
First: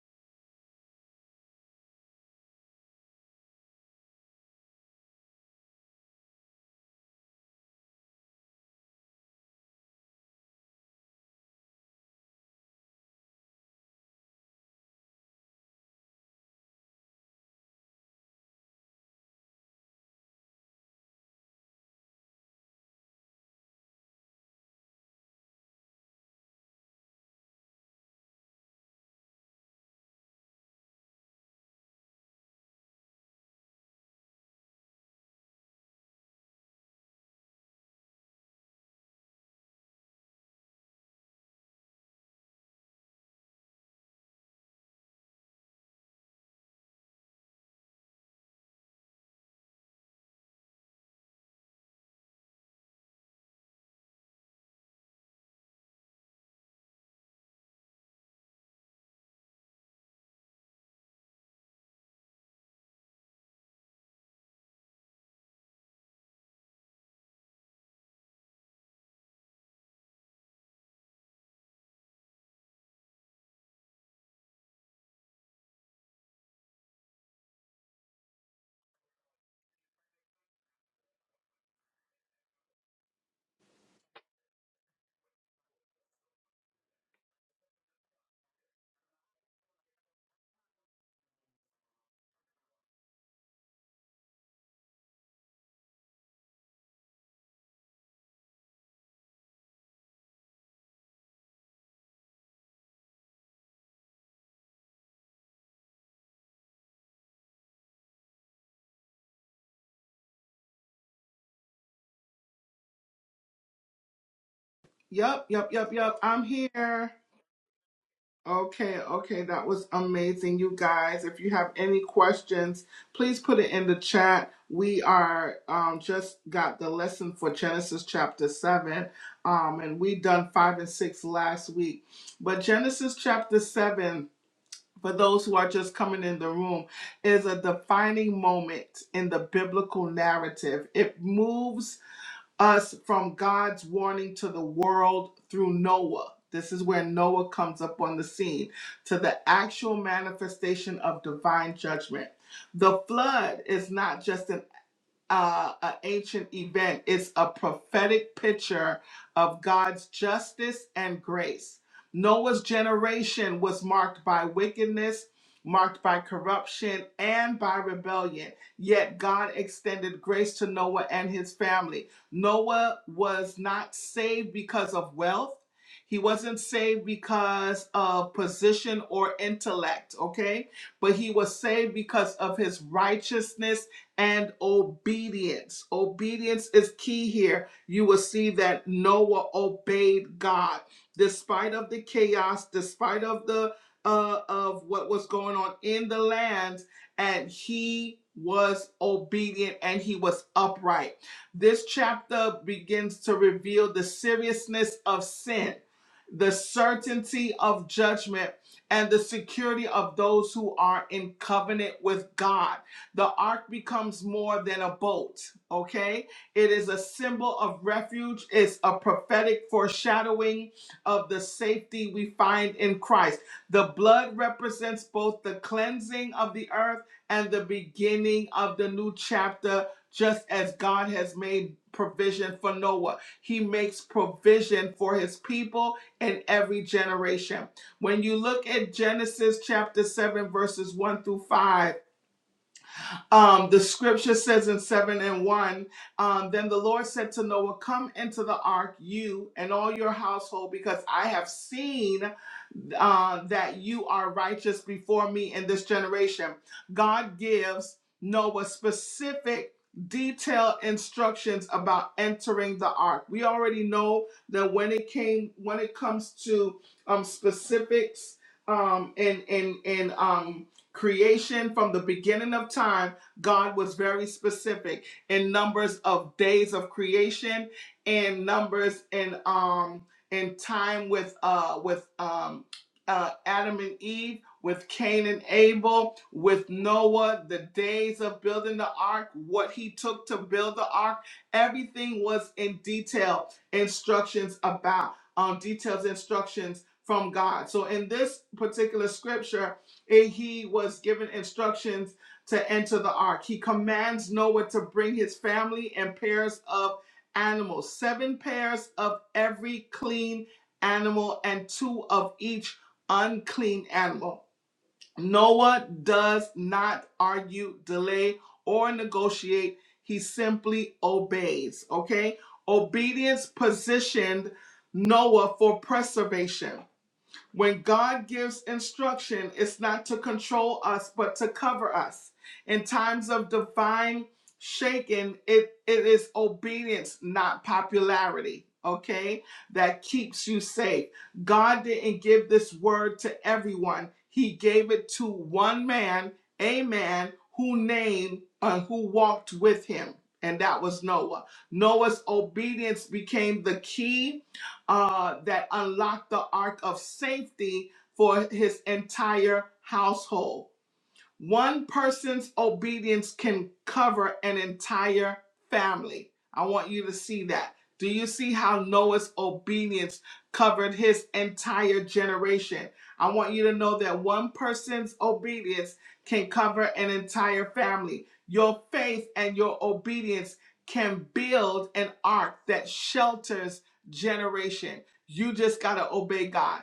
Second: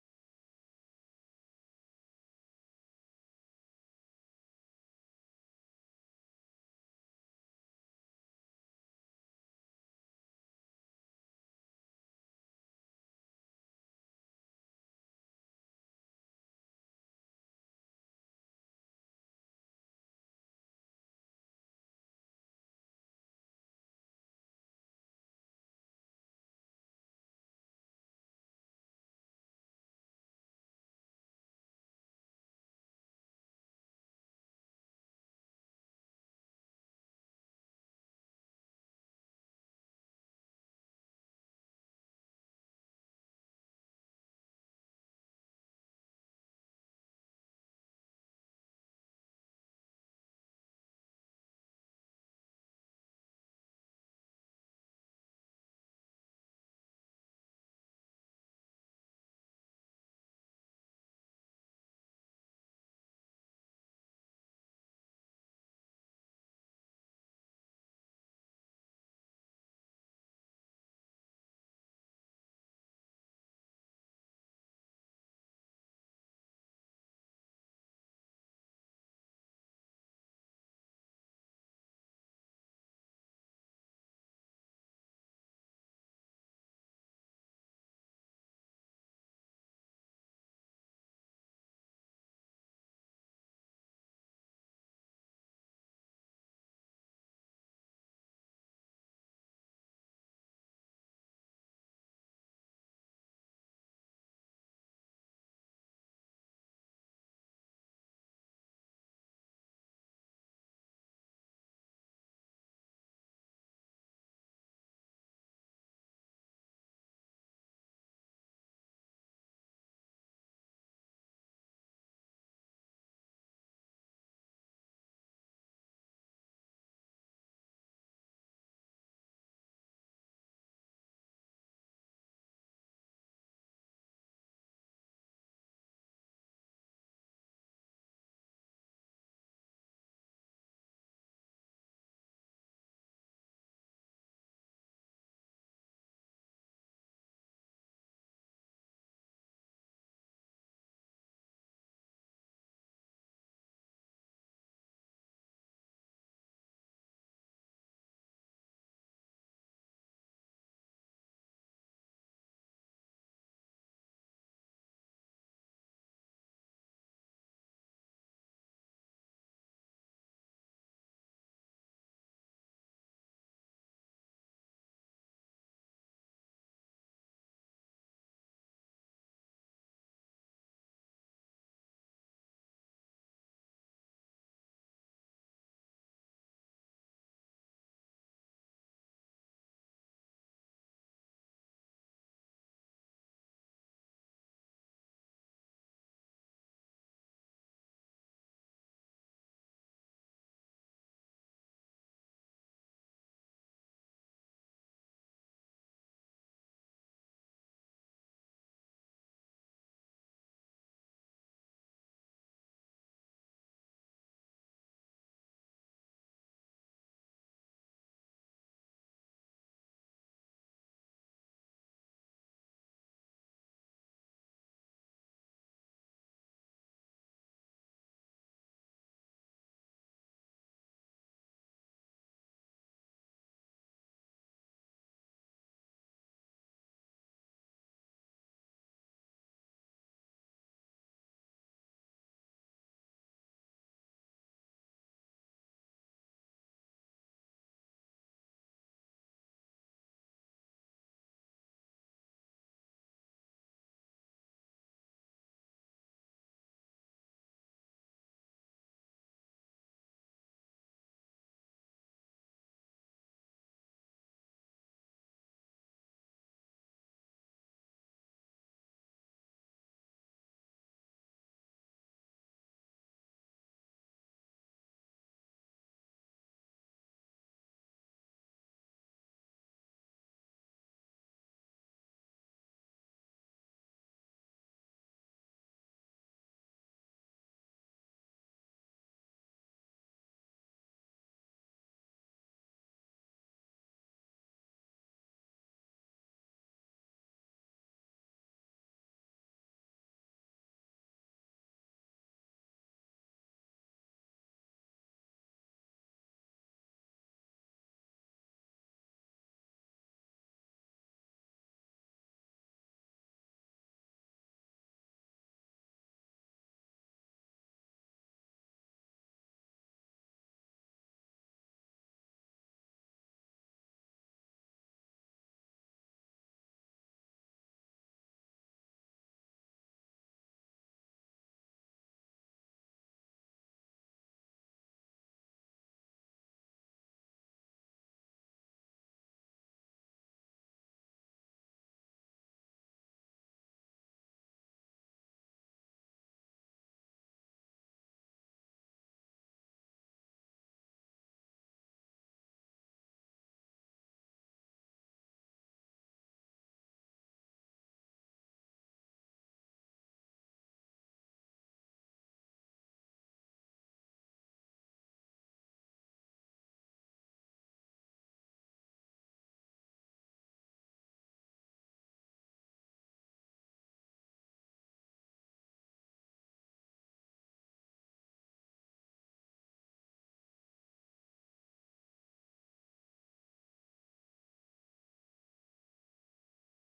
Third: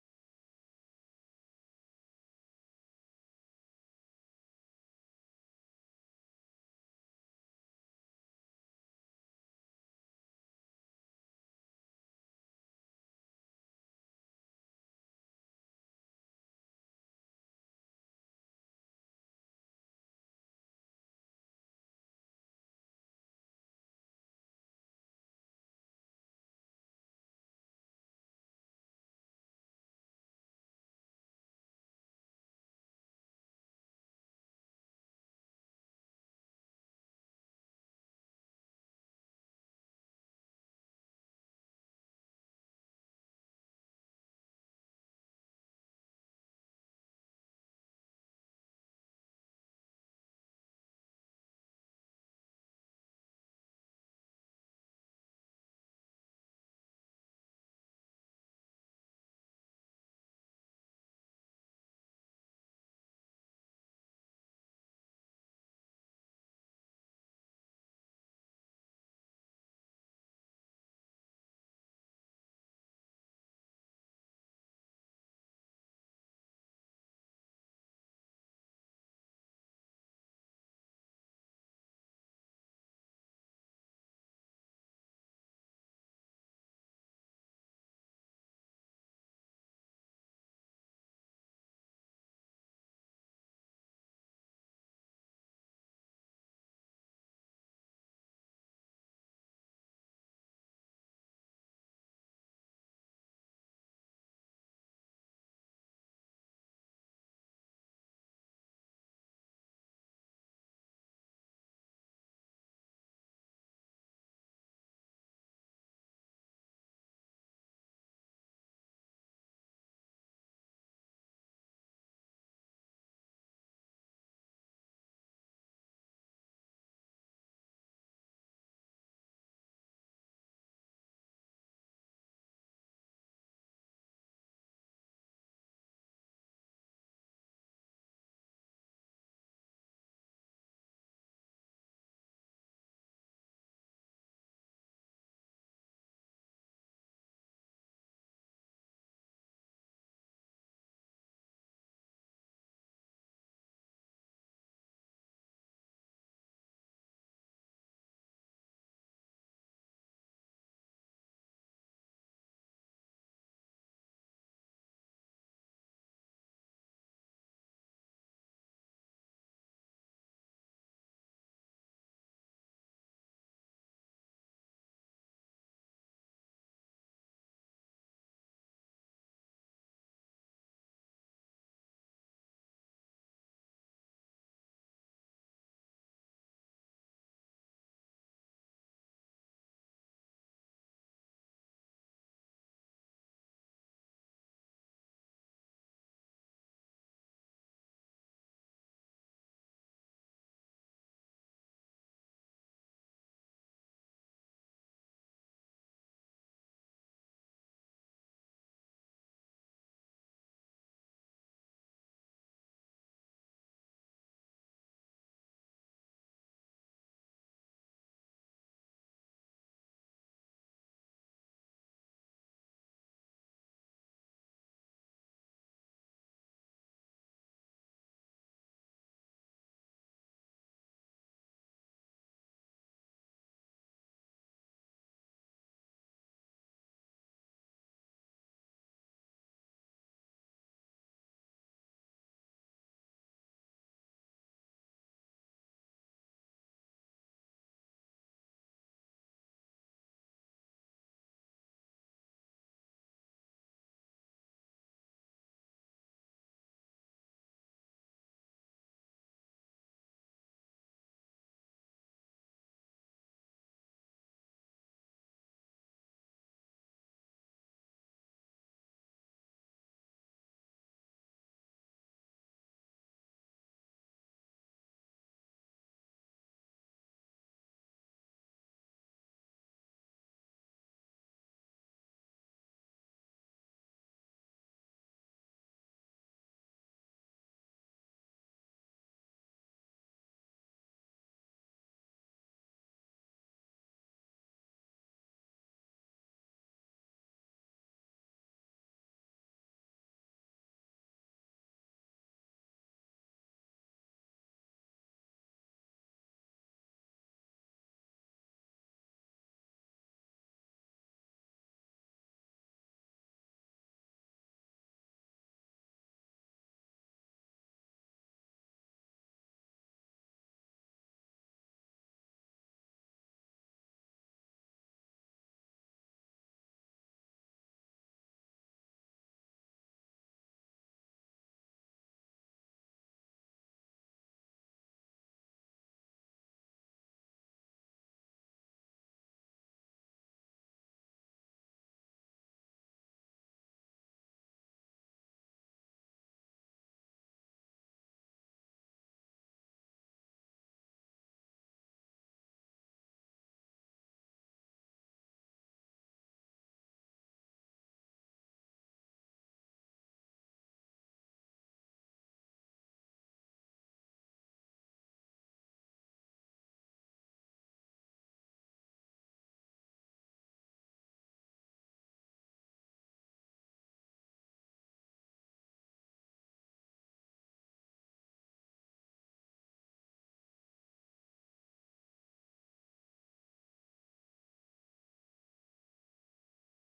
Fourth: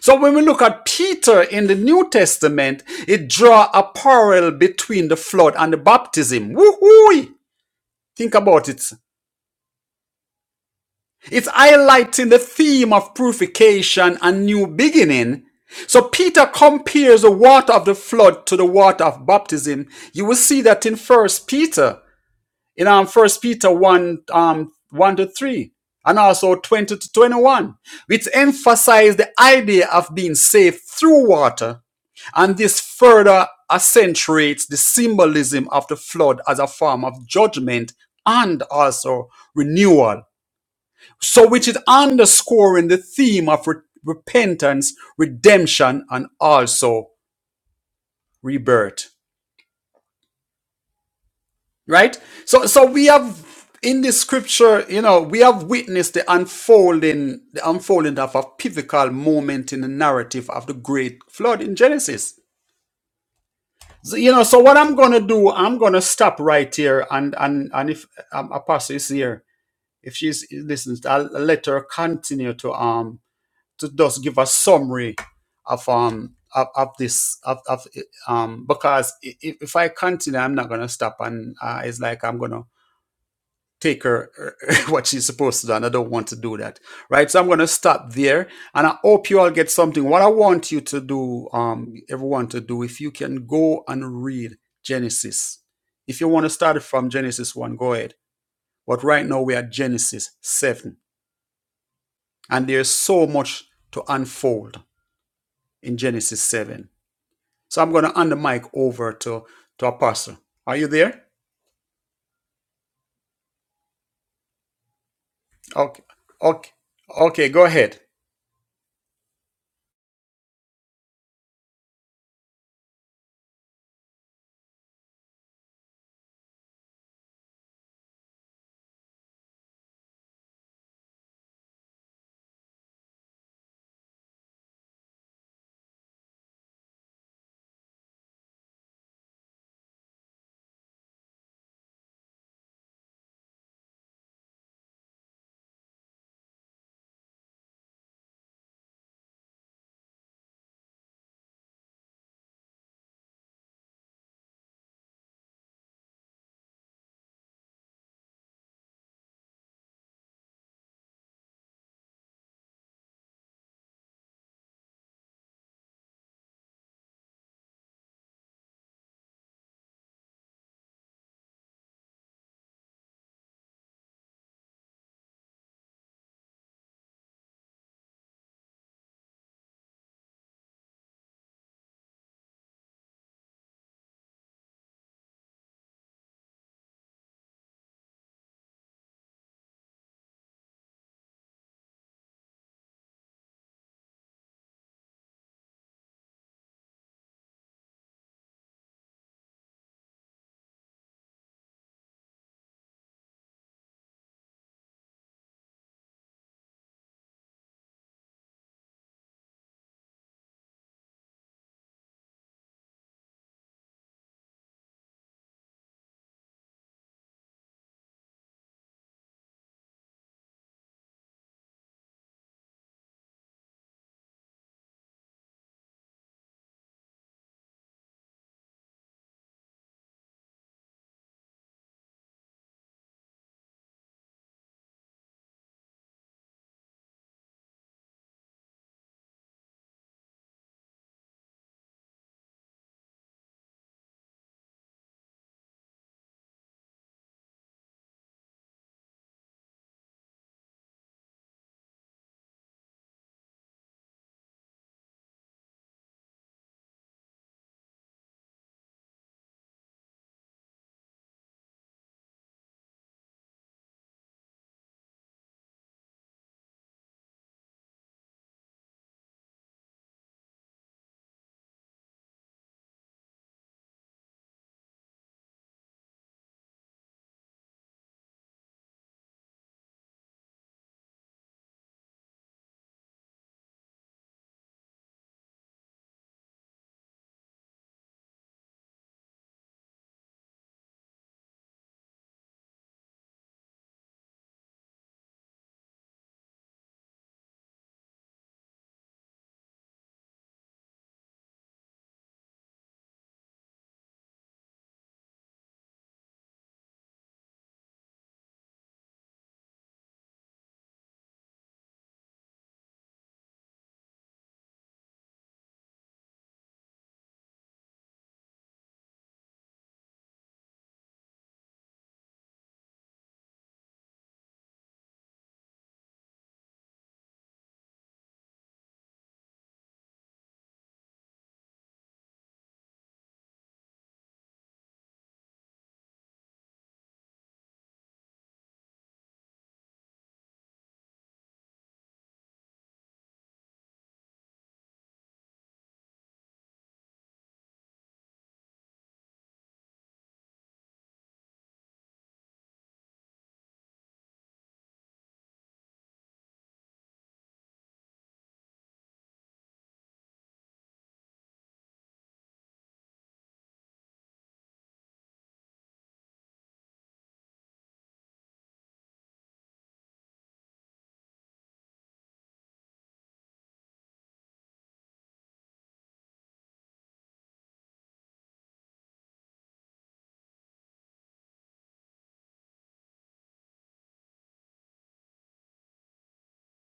Speaker 2: So when we look at Peter in the New Testament, it draw a parallel between the flood and the baptism. Woohoo! Think about it. It's highlighting the theme of purification and new beginning. So Peter compares the water of the flood to the water of baptism. You will see that in First Peter. in um, First Peter 1, um, 1 to 3, and also 20 to 21, which emphasize the idea of being saved through water. And this further accentuates the symbolism of the flood as a form of judgment and also renewal. So, which is underscoring the theme of re- repentance, redemption, and also rebirth. right so so we have in the scripture you know we have witnessed the unfolding the unfolding of a pivotal moment in the narrative of the great flood in genesis so, you know so what i'm gonna do i'm gonna stop right here and and and if um, apostle is here if she's listens i'll let her continue to um to just give a summary of um of, of this of, of um because i- i- if i continue i'm not gonna stop and uh, it's like i'm gonna take her what she's supposed to do and i don't want to do that right so i'm going to stop there and i hope you all get something what i want you to do um everyone to do if you can go and read genesis if you want to start it from genesis 1 go ahead but right now we are at genesis 7 and there's so much to unfold in genesis 7 so i'm going to hand the mic over to to apostle are you there
Speaker 1: Yup, yup, yup,
Speaker 2: okay
Speaker 1: yup. I'm
Speaker 2: okay
Speaker 1: here.
Speaker 2: okay go ahead
Speaker 1: Okay, okay, that was amazing, you guys. If you have any questions, please put it in the chat. We are um, just got the lesson for Genesis chapter seven, um, and we done five and six last week. But Genesis chapter seven, for those who are just coming in the room, is a defining moment in the biblical narrative. It moves us from God's warning to the world through Noah. This is where Noah comes up on the scene to the actual manifestation of divine judgment. The flood is not just an uh, an ancient event. It's a prophetic picture of God's justice and grace. Noah's generation was marked by wickedness, marked by corruption, and by rebellion. Yet God extended grace to Noah and his family. Noah was not saved because of wealth. He wasn't saved because of position or intellect, okay? But he was saved because of his righteousness and obedience. Obedience is key here. You will see that Noah obeyed God despite of the chaos, despite of the uh, of what was going on in the land, and he was obedient and he was upright. This chapter begins to reveal the seriousness of sin, the certainty of judgment, and the security of those who are in covenant with God. The ark becomes more than a boat, okay? It is a symbol of refuge, it's a prophetic foreshadowing of the safety we find in Christ. The blood represents both the cleansing of the earth and the beginning of the new chapter, just as God has made provision for Noah. He makes provision for his people in every generation. When you look at Genesis chapter 7, verses 1 through 5, um, the scripture says in 7 and 1 um, Then the Lord said to Noah, Come into the ark, you and all your household, because I have seen uh, that you are righteous before me in this generation. God gives Noah specific, detailed instructions about entering the ark. We already know that when it came, when it comes to um, specifics um, in in and um, creation from the beginning of time, God was very specific in numbers of days of creation and numbers in um in time with uh with um uh, Adam and Eve, with Cain and Abel, with Noah, the days of building the ark, what he took to build the ark, everything was in detail instructions about, um, details instructions from God. So in this particular scripture, it- he was given instructions to enter the ark. He commands Noah to bring his family and pairs of animals, seven pairs of every clean animal and two of each unclean animal. Noah does not argue, delay, or negotiate. He simply obeys. Okay? Obedience positioned Noah for preservation. When God gives instruction, it's not to control us, but to cover us. In times of divine shaking, it, it is obedience, not popularity, okay, that keeps you safe. God didn't give this word to everyone, He gave it to one man, a man who named and who walked with him, and that was Noah. Noah's obedience became the key uh, that unlocked the ark of safety for his entire household. One person's obedience can cover an entire family. I want you to see that. Do you see how Noah's obedience covered his entire generation? I want you to know that one person's obedience can cover an entire family. Your faith and your obedience can build an ark that shelters generation. You just got to obey God.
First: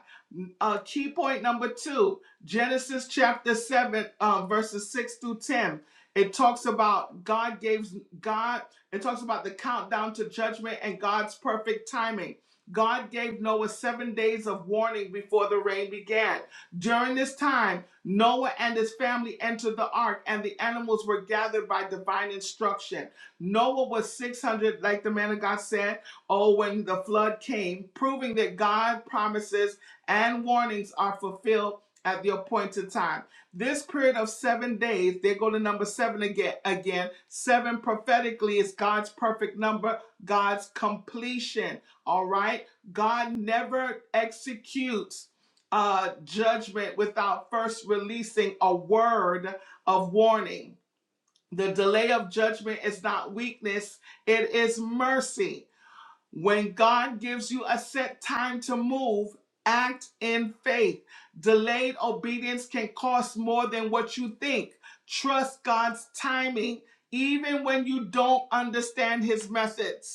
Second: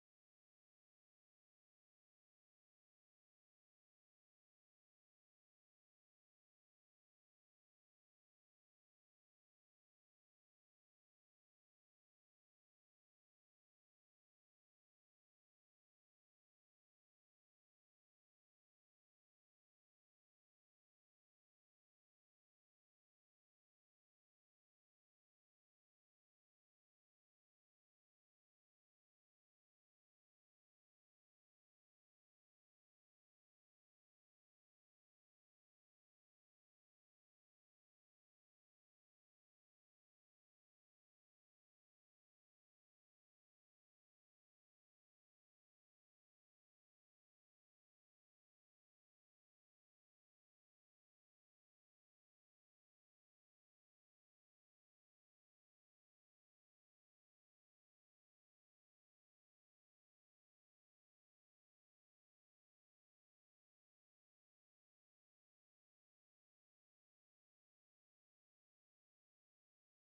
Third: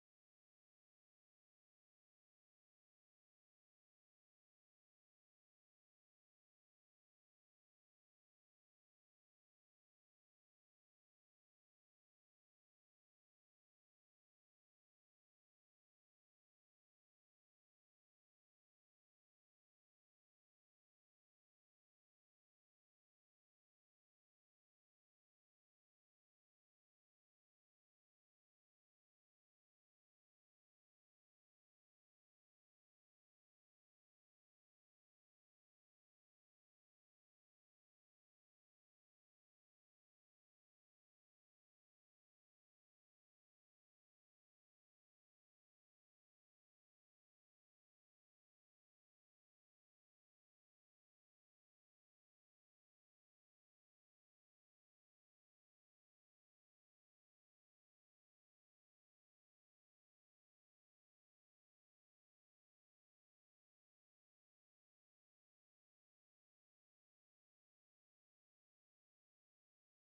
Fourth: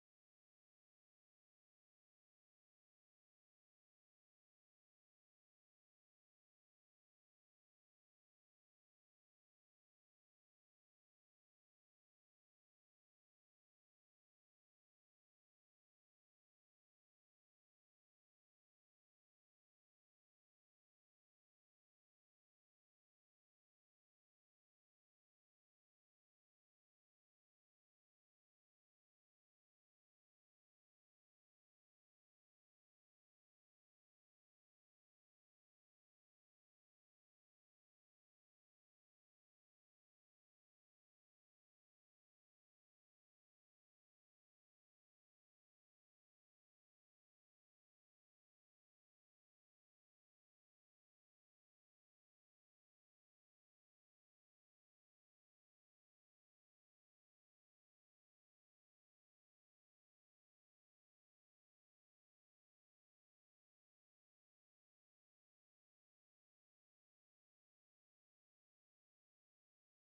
Speaker 1: Uh, key point number two Genesis chapter 7, um, verses 6 through 10. It talks about God gave God, it talks about the countdown to judgment and God's perfect timing. God gave Noah seven days of warning before the rain began. During this time, Noah and his family entered the ark, and the animals were gathered by divine instruction. Noah was 600, like the man of God said, oh, when the flood came, proving that God's promises and warnings are fulfilled at the appointed time. This period of seven days, they go to number seven again. Again, seven prophetically is God's perfect number, God's completion. All right, God never executes uh, judgment without first releasing a word of warning. The delay of judgment is not weakness; it is mercy. When God gives you a set time to move, act in faith. Delayed obedience can cost more than what you think. Trust God's timing, even when you don't understand his methods.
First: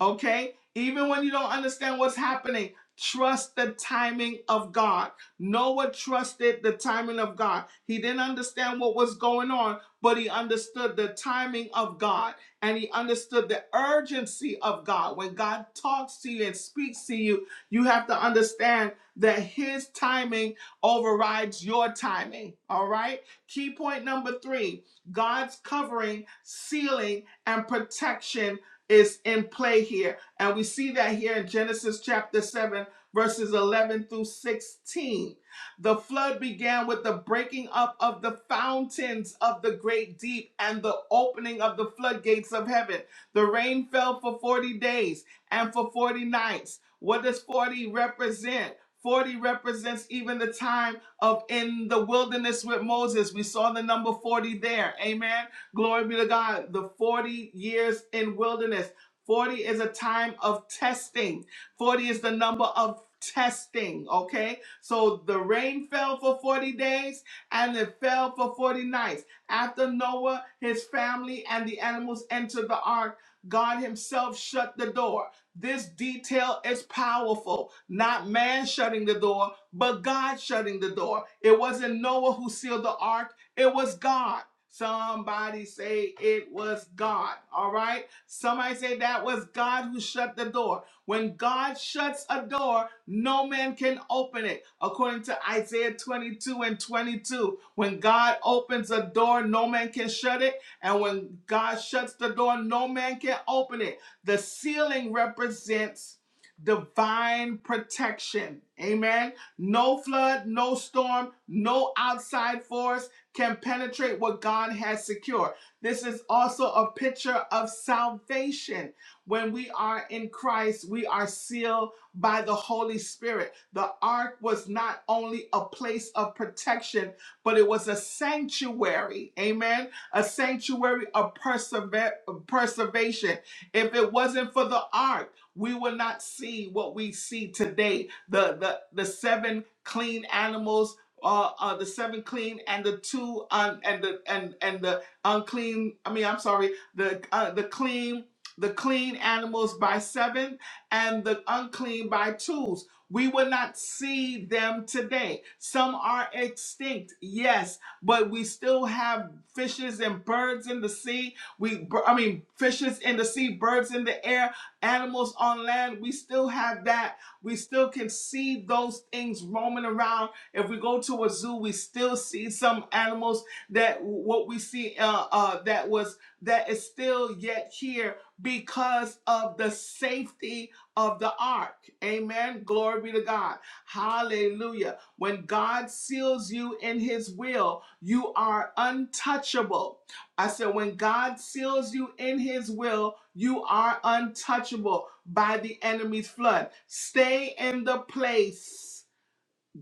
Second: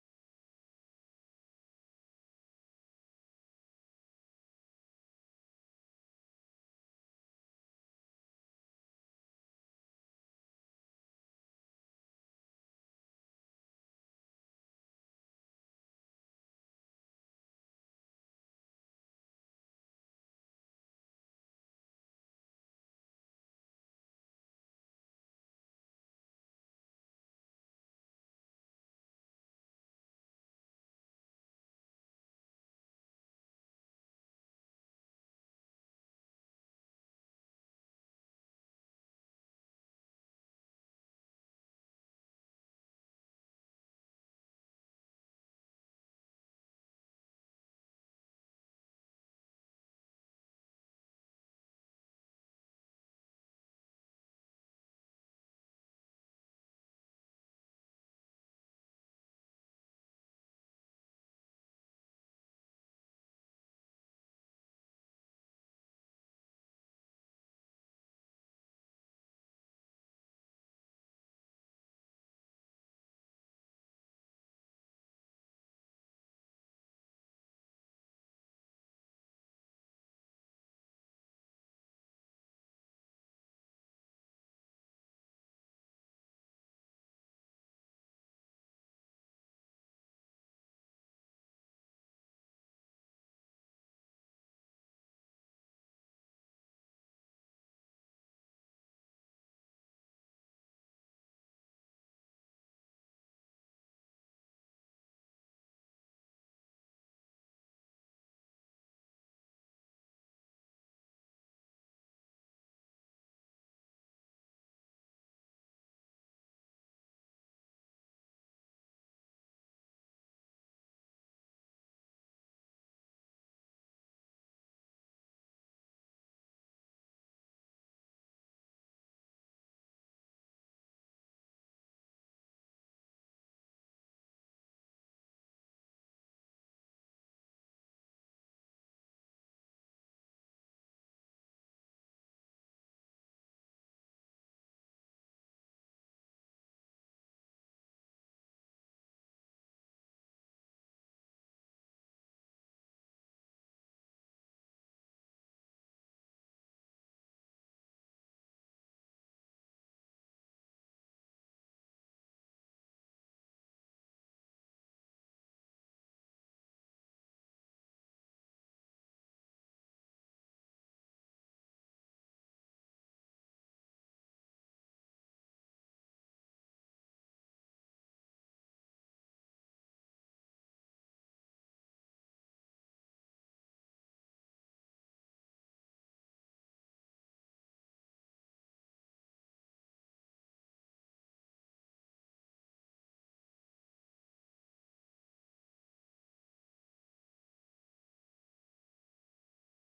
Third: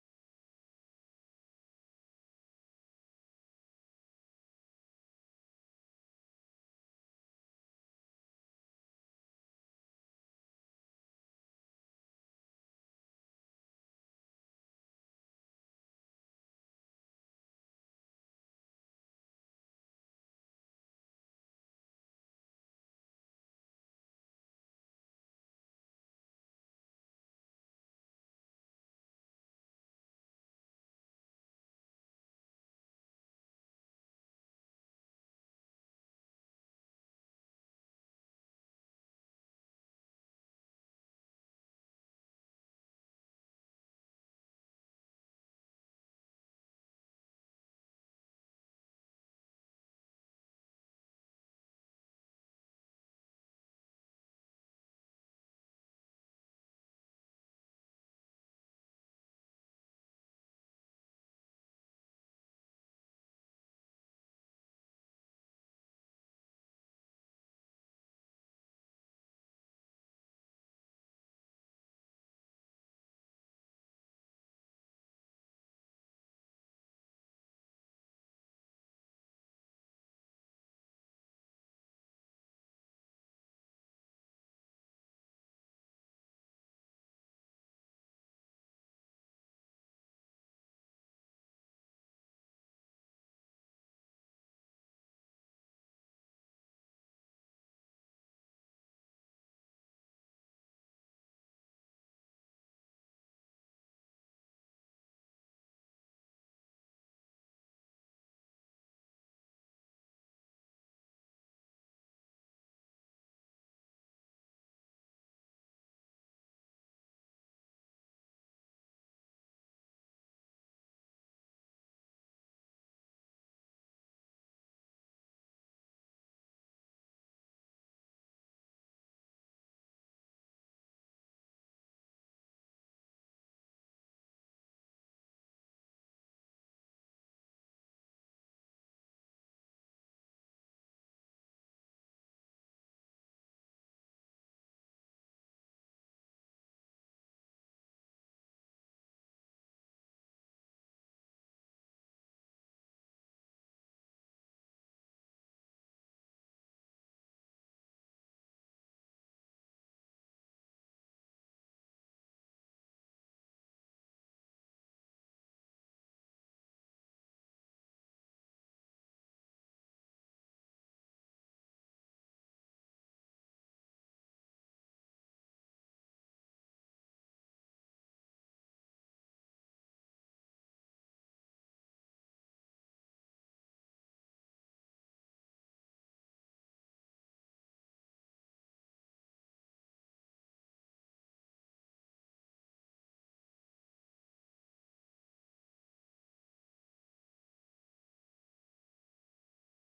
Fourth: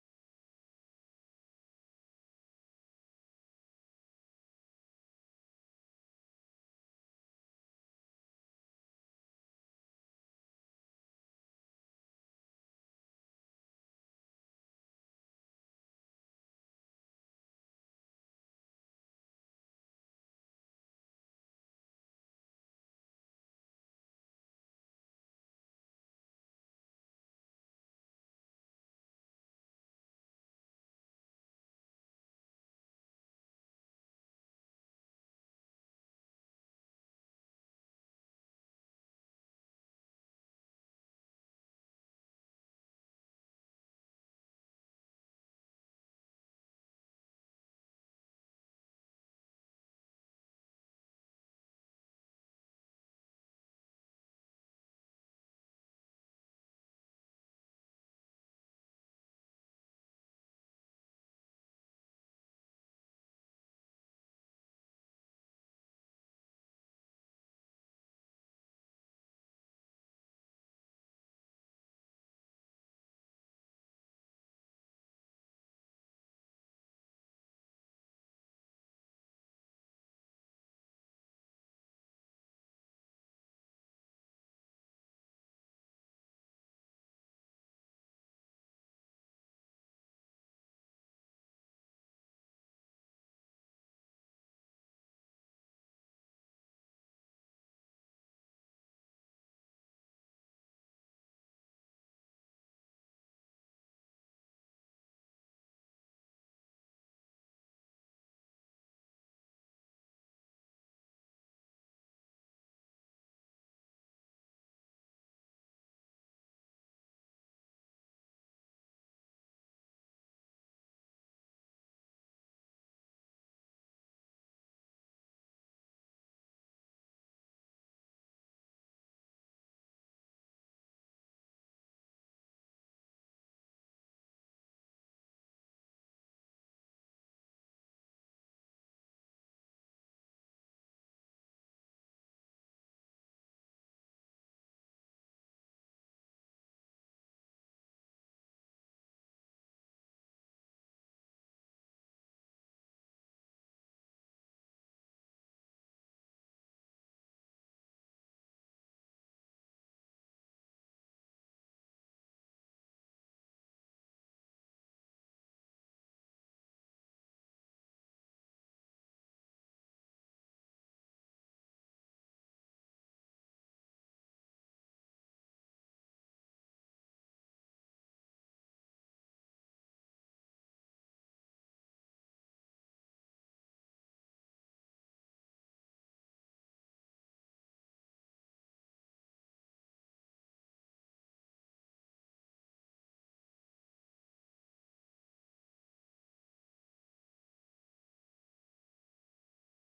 Speaker 1: Okay? Even when you don't understand what's happening, trust the timing of God. Noah trusted the timing of God. He didn't understand what was going on, but he understood the timing of God and he understood the urgency of God. When God talks to you and speaks to you, you have to understand that his timing overrides your timing. All right? Key point number three God's covering, sealing, and protection is in play here. And we see that here in Genesis chapter 7, verses 11 through 16. The flood began with the breaking up of the fountains of the great deep and the opening of the floodgates of heaven. The rain fell for 40 days and for 40 nights. What does 40 represent? 40 represents even the time of in the wilderness with Moses. We saw the number 40 there. Amen Glory be to God. The 40 years in wilderness. 40 is a time of testing. 40 is the number of testing, okay? So the rain fell for 40 days and it fell for 40 nights. After Noah, his family, and the animals entered the ark, God himself shut the door. This detail is powerful. Not man shutting the door, but God shutting the door. It wasn't Noah who sealed the ark, it was God. Somebody say it was God. All right. Somebody say that was God who shut the door. When God shuts a door, no man can open it. According to Isaiah 22 and 22, when God opens a door, no man can shut it. And when God shuts the door, no man can open it. The ceiling represents divine protection. Amen. No flood, no storm, no outside force can penetrate what God has secured. This is also a picture of salvation. When we are in Christ, we are sealed by the Holy Spirit. The ark was not only a place of protection, but it was a sanctuary. Amen. A sanctuary of persever- preservation. If it wasn't for the ark, we will not see what we see today. The, the, the seven clean animals uh, uh, the seven clean and the two un- and the and and the unclean. I mean, I'm sorry, the uh, the clean the clean animals by seven and the unclean by twos. We will not see them today. Some are extinct, yes, but we still have fishes and birds in the sea. We, I mean, fishes in the sea, birds in the air, animals on land. We still have that. We still can see those things roaming around if we go to a zoo, we still see some animals that what we see uh, uh, that was that is still yet here because of the safety of the ark. Amen. Glory be to God. Hallelujah. When God seals you in His will, you are untouchable. I said, when God seals you in His will, you are untouchable by the enemy's flood. Stay in the place.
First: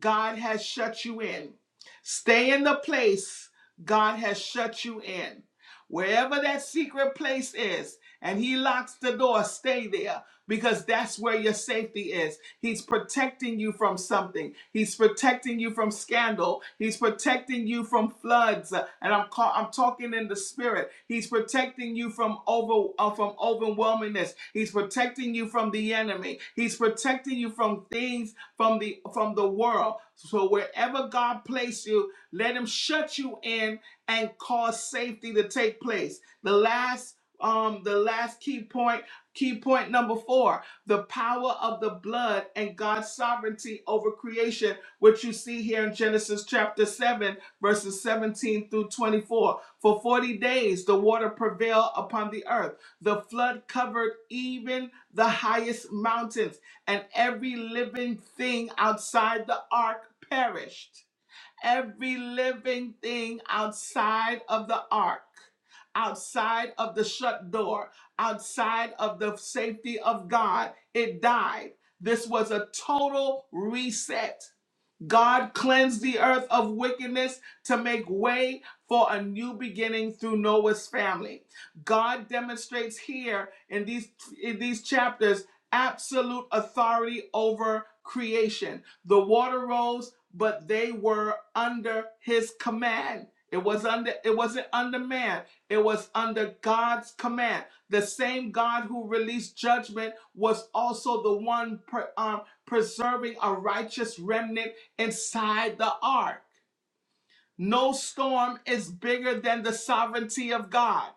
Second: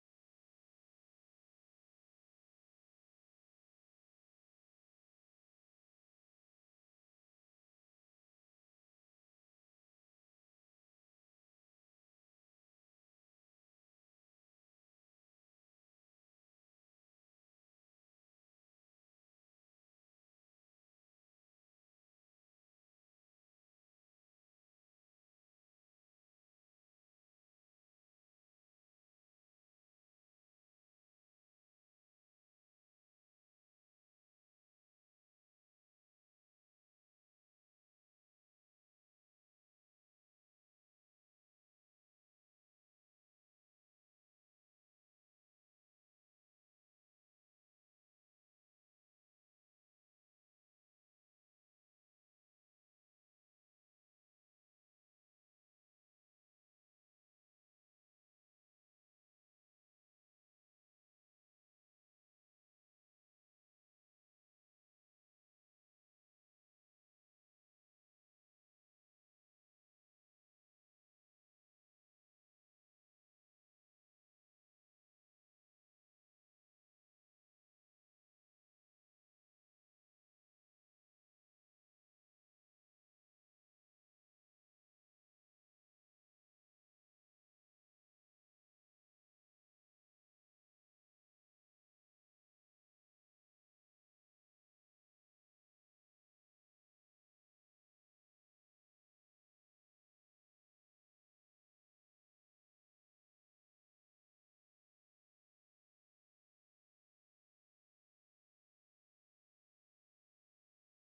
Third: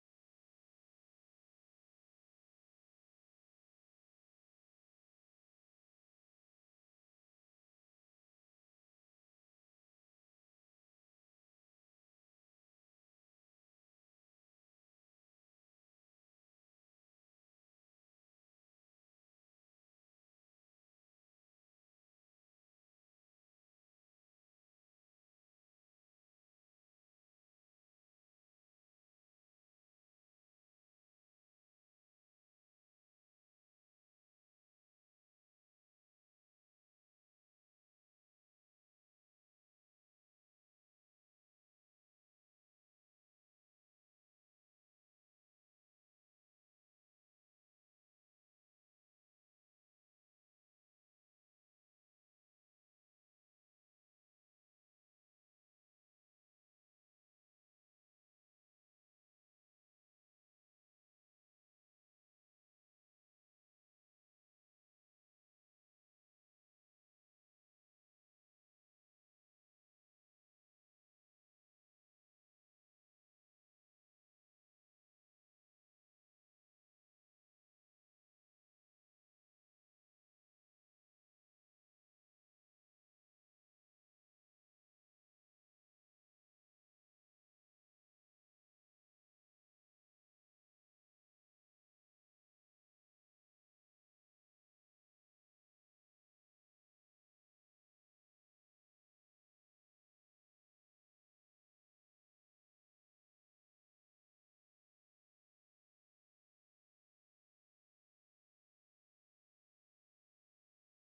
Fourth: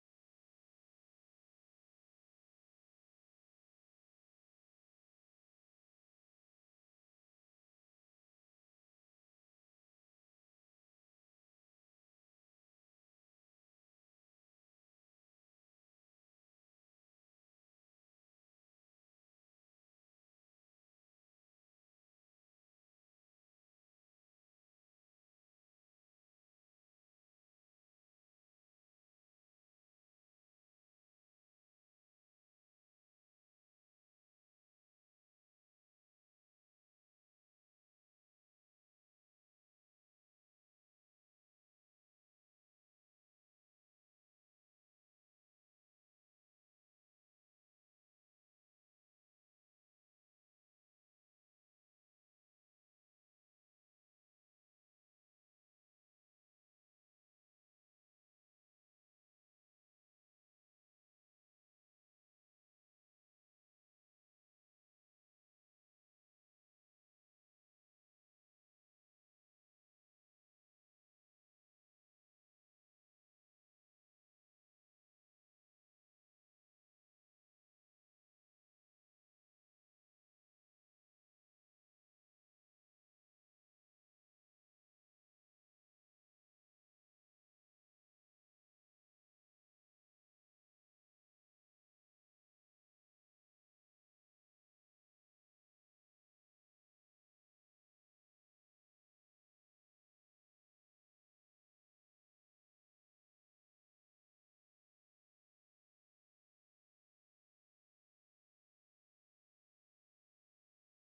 Speaker 1: God has shut you in. Stay in the place God has shut you in. Wherever that secret place is, and He locks the door, stay there because that's where your safety is. He's protecting you from something. He's protecting you from scandal. He's protecting you from floods. Uh, And I'm call, I'm talking in the spirit. He's protecting you from over uh, from overwhelmingness. He's protecting you from the enemy. He's protecting you from things from the from the world. So wherever God placed you, let him shut you in and cause safety to take place. The last um the last key point Key point number four the power of the blood and God's sovereignty over creation, which you see here in Genesis chapter 7, verses 17 through 24. For 40 days the water prevailed upon the earth. The flood covered even the highest mountains, and every living thing outside the ark perished every living thing outside of the ark, outside of the shut door, outside of the safety of God, it died. This was a total reset God cleansed the earth of wickedness to make way for a new beginning through Noah's family. God demonstrates here in these in these chapters absolute authority over creation. The water rose, but they were under his command. It was under it wasn't under man. It was under God's command. The same God who released judgment was also the one pre- um, preserving a righteous remnant inside the ark. No storm is bigger than the sovereignty of God.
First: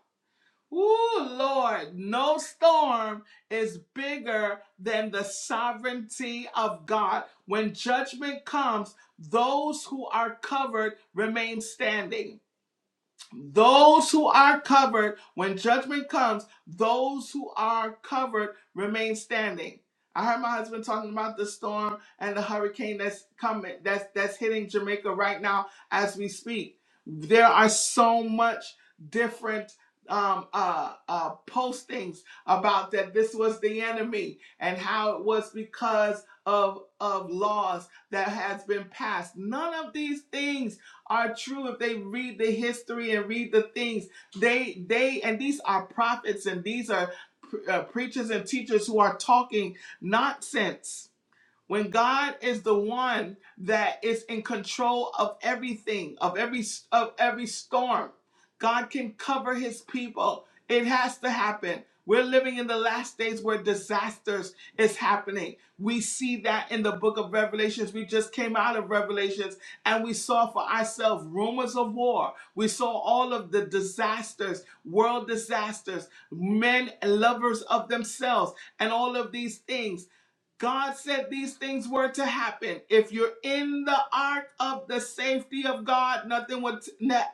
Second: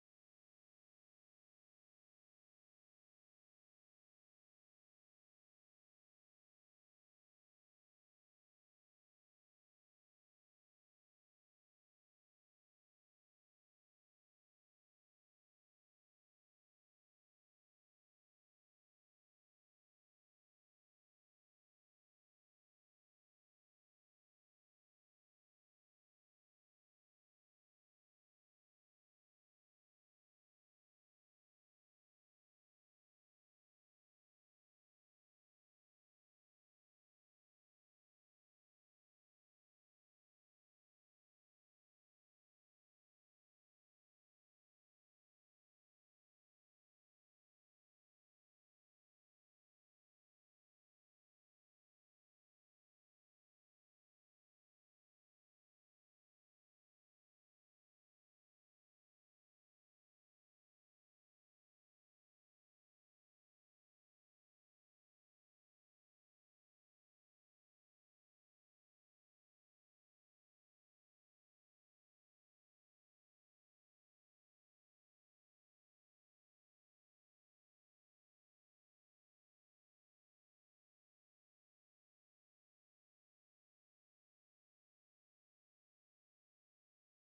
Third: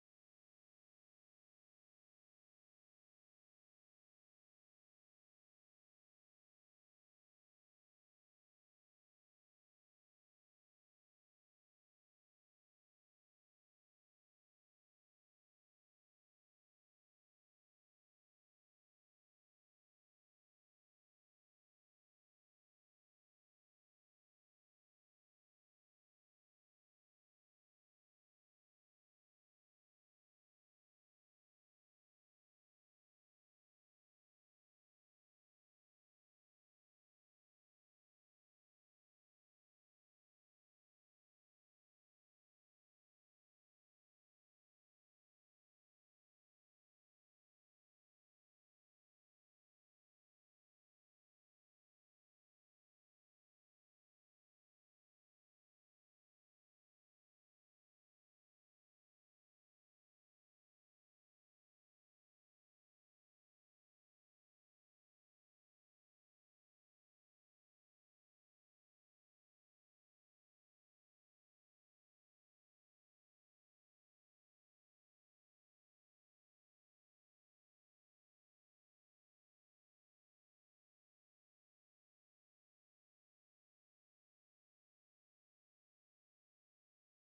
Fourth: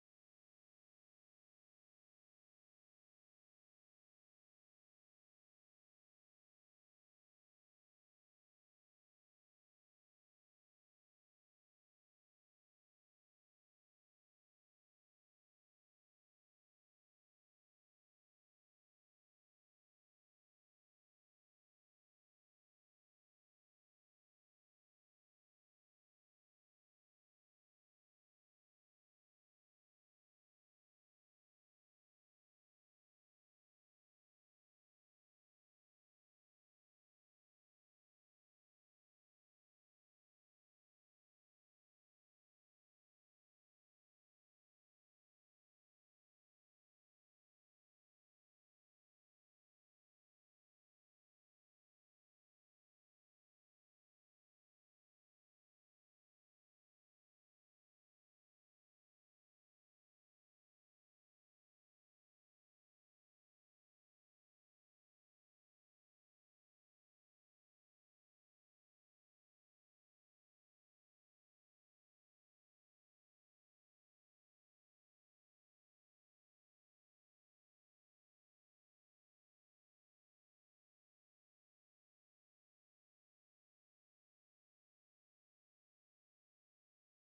Speaker 1: Ooh, Lord, no storm is bigger than the sovereignty of God. When judgment comes, those who are covered remain standing. Those who are covered, when judgment comes, those who are covered remain standing. I heard my husband talking about the storm and the hurricane that's coming, that's that's hitting Jamaica right now as we speak. There are so much different um, uh, uh, postings about that this was the enemy and how it was because of of laws that has been passed. None of these things are true if they read the history and read the things they they and these are prophets and these are pr- uh, preachers and teachers who are talking nonsense when God is the one that is in control of everything, of every of every storm, God can cover his people. It has to happen. We're living in the last days where disasters is happening. We see that in the book of Revelations. We just came out of Revelations and we saw for ourselves rumors of war. We saw all of the disasters, world disasters, men lovers of themselves, and all of these things God said these things were to happen. If you're in the ark of the safety of God, nothing will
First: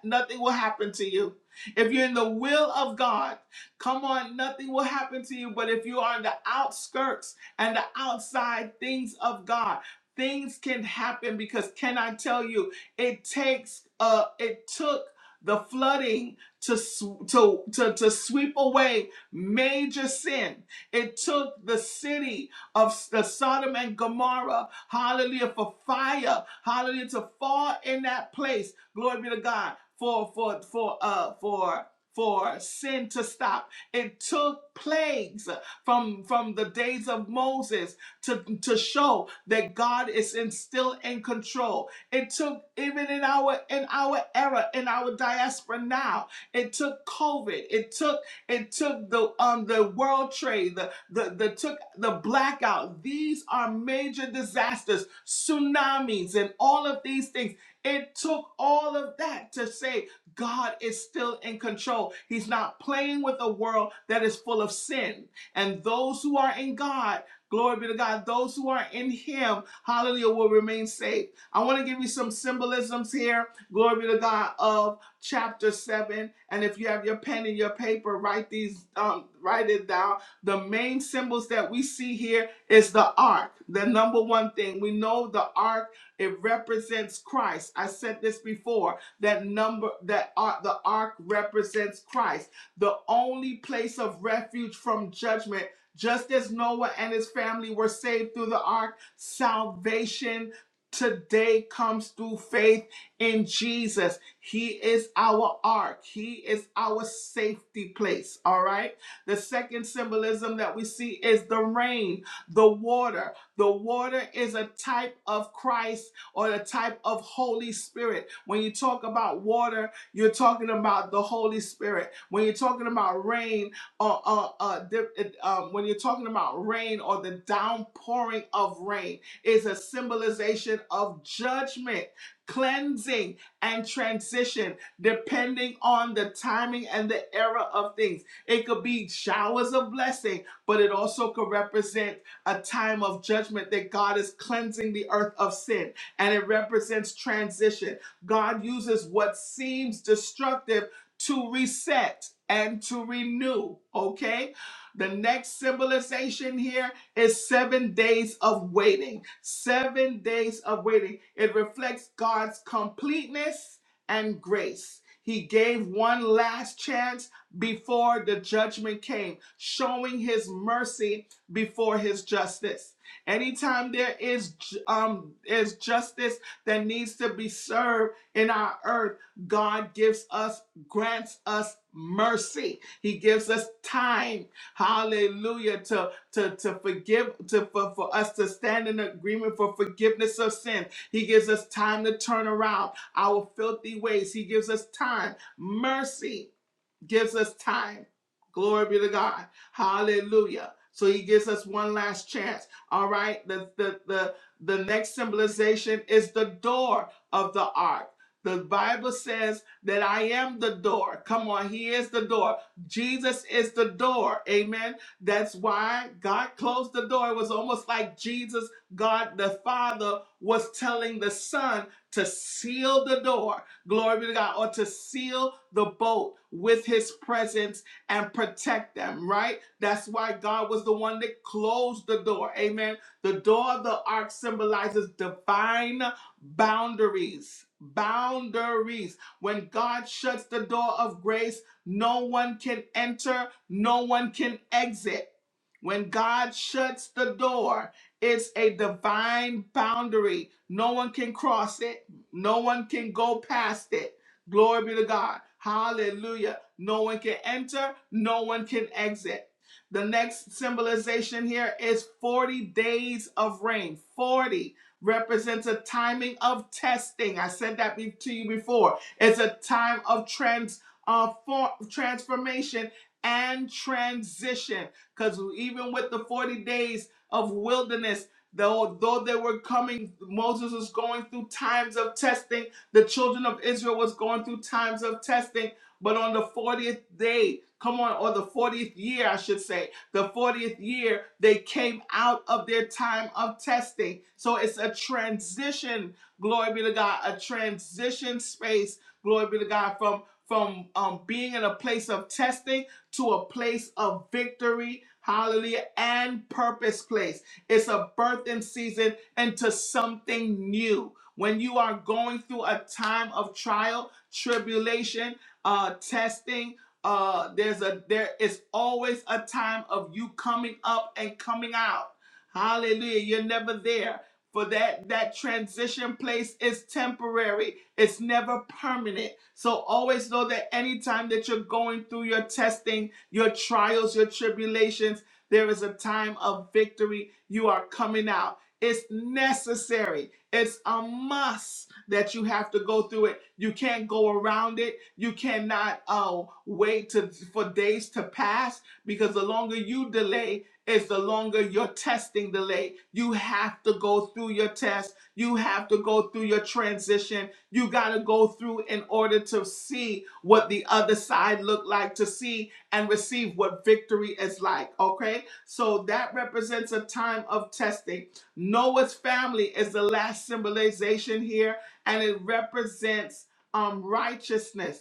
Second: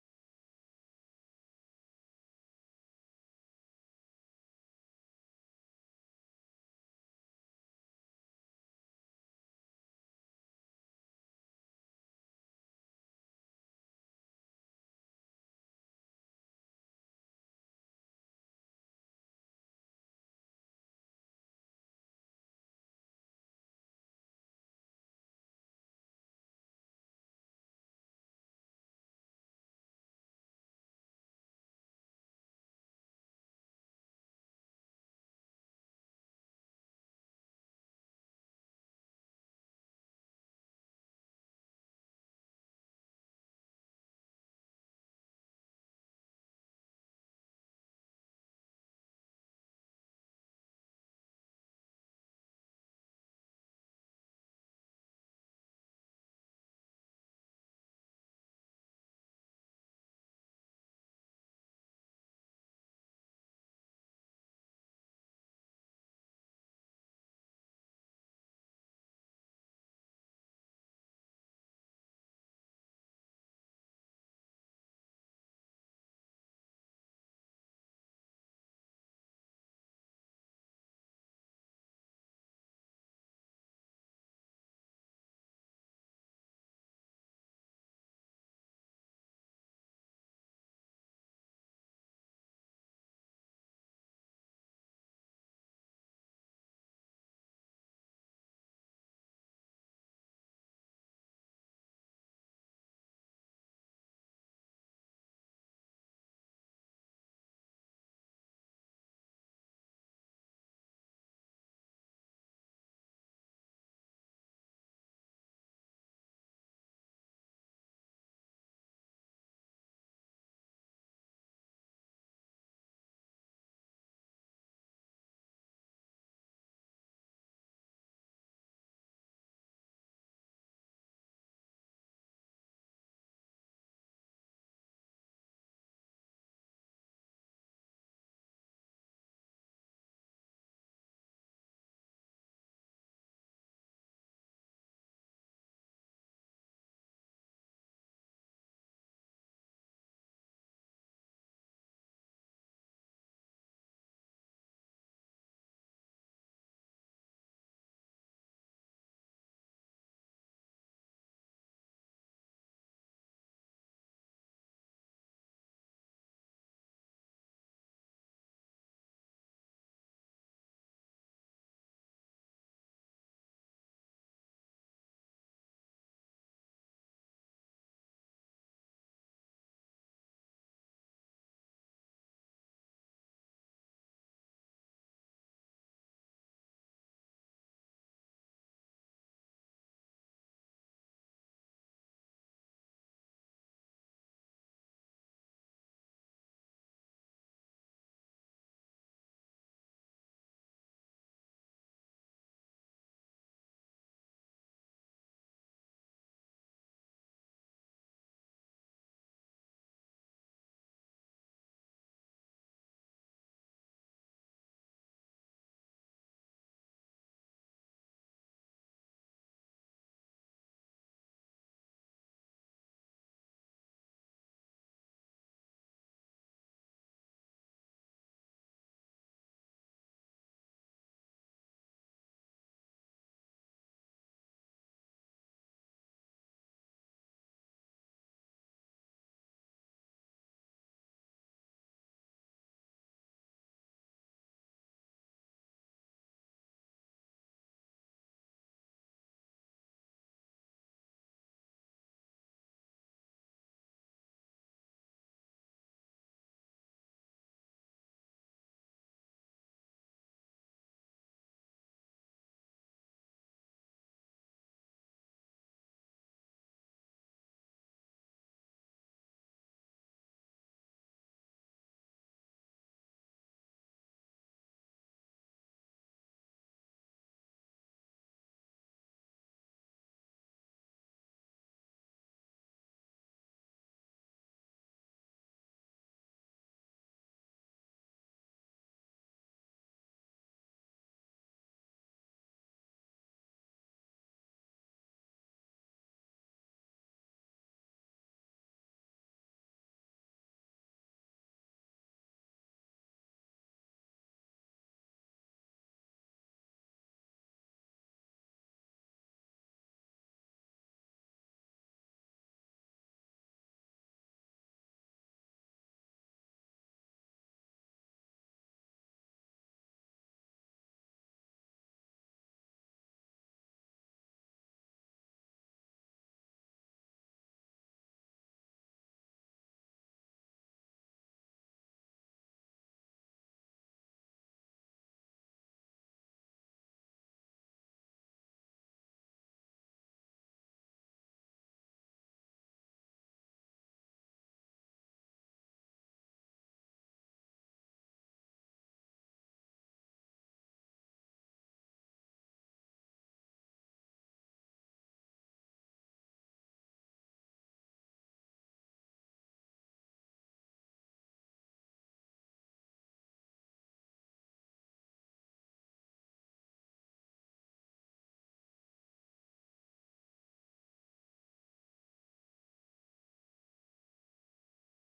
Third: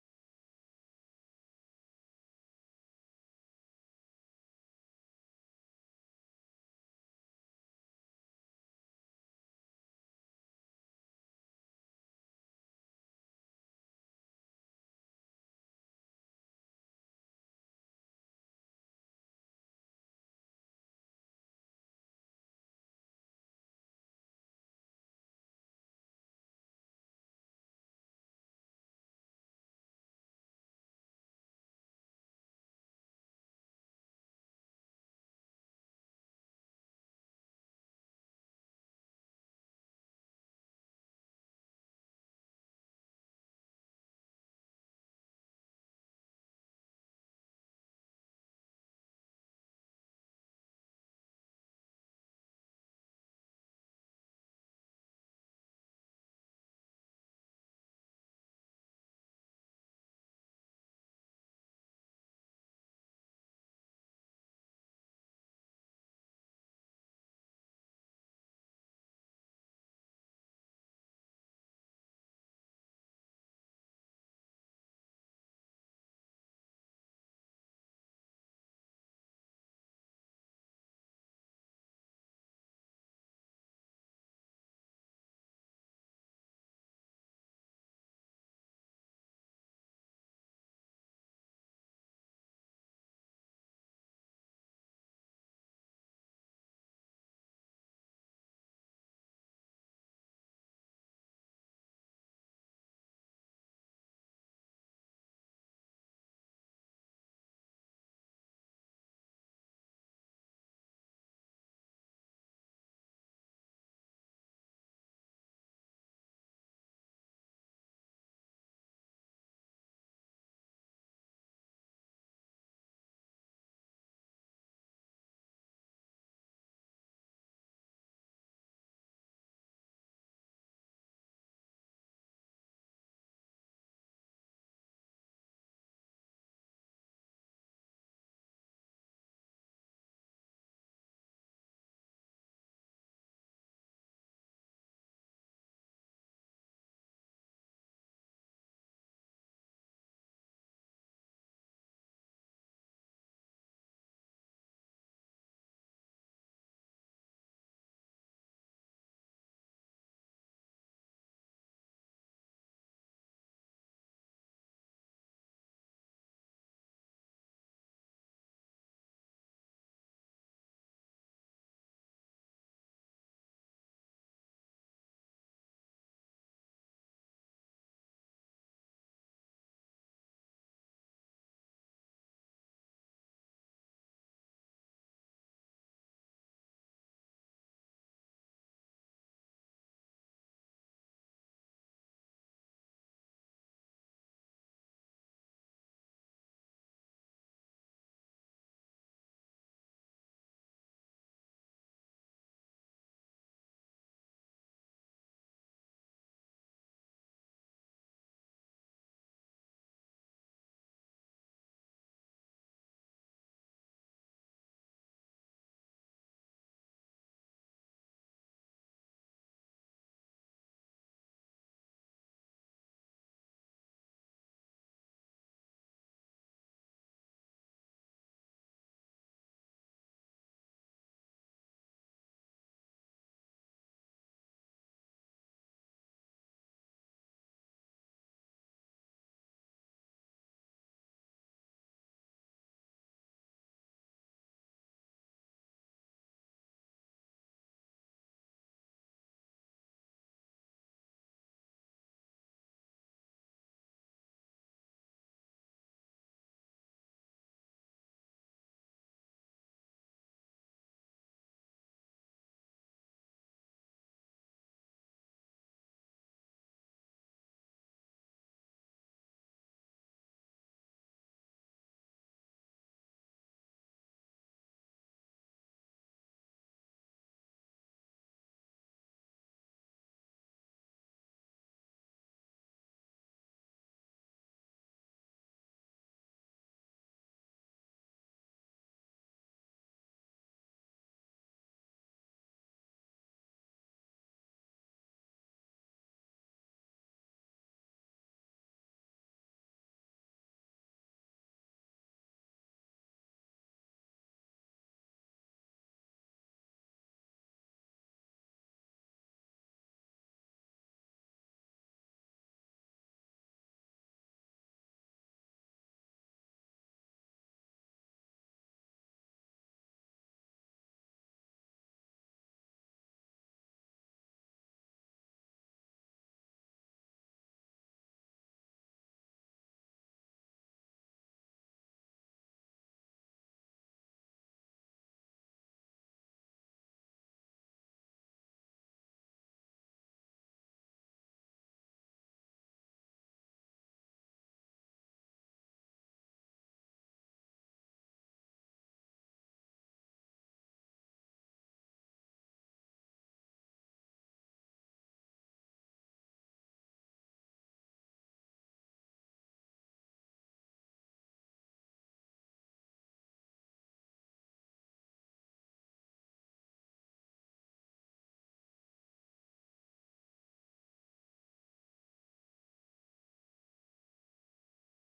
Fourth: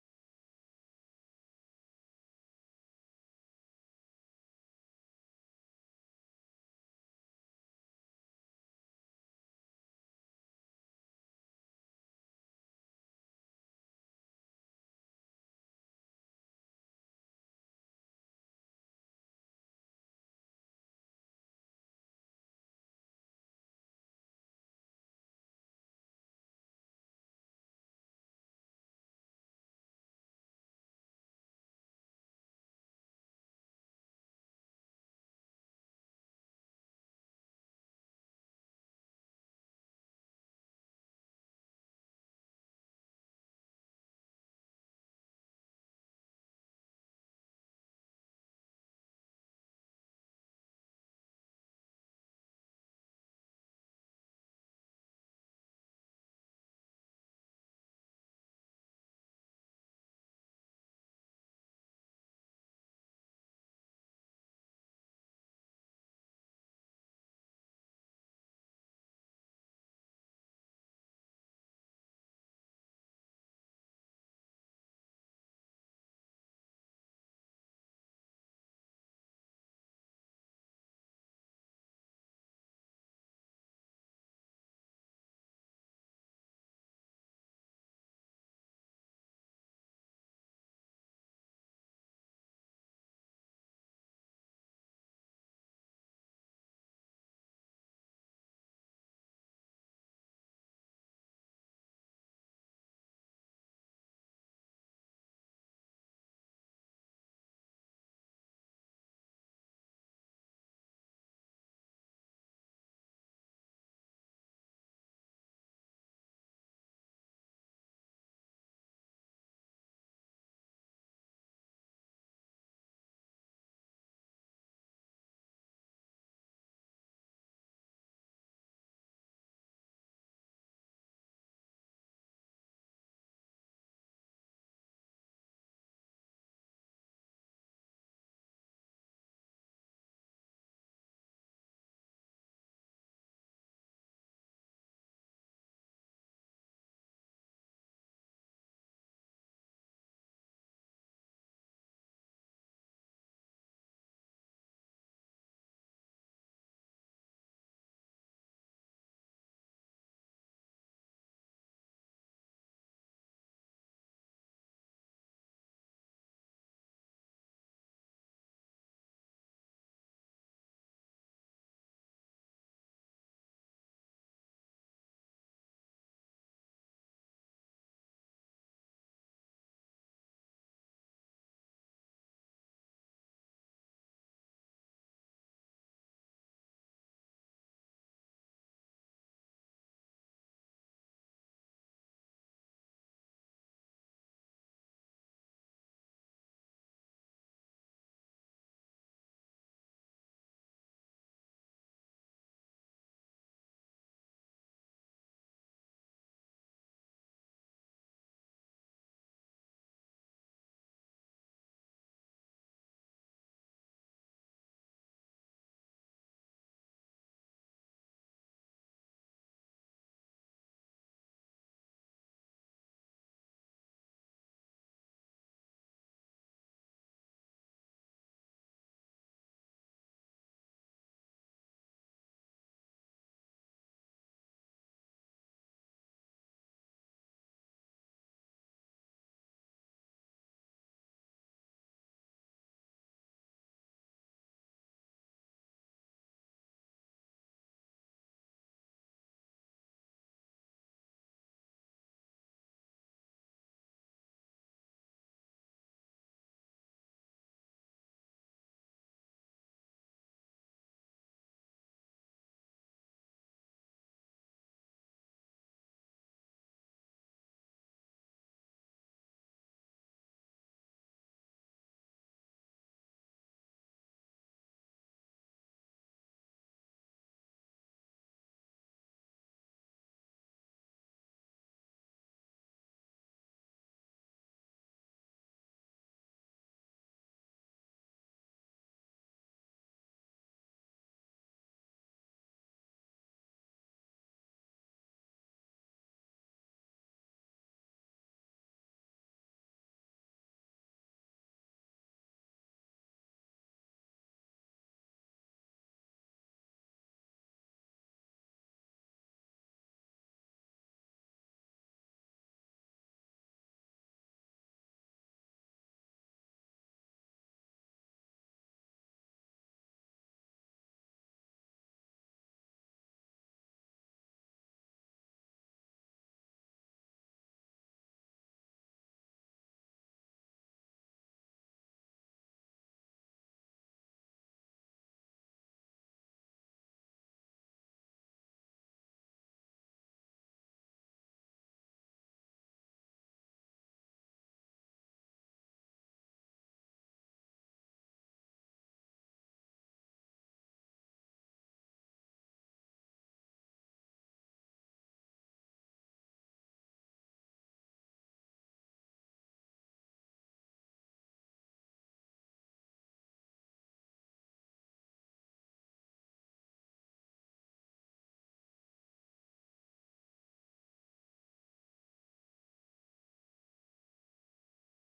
Speaker 1: nothing will happen to you. If you're in the will of God, come on, nothing will happen to you. But if you are on the outskirts and the outside things of God, things can happen because can I tell you, it takes uh it took the flooding to sw- to to, to sweep away major sin. It took the city of the Sodom and Gomorrah, hallelujah, for fire, hallelujah, to fall in that place. Glory be to God. For for for uh for for sin to stop. It took plagues from from the days of Moses to to show that God is in, still in control. It took even in our in our era in our diaspora now. It took COVID. It took it took the um the World Trade, the the, the took the blackout. These are major disasters, tsunamis, and all of these things. It took all of that to say God is still in control. He's not playing with a world that is full of sin. And those who are in God, glory be to God, those who are in Him, hallelujah, will remain safe. I want to give you some symbolisms here, glory be to God, of chapter 7. And if you have your pen and your paper, write these, um, write it down. The main symbols that we see here is the ark, the number one thing. We know the ark, it represents Christ. I said this before that number, that ark, the ark represents Christ, the only place of refuge from judgment. Just as Noah and his family were saved through the ark, salvation today comes through faith in Jesus. He is our ark, He is our safety place. All right. The second symbolism that we see is the rain, the water. The water is a type of Christ or a type of Holy Spirit. When you talk about water, you're talking about the Holy Spirit. When you're talking about rain, or uh, uh, di- um, when you're talking about rain or the downpouring of rain, is a symbolization of judgment cleansing, and transition, depending on the timing and the era of things. It could be showers of blessing, but it also could represent a time of judgment that God is cleansing the earth of sin, and it represents transition. God uses what seems destructive to reset and to renew, okay? The next symbolization here is seven days of waiting. Seven days of waiting. It reflects God's completeness and grace. He gave one last chance before the judgment came, showing his mercy before his justice. Anytime there is um is justice that needs to be served in our earth, God gives us grants us mercy. He gives us time, hallelujah, To to, to forgive, to for, for us to stand in agreement for forgiveness of sin. He gives us time to turn around our filthy ways. He gives us time, mercy gives us time. Glory be to God. Hallelujah. So he gives us one last chance. All right. The the the, the next symbolization is the door of the ark. The Bible says that I am the door. Come on, he is the door. Jesus is the door. Amen. That's why God closed the door. It was almost like Jesus, God the Father, was telling the Son to seal the door glory be to God, or to seal the boat with his presence and protect them, right? That's why God was the one that closed the door. Amen. The door of the ark symbolizes divine boundaries. Boundaries. When God shuts the door of grace, no one can enter, no one can exit. When God shuts the door, it's a divine boundary. No one can cross it. No one can go past it. Glory be to God. Hallelujah. No one can enter, no one can exit. The next symbolization here is 40 days of rain. 40 represents a timing of testing. I said that to you before. It's a time of trans uh, for, transformation and transition because even with the 40 days of wilderness Though, though they were coming, Moses was going through times of testing. The children of Israel was going through times of testing. But on the 40th day, come on, or the 40th year, I should say, the 40th year, they came out of their time of testing. So it's a transition, glory be to God, a transition space, glory be to God, from from um, being in a place of testing to a place of victory, hallelujah, and purpose place. It's a birthing season into something new. When you are going through a time of trial, tribulation, uh, testing, uh, there's a there is always a time of you coming up and coming out. Hallelujah! You're never there. For that that transition place is temporary. It's never permanent. So always know that anytime that you're going through your testing, your trials, your tribulations there is a time of victory. You are coming out. It's necessary. It's a must that you have to go through it. You can't go around it. You cannot uh, wait to, for days to pass because the longer you delay, is the longer your testing delay. You have to go through your test. You have to go through your transition. You got to go through in order to see what the other side looked like, to see and receive what victory is like. Okay, so that represents a time of testing. Noah's family is the last symbolization here, and it represents um righteousness.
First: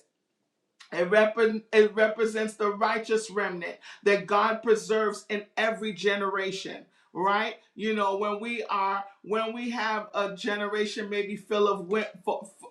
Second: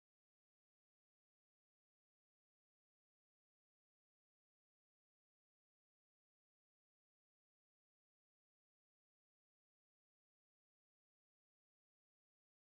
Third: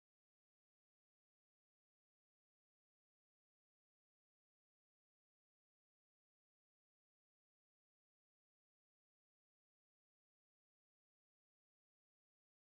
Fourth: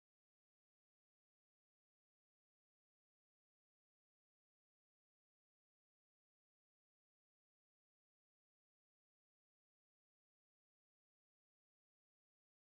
Speaker 1: It, rep- it represents the righteous remnant that God preserves in every generation, right? You know, when we are, when we have a generation maybe filled of wi-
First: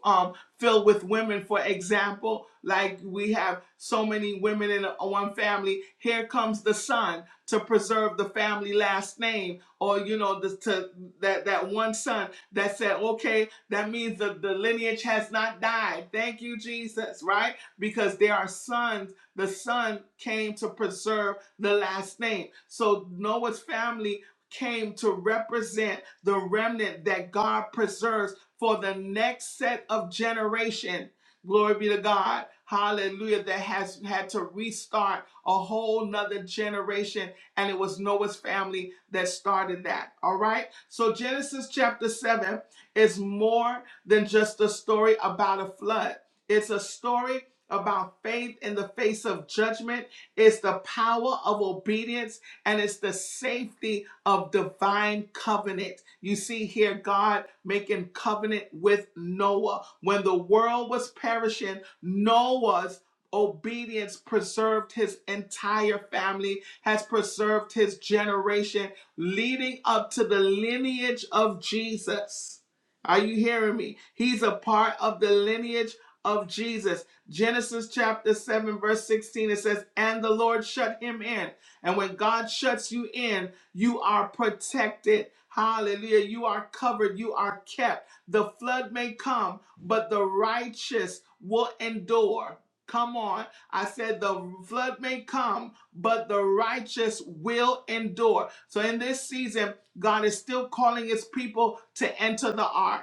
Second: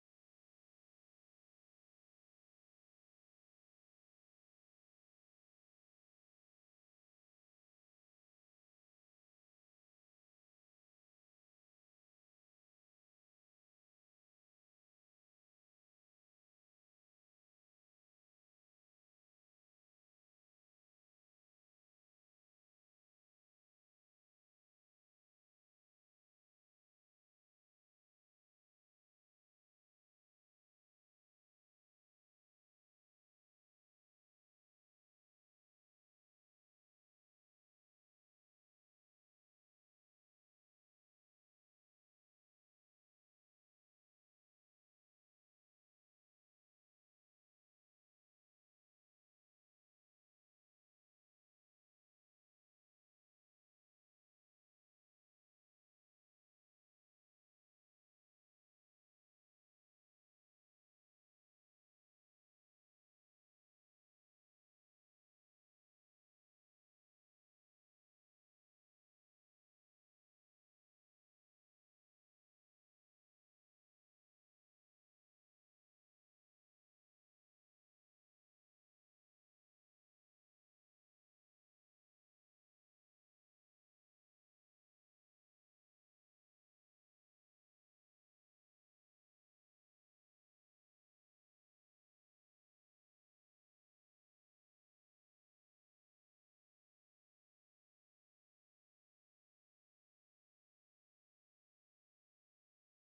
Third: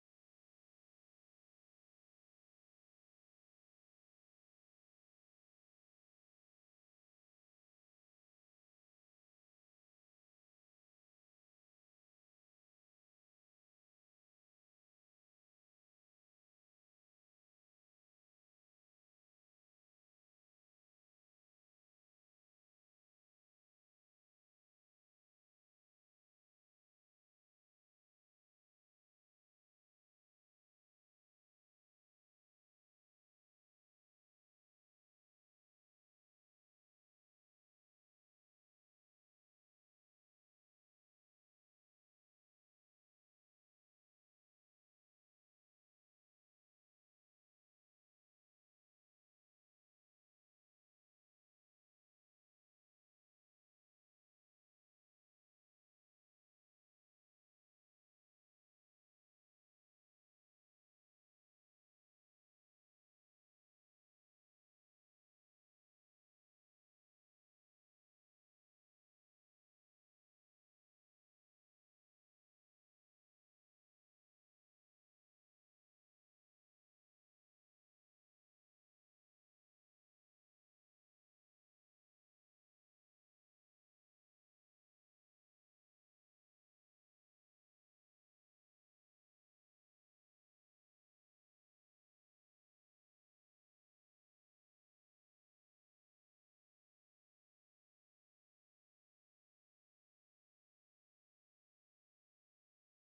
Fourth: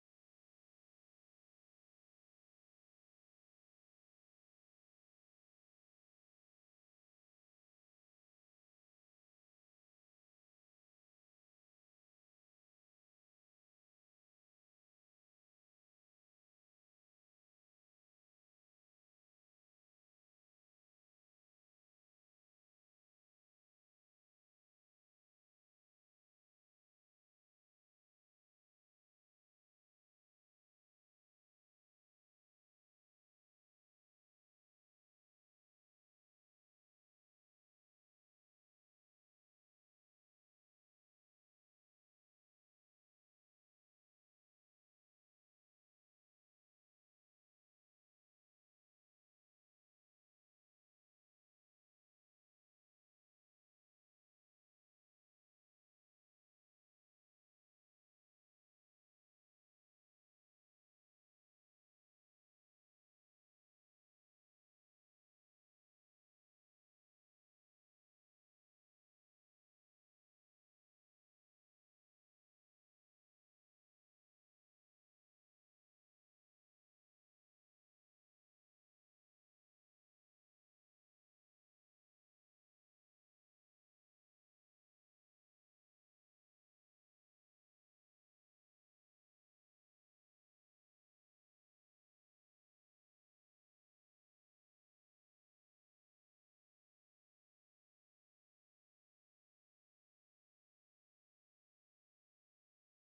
Speaker 1: um, filled with women, for example, like we have so many women in a- one family. Here comes the son to preserve the family last name, or you know, the, to that that one son that said, okay, that means the, the lineage has not died. Thank you, Jesus, right? because they are sons. The son came to preserve the last name. So Noah's family came to represent the remnant that God preserves for the next set of generation. Glory be to God. Hallelujah. That has had to restart a whole nother generation. And it was Noah's family that started that. All right. So Genesis chapter 7 is more than just a story about a flood. It's a story about faith in the face of judgment. is the power of obedience and it's the safety of divine covenant. You see here, God making covenant with Noah. When the world was perishing, Noah's obedience preserved his entire family, has preserved his generation, leading up to the lineage of Jesus. Are you hearing me? He's a part of the lineage of Jesus. Genesis chapter 7, verse 16, it says, And the Lord shut him in. And when God shuts you in, you are protected. Hallelujah. You are covered. You are kept. The flood may come, but the righteous will endure. Come on. I said the flood may come, but the righteous will endure. So in this season, God is still calling his people to enter the ark.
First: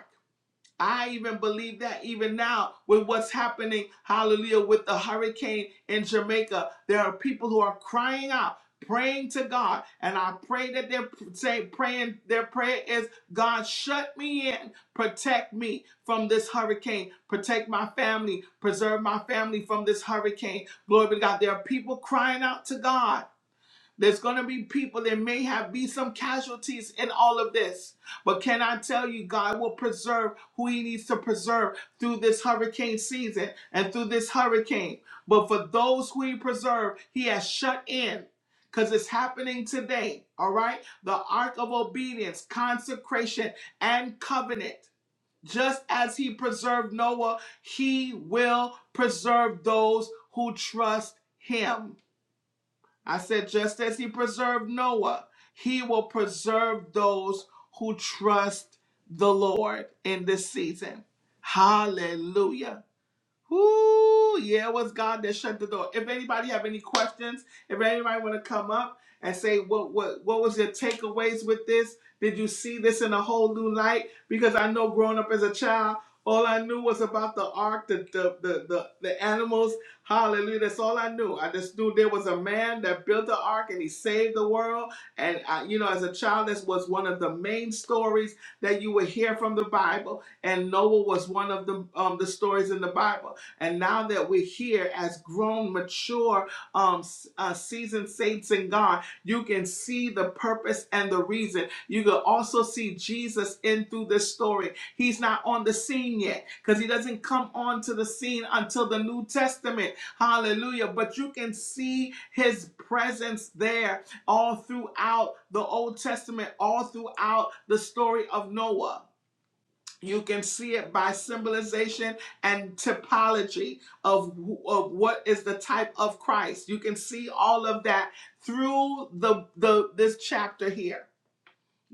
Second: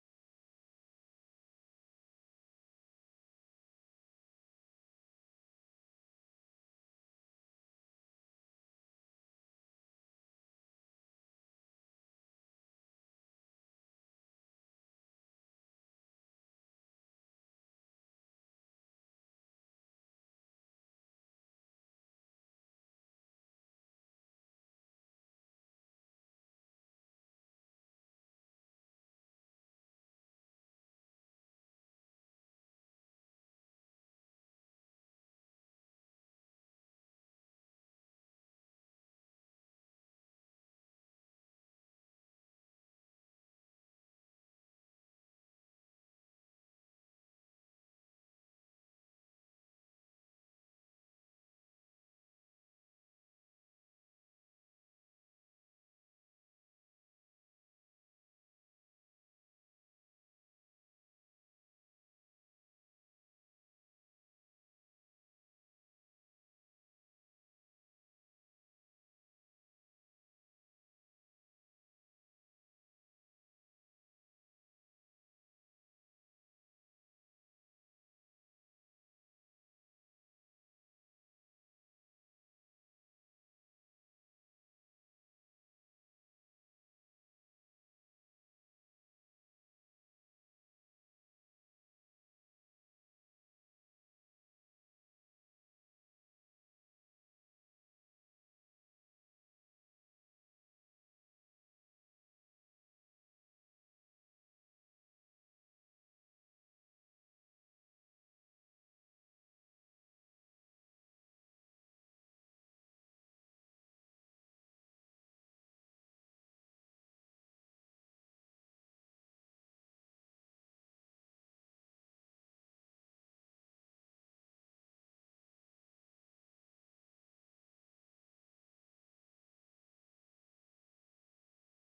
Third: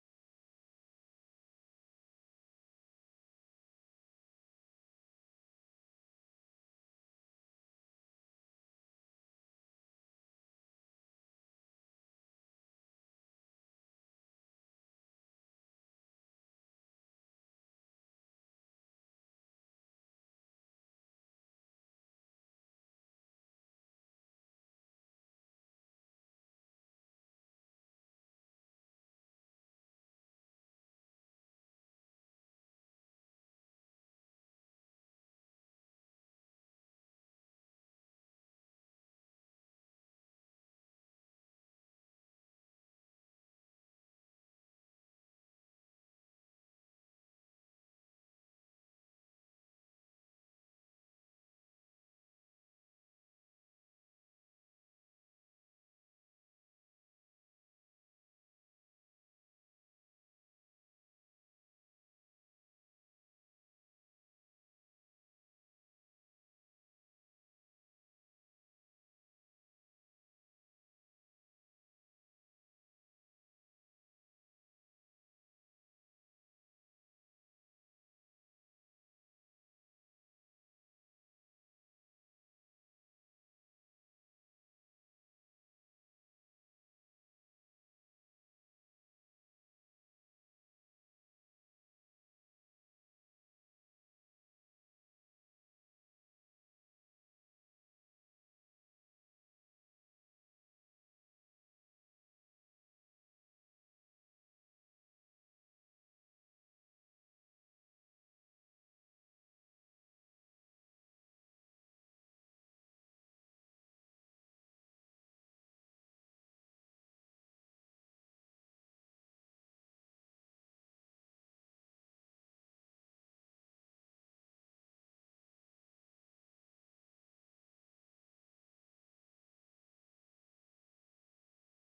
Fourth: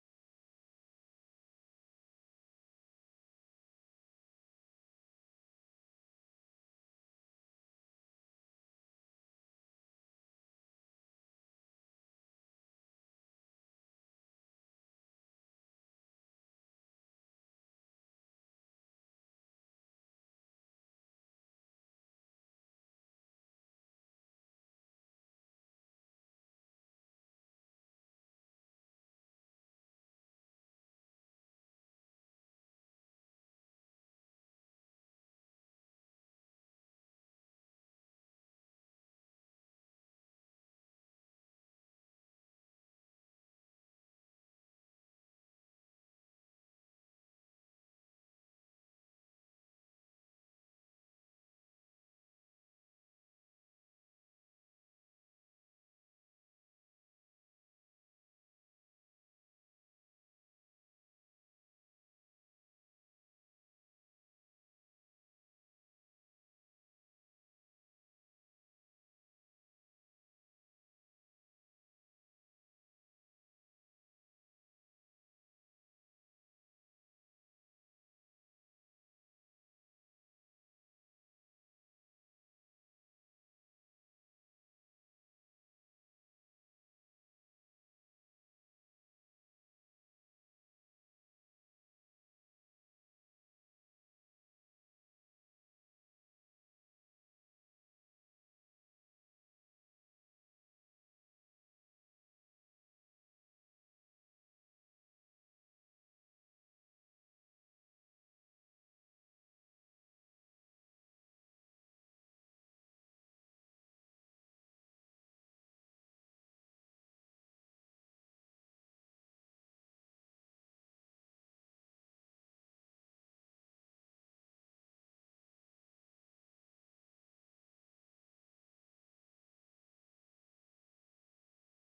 Speaker 1: I even believe that even now with what's happening, hallelujah, with the hurricane in Jamaica, there are people who are crying out, praying to God. And I pray that they're saying, praying, their prayer is, God, shut me in, protect me from this hurricane, protect my family, preserve my family from this hurricane. Glory be to God. There are people crying out to God. There's going to be people, there may have be some casualties in all of this. But can I tell you, God will preserve who He needs to preserve through this hurricane season and through this hurricane. But for those who He preserved, He has shut in because it's happening today. All right? The ark of obedience, consecration, and covenant. Just as He preserved Noah, He will preserve those who trust Him. I said, just as he preserved Noah, he will preserve those who trust the Lord in this season. Hallelujah. Whoo! Yeah, it was God that shut the door. If anybody have any questions, if anybody want to come up and say what what what was your takeaways with this? Did you see this in a whole new light? Because I know growing up as a child, all I knew was about the ark, the the the the, the animals. Hallelujah! That's all I knew. I just knew there was a man that built the ark and he saved the world. And I, you know, as a child, this was one of the main stories that you would hear from the Bible. And Noah was one of the um the stories in the Bible. And now that we're here as grown, mature, um, uh, seasoned saints in God, you can see the purpose and the reason. You can also see Jesus in through this story. He's not on the scene yet because he doesn't come onto the scene until the New Testament. Hallelujah. But you can see his presence there all throughout the Old Testament, all throughout the story of Noah. You can see it by symbolization and typology of, of what is the type of Christ. You can see all of that through the, the this chapter here.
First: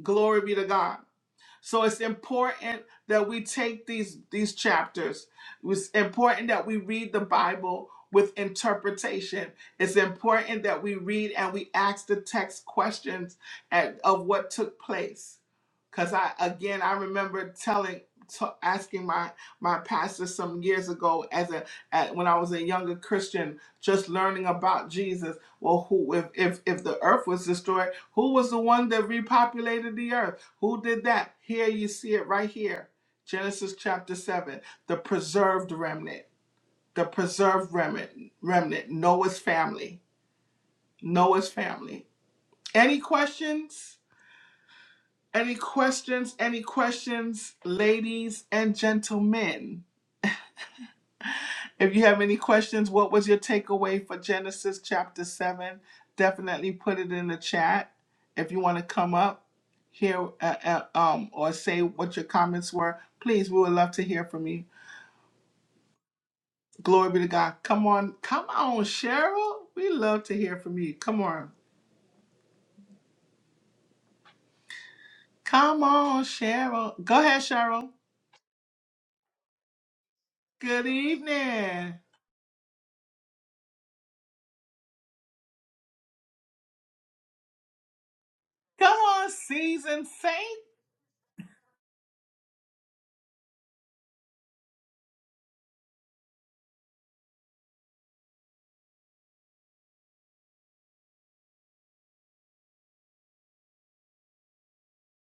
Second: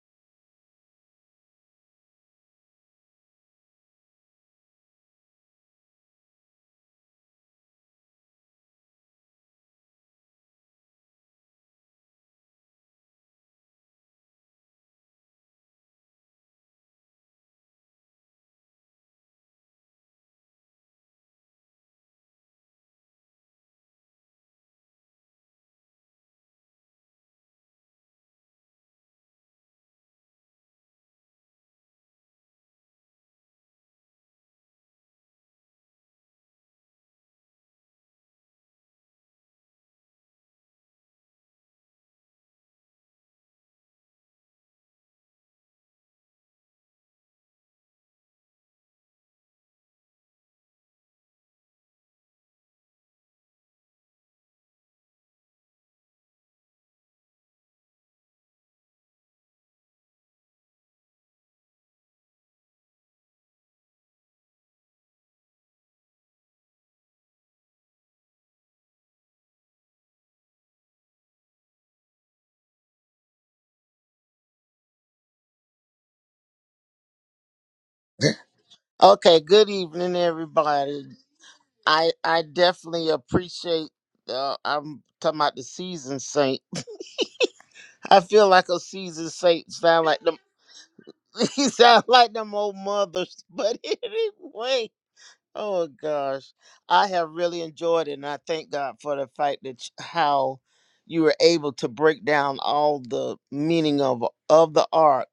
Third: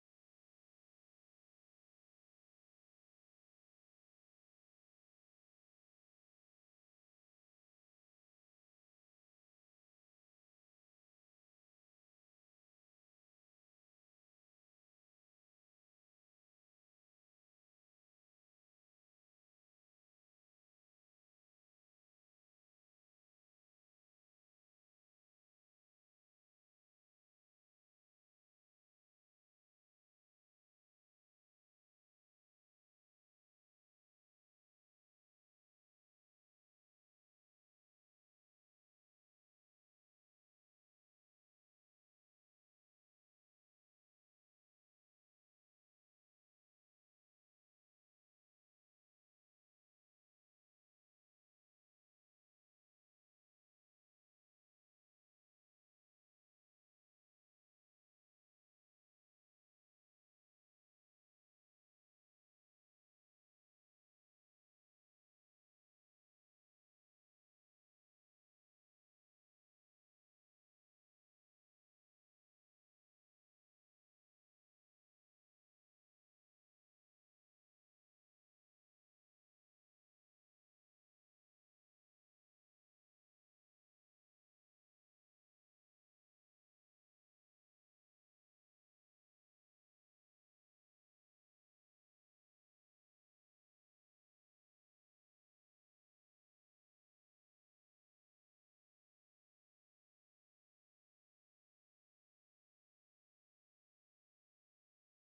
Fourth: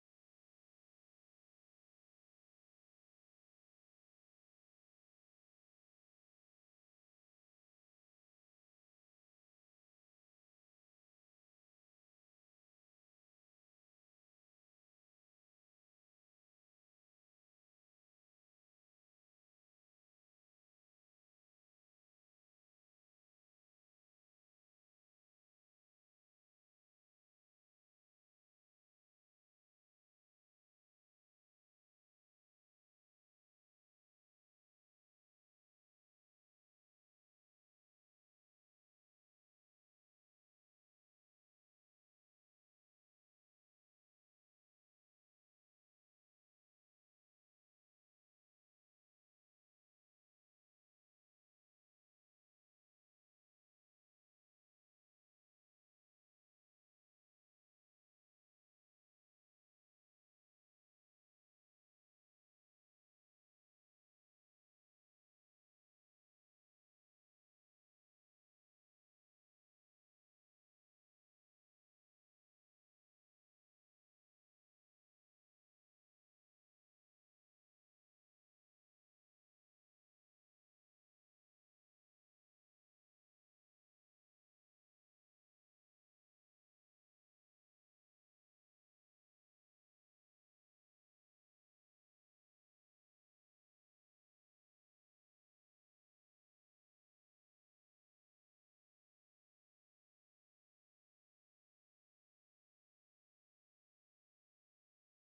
Speaker 1: Glory be to God. So it's important that we take these these chapters. It's important that we read the Bible with interpretation. It's important that we read and we ask the text questions at, of what took place. Cause I again I remember telling t- asking my my pastor some years ago as a at, when I was a younger Christian just learning about Jesus well, who if, if if the earth was destroyed, who was the one that repopulated the earth? Who did that? Here you see it right here. Genesis chapter 7, the preserved remnant, the preserved remnant, remnant, Noah's family, Noah's family. Any questions? Any questions? Any questions, ladies and gentlemen? If you have any questions, what was your takeaway for Genesis chapter 7? Definitely put it in the chat. If you want to come up here uh, uh, um, or say what your comments were, please, we would love to hear from you. Glory be to God. Come on, come on, Cheryl. We love to hear from you. Come on. Come on, Cheryl. Go ahead, Cheryl.
Speaker 3: Okay, good evening,
Speaker 1: Good
Speaker 3: everybody.
Speaker 1: evening.
Speaker 3: I I definitely appreciate. Uh, I'm talking about the seasoned saint. I feel like a
Speaker 1: Come on,
Speaker 3: seasoned saint. Sound
Speaker 1: season
Speaker 3: like them.
Speaker 1: saint.
Speaker 3: He sound like them old mothers. But anyway, oh gosh, I have really enjoyed it, and I thank God for the fact that sh- how you were able to break down all the meaning of of the art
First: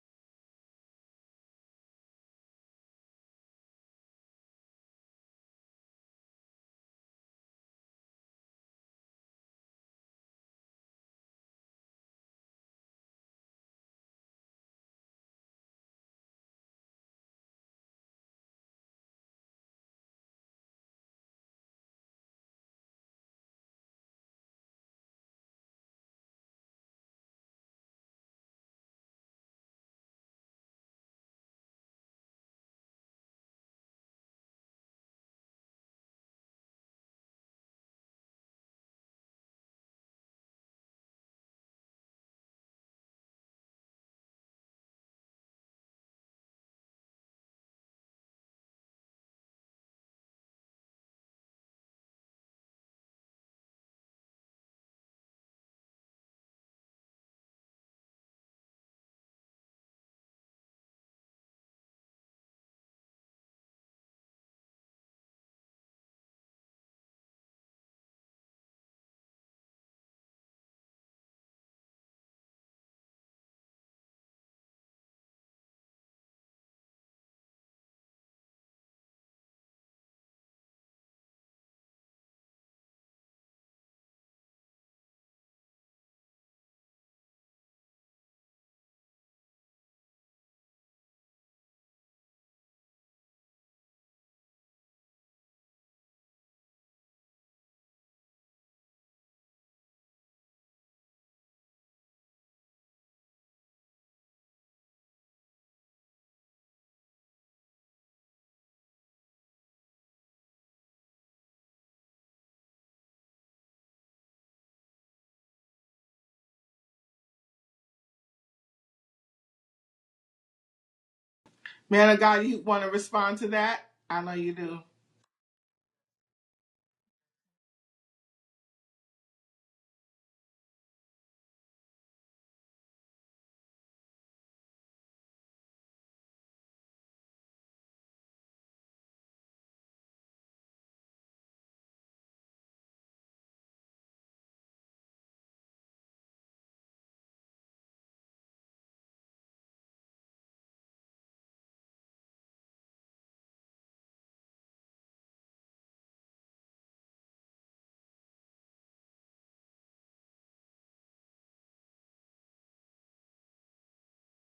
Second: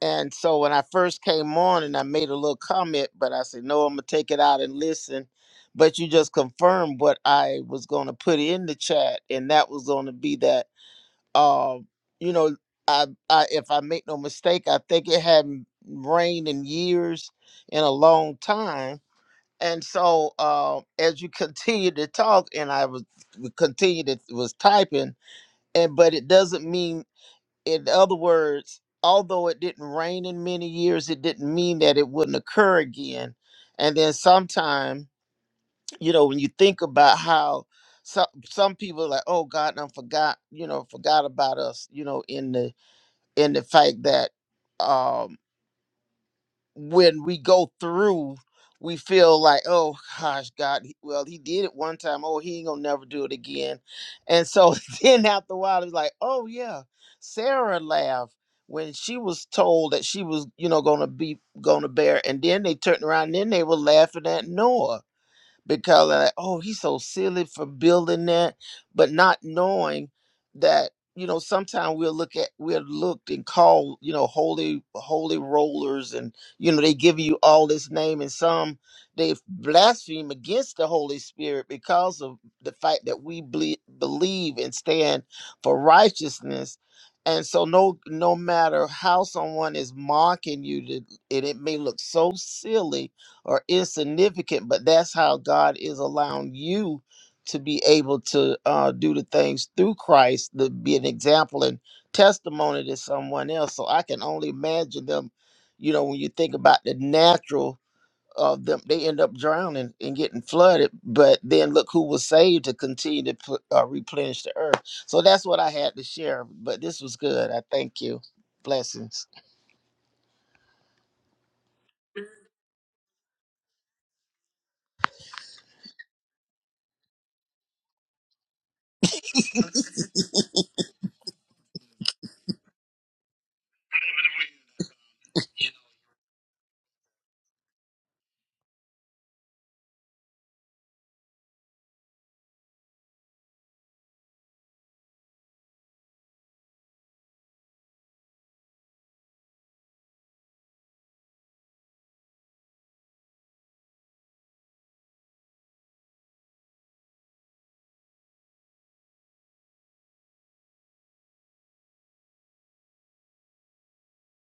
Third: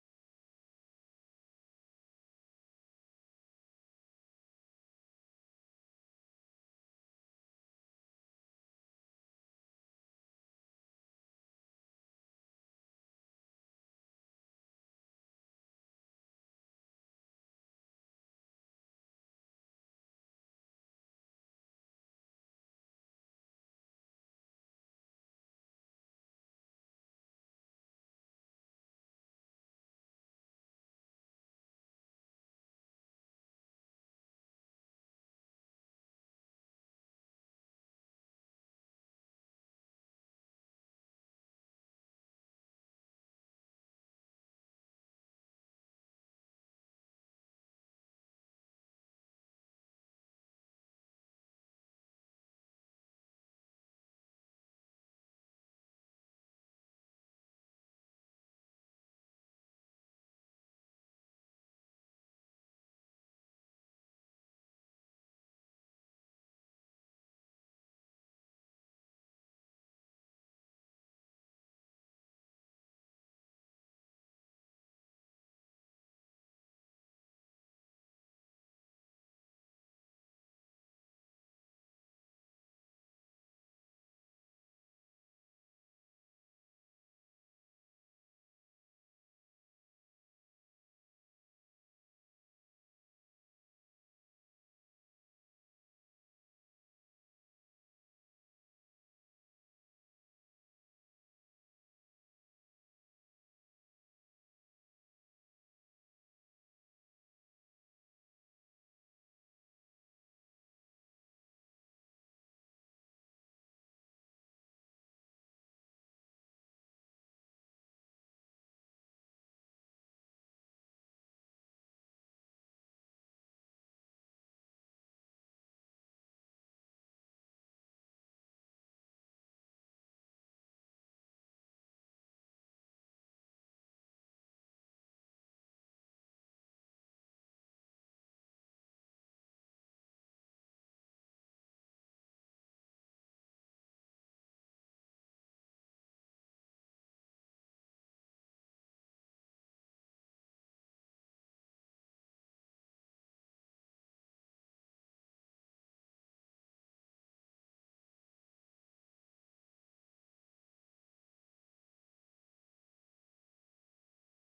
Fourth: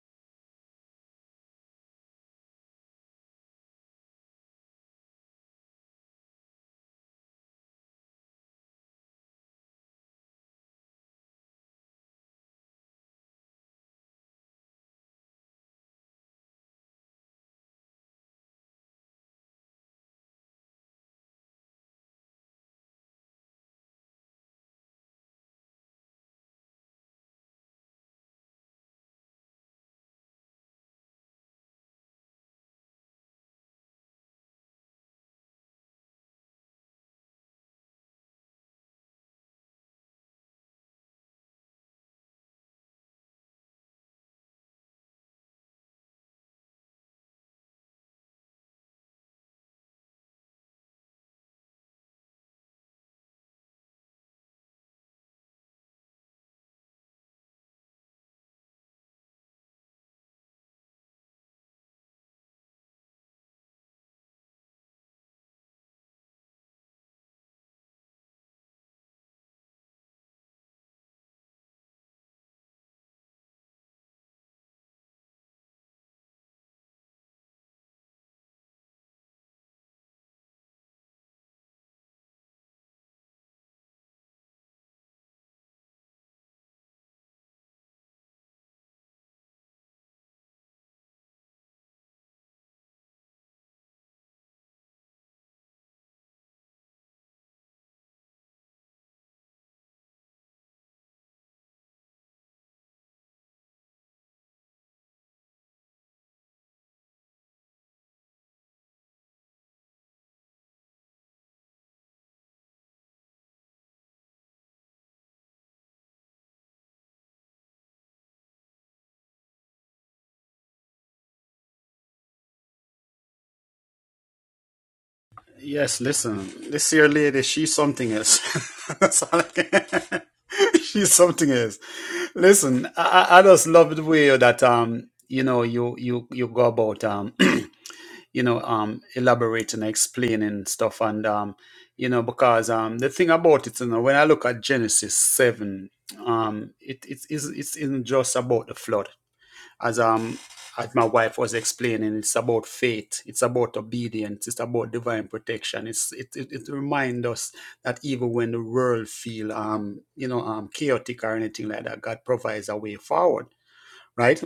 Speaker 3: And so when I first came on and I made a little comment, but I said, no, I'm going to take it out and listen. But you just confirmed what I was going to put in the chat. And that was going to be that, uh, you know, I, I, if I make no mistake, I think it hadn't rained in years, in a long time. And so uh, as you continue to talk and I was continue to was typing, and but it doesn't mean in other words, although it didn't rain in many years, it didn't mean that it wouldn't occur again. And then sometime, you know, when you think about how some some people are like, oh God, I forgot, you know, forgot about us, you know, in the in the fact that um, when we go through, we feel like, oh gosh, God, he- well, he did it one time. Oh, he ain't gonna never do it again. And so then after a while, it's like, oh yeah, Sarah laughed when she was told that she was, you know, gonna be gonna bear. And then they turned around and then they were laughing at Noah because they're like, oh, he's so silly for building that, but not knowing that you know sometimes we'll look at we're looked and called you know holy holy rollers and you know they give you all this name and some they blaspheme against the holy spirit because of the fact that we ble- believe and stand for righteousness and so no no matter how someone is mocking you it it may look so silly or insignificant, but that's how God is allowing you to be able to uh, do the things through Christ, to be an example and testimony to someone else. So I can only imagine them, you know, when you think about the natural of them, they end up drowning and getting flooded, but then look who was saved to continue to pl- uh, replenish the earth. So that's what I had to share, but this was good. I thank you. Blessings.
Speaker 1: Man of God, you want to respond to that? I know you do.
Speaker 2: Yes, listen, this here lady, she's something else. That's all I can- she's something else. Listen, I, I I just love the way that um, you know, you you you go about um, you know, um, elaborating, explaining stuff, and um, you know, because um, the thing about it, you know, when I look at Genesis seven, um, it it is it's isn't just about the flood as um as my wife was explaining, it's about faith, it's about obedience, it's about divine protection. It's it it, it reminds us that even when the world feel um you know um chaotic or anything like that, God provides a way forward, right?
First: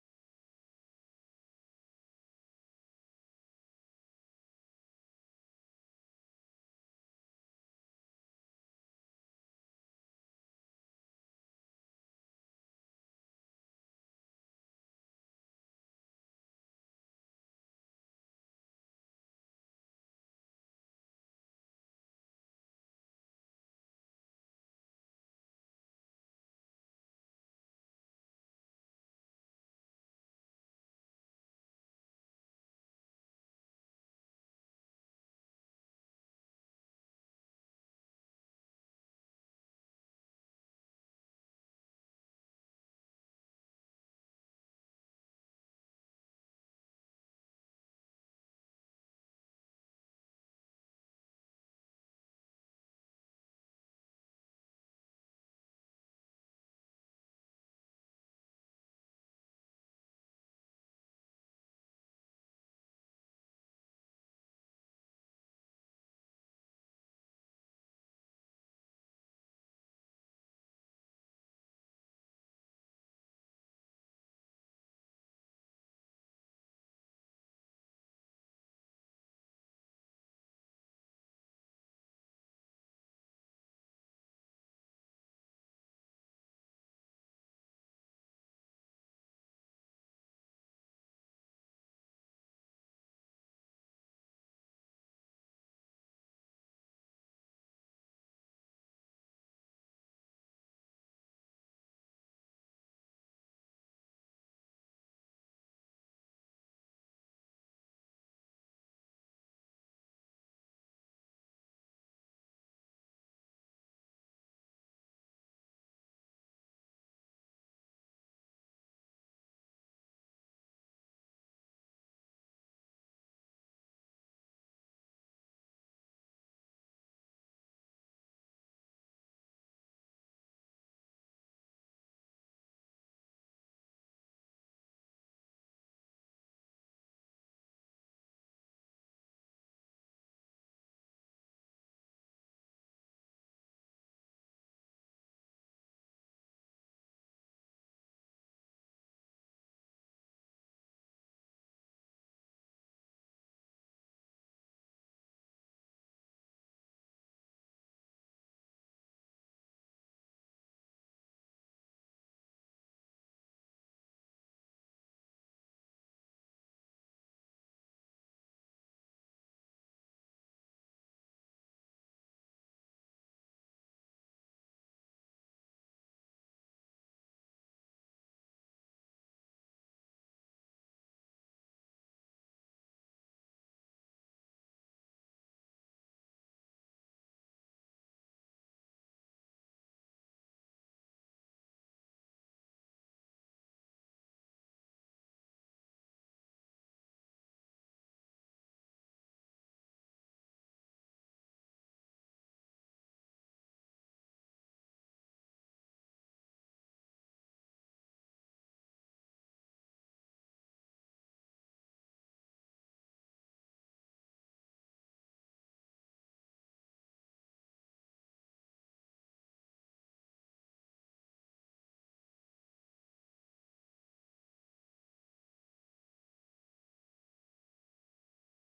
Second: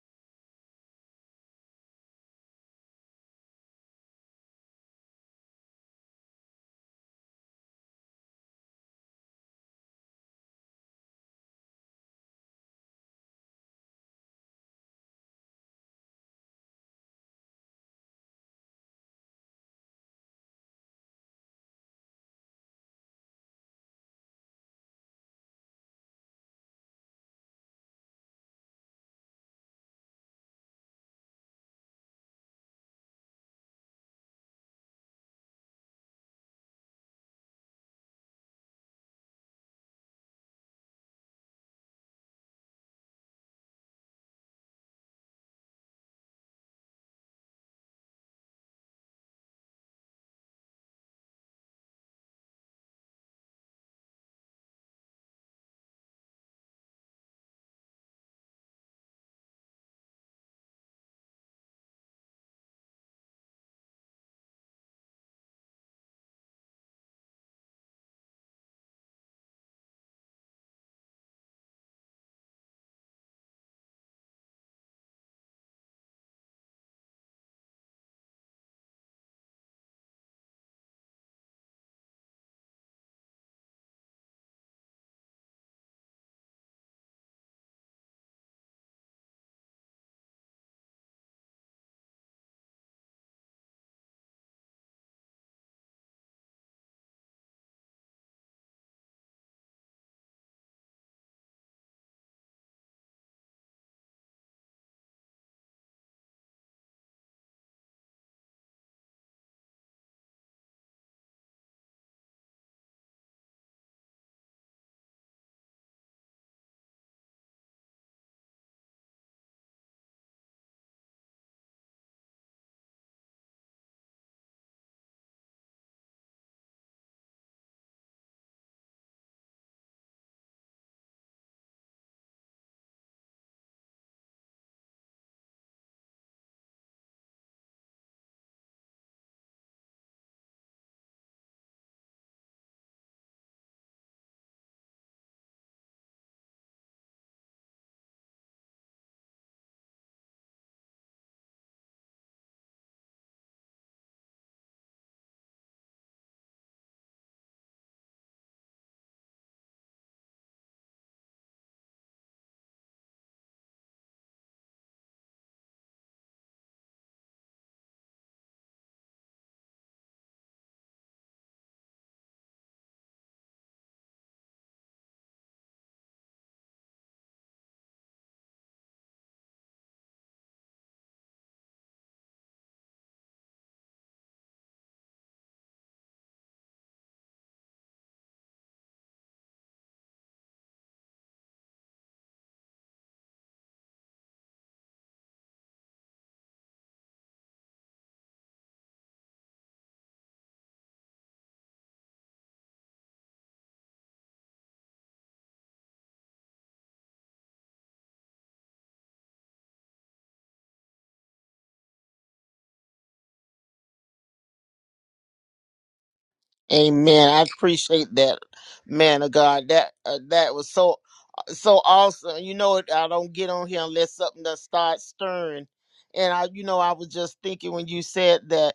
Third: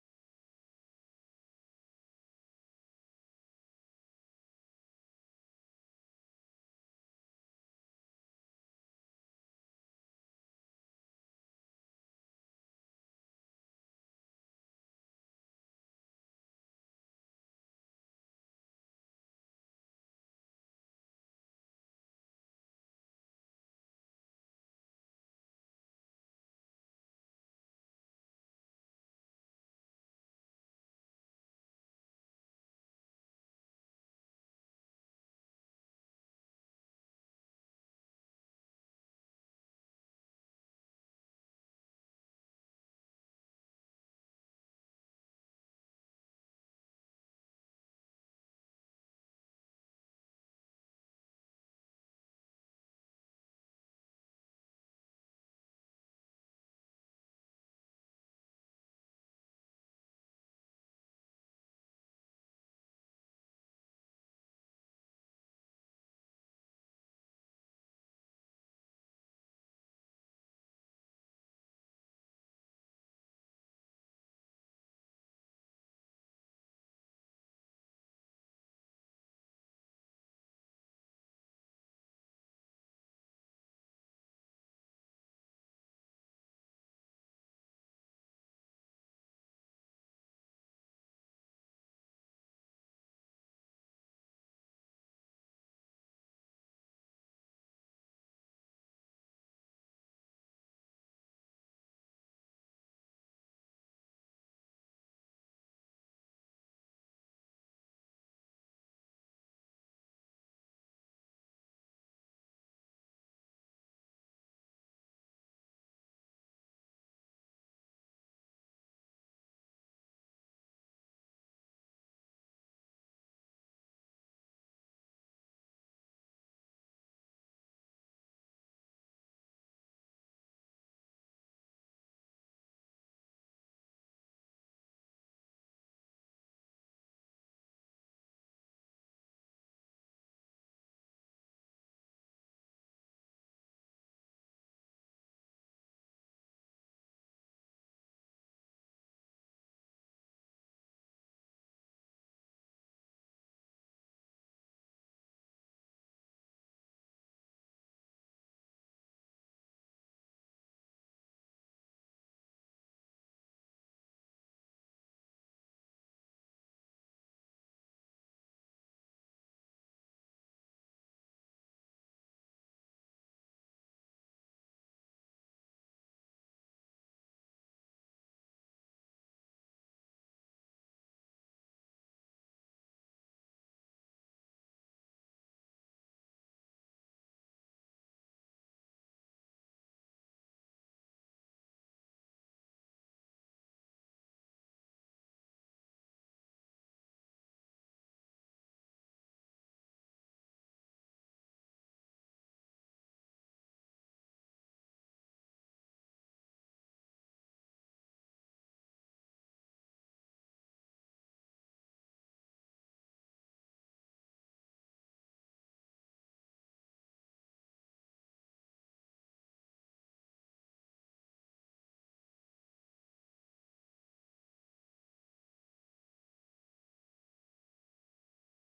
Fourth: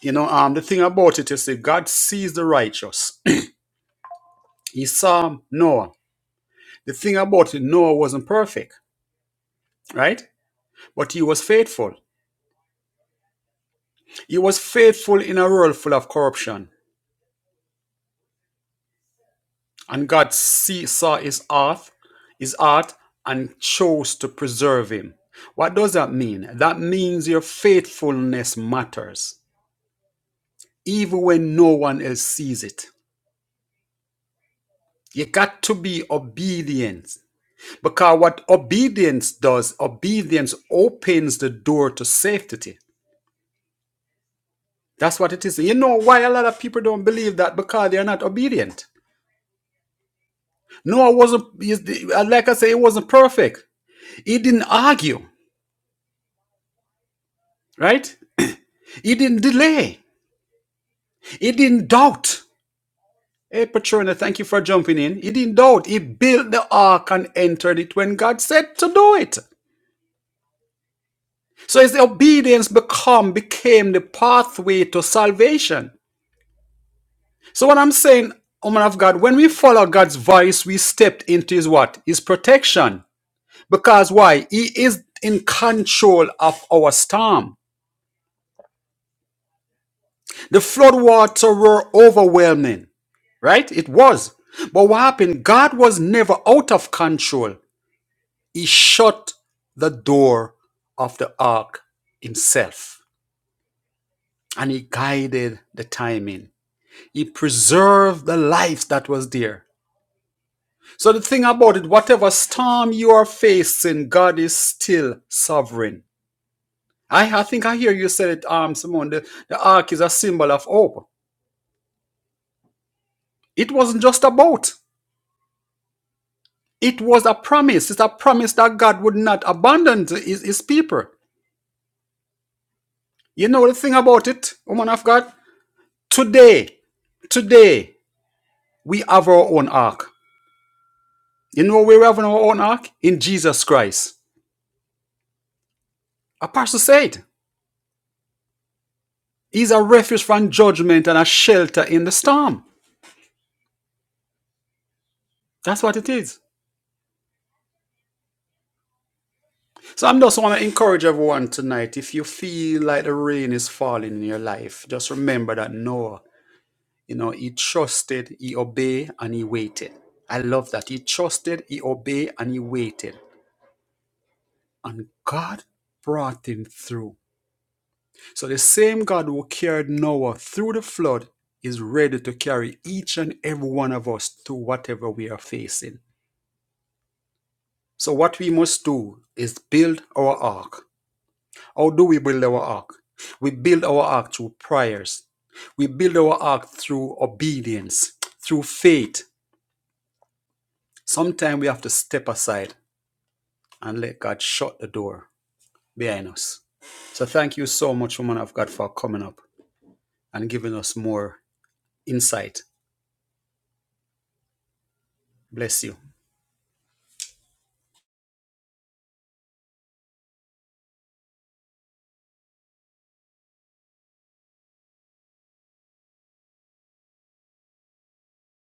Speaker 2: You know um the thing about it is that God sees the righteous. he saw Noah. The thing about it, Noah wasn't perfect, right? But he was faithful. He was faithful in a world full of corruption. And God see, saw his art, his art and chose to preserve him. What does that mean? That means your faithfulness matters, even when no one else sees it. You got to be obedient because what obedience does, obedience opens the door to safety. That's what it is. You know why a lot of people don't believe that because they're not obedient. Noah wasn't, like I say, it wasn't perfect. He didn't argue, right? He didn't delay. He didn't doubt. Hey, Patrona, thank you for jumping in. He didn't doubt. He built the ark and entered it when God said to do it. So his obedience become became the pathway to salvation. So what I'm saying, woman of God, when we follow God's voice, we stepped into his what? His protection. Because why? He is in control of our storm. The floodwaters were overwhelming, right? It was. But what happened? God was never out of control. He shut the door of the ark himself and he guided the timing. He preserved the life that was there. So the thing about it, whatever storm you are facing, God is still sovereign. I, I think I hear you said it, um, Simone. The, the ark is a symbol of hope. It wasn't just a boat. It was a promise. It's a promise that God would not abandon his, his people. You know the thing about it, woman of God? Today, today, we have our own ark. You know where we have our own ark? In Jesus Christ. Apostle said, He's a refuge from judgment and a shelter in the storm. That's what it is. So I'm just want to encourage everyone tonight. If you feel like the rain is falling in your life, just remember that Noah You know, he trusted, he obeyed, and he waited. I love that. He trusted, he obeyed, and he waited. And God brought him through. So the same God who carried Noah through the flood is ready to carry each and every one of us through whatever we are facing. So what we must do is build our ark. How do we build our ark? We build our ark through prayers. We build our ark through obedience, through faith. Sometimes we have to step aside. and let God shut the door behind us. So thank you so much, woman of God, for coming up and giving us more insight. Bless you.
Speaker 3: Amen. I appreciate that, man of God. That uh, that was so so awesome. You know, I don't get on here unless something that starts stirring. And I, you know, I was just thinking when you said that,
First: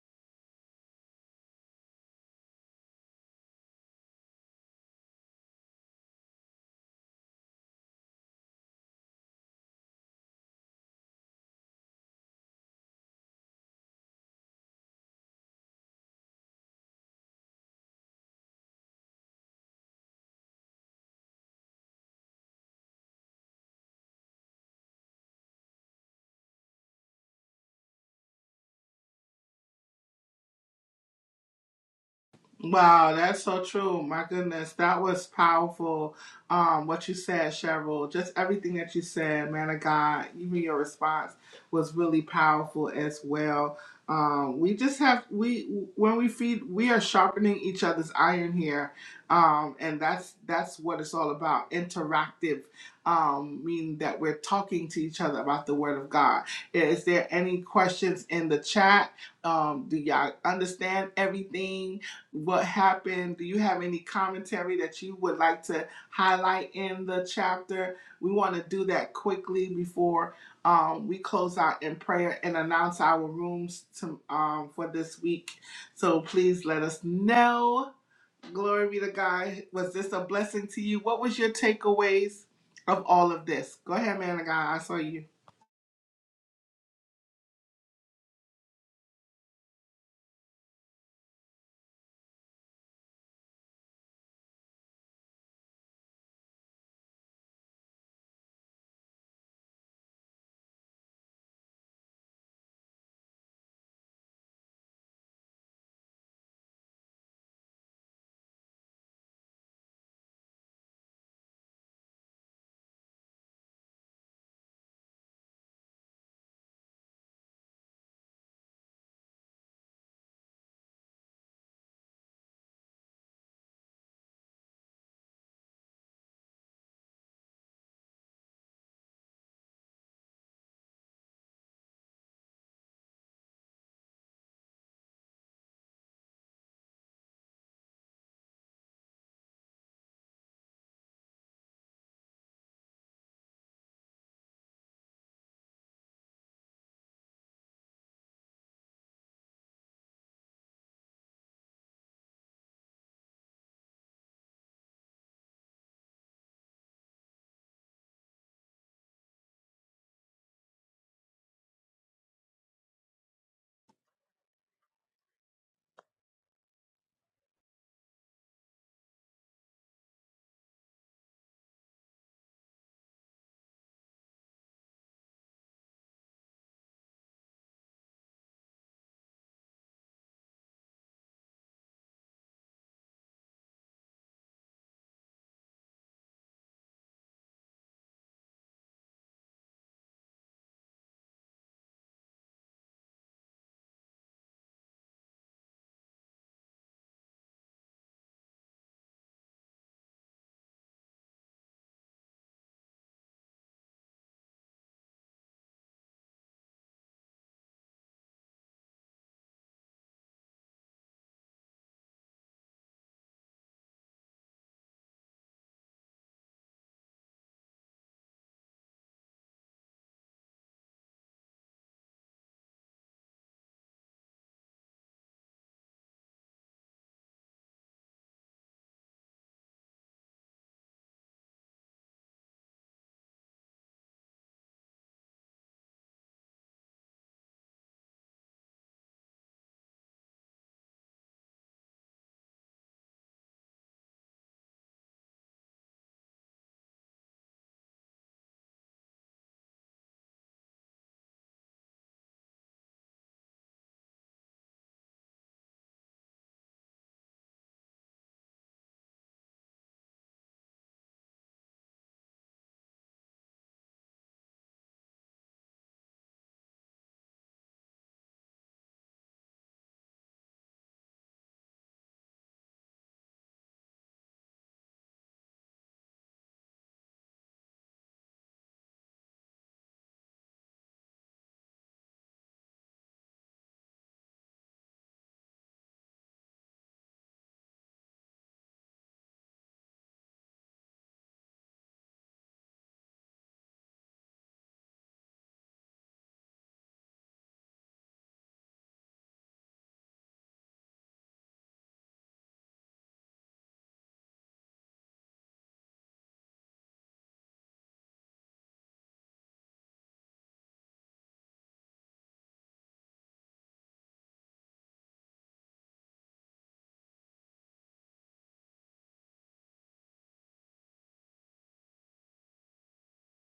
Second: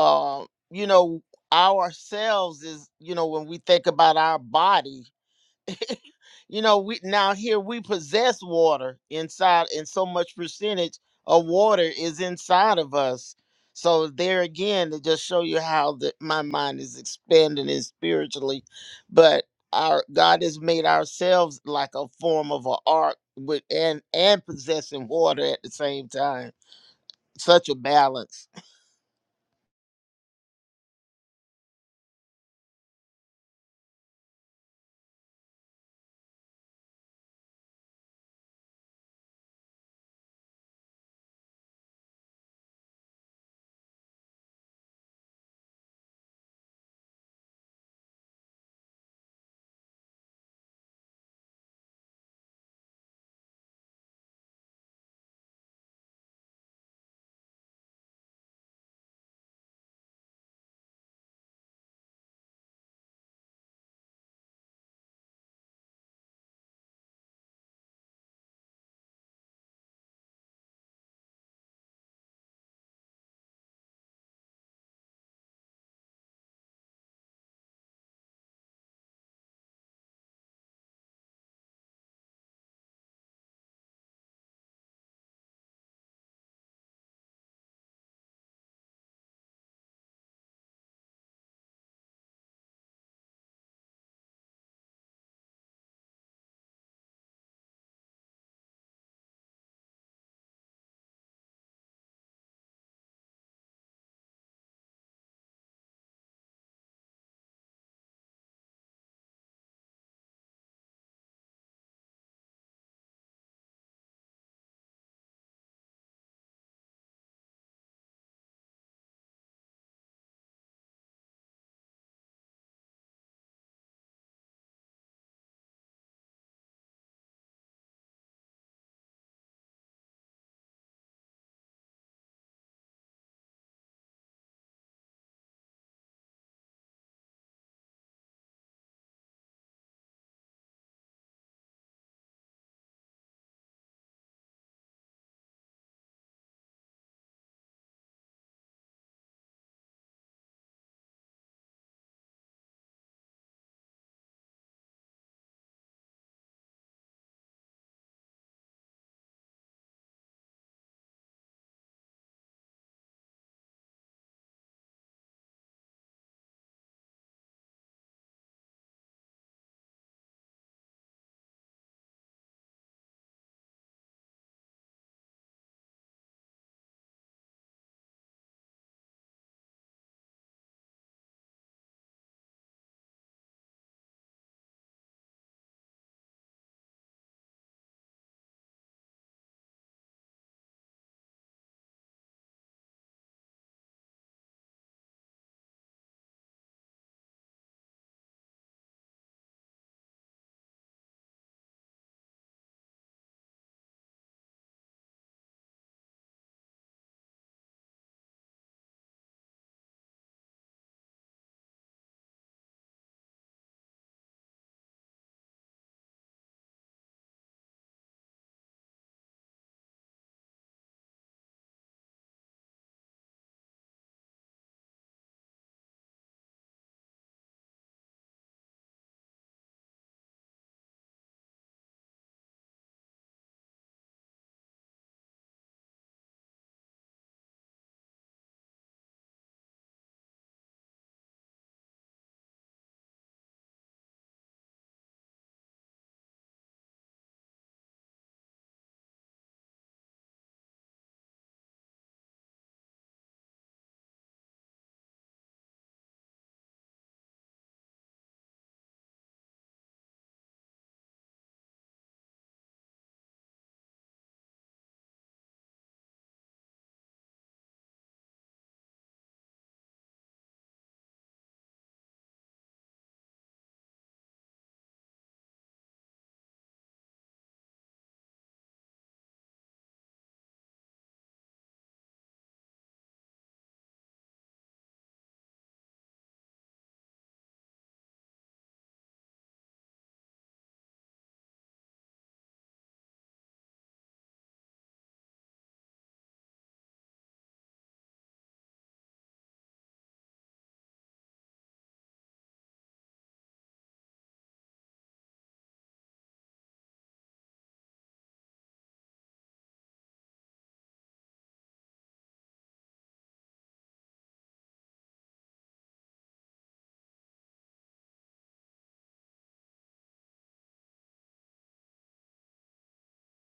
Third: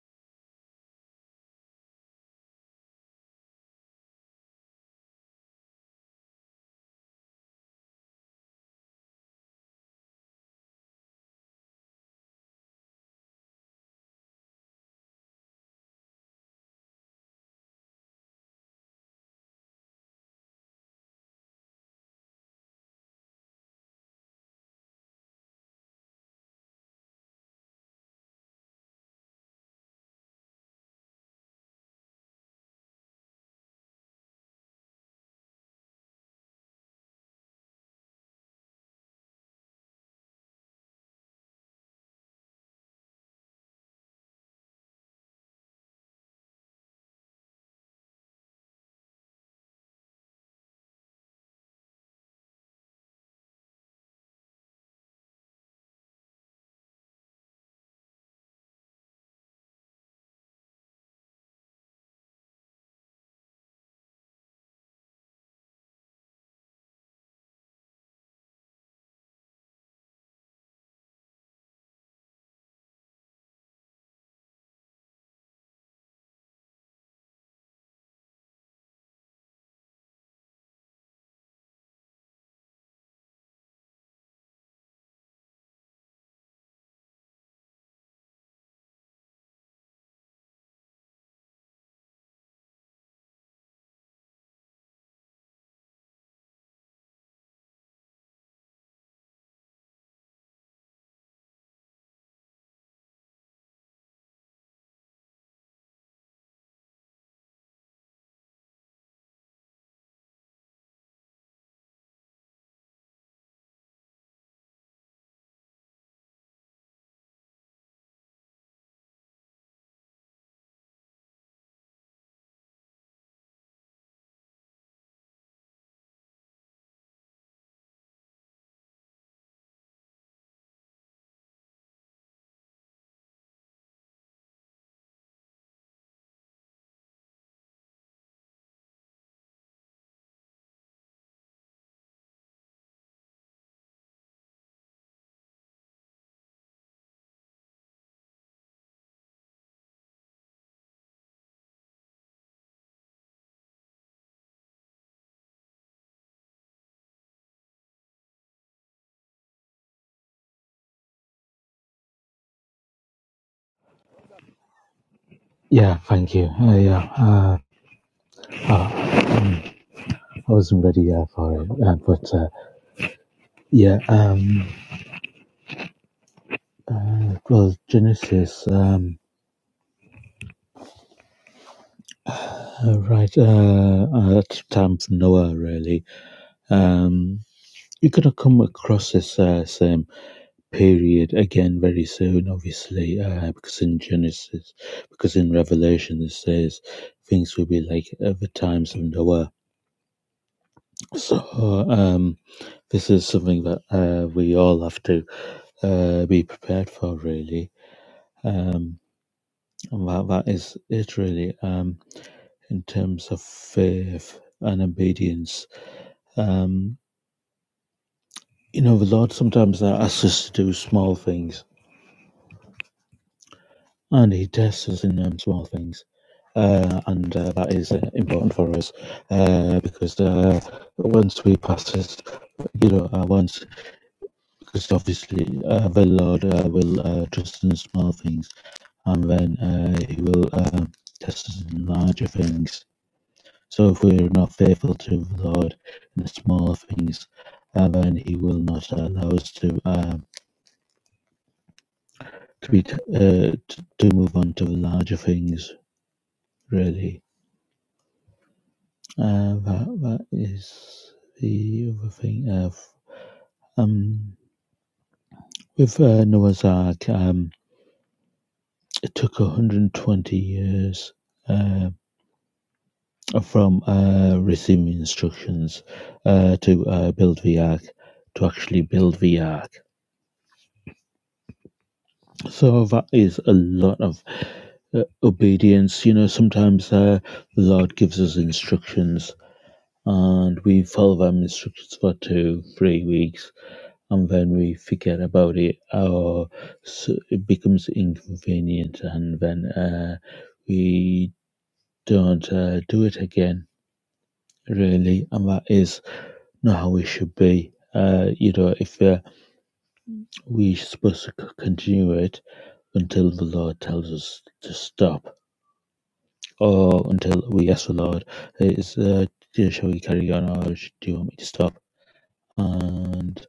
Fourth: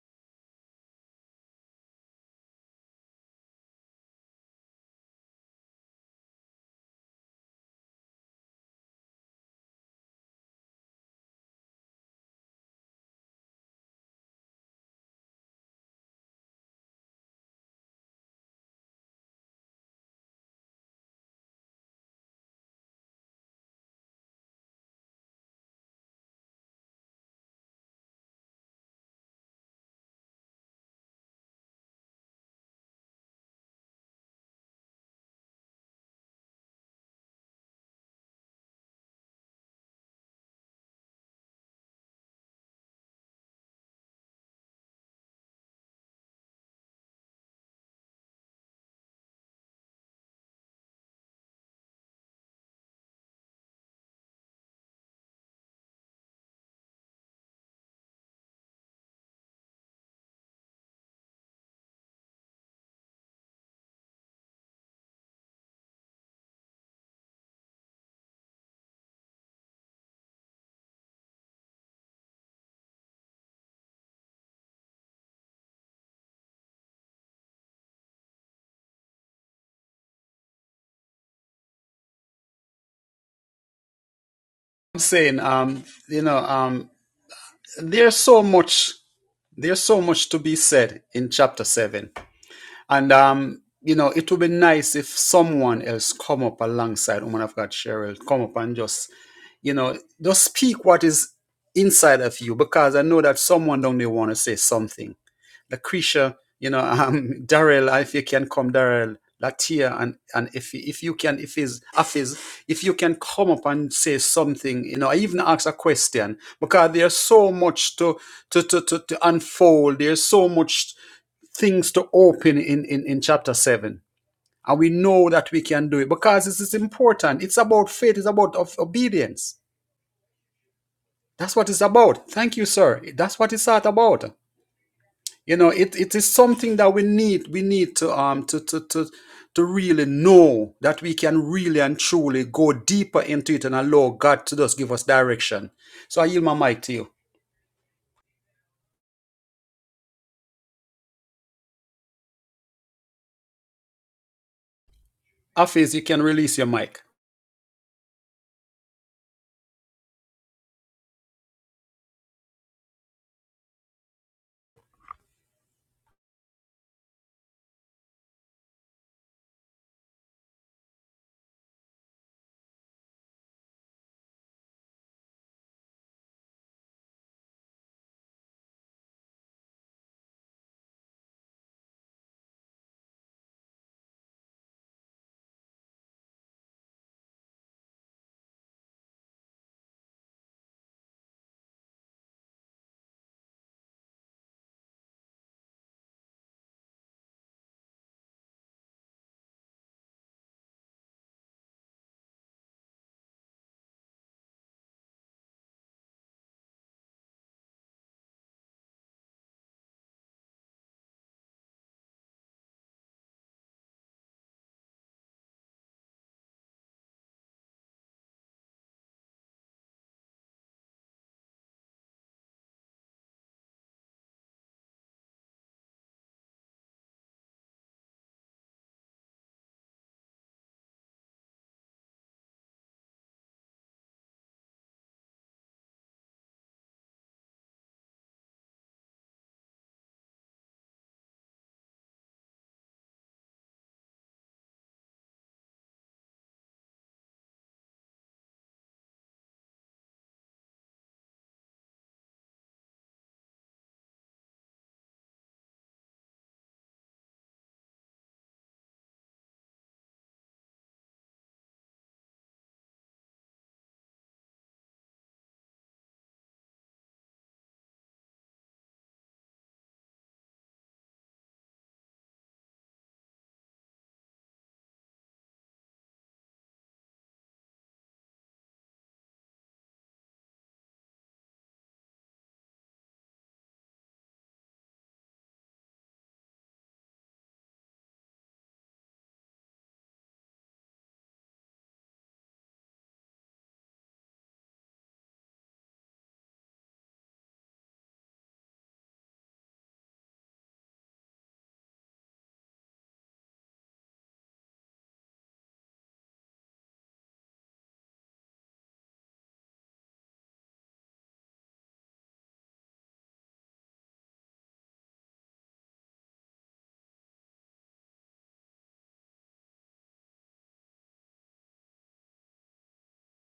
Speaker 3: um, you know, ourselves is, you know, when we think about our body, you know we now here we possess water inside and so much percentage of water is inside of us so there again to just show you how the, my mind is expanding and spiritually but our god has made ourselves like a form of an ark with and and possessing water at the same time such a balance
Speaker 1: Wow, that's so true. My goodness, that was powerful. Um, what you said, Cheryl, just everything that you said, man of God, even your response was really powerful as well. Um, we just have we when we feed, we are sharpening each other's iron here, um, and that's that's what it's all about. Interactive, um, meaning that we're talking to each other about the Word of God. Is there any questions in the chat? Um, do y'all understand everything? what happened. Do you have any commentary that you would like to highlight in the chapter? We want to do that quickly before um, we close out in prayer and announce our rooms to, um, for this week. So please let us know. Glory be to God. Was this a blessing to you? What was your takeaways of all of this? Go ahead, man of God. I saw
Speaker 2: I'm
Speaker 1: you.
Speaker 2: saying, um, you know, um, there's so much, there's so much to be said in chapter seven, and um, you know, it would be nice if someone else come up alongside woman of God, Cheryl, come up and just, you know, just speak what is inside of you, because I know that someone down there want to say something Lucretia, you know, um, Daryl, if you can come, Daryl, Latia, and and if if you can, if is Afiz, if you can come up and say something, you know, I even ask a question because there's so much to to to to, to unfold. There's so much things to open in in in chapter seven. And we know that we can do it because this is important. It's about faith. It's about of obedience. That's what it's about. Thank you, sir. That's what it's all about. you know it, it is something that we need we need to um to, to to to really know that we can really and truly go deeper into it and allow god to just give us direction so i yield my mic to you Afiz, you can release your mic
Speaker 4: Yeah, thank you. Uh, yeah, uh, I wasn't ready uh, for it, uh, but uh, yeah, um, uh, well, Genesis, um, uh, right uh, uh, at the time of Noah, really. Um, you're gonna come across this uh, same period again very soon, obviously, uh, because in Genesis, because in Revelation it says things will be like at the times of Noah. So um, this is something that uh, we all have to uh, be prepared for really um and that, that is it really um in terms of faith and obedience um you know the lord sometimes asks us to do small things and he tests us in um, small things uh, and uh, that is uh, important for us uh, because uh, once we pass this, you know, uh, once because obviously uh, the Lord uh, will uh, trust in small things and then uh, He will um, test us in larger things. So if we're not faithful to the Lord in the smaller things, and then He will not allow us to um, to be t- uh, t- to move on to the larger things. Really, uh, that that is the other thing. Uh, f- um, with uh, Noah's Ark, um, it took 120 years Uh, from uh, receiving instructions uh, to uh, build VARC to actually build VARC. So that is a lot of uh, obedience. You know, sometimes uh, the Lord gives us instructions and we follow them instructions for two, three weeks and then we forget about it or s it becomes inconvenient and then uh, we don't uh, do it again, really. And that is not how it should be. Uh, you know, if uh, we're supposed to c- continue it until the Lord tells us to stop, or until we ask the Lord, "Is uh, you know, shall we carry on, or sh- do you want me to stop?" And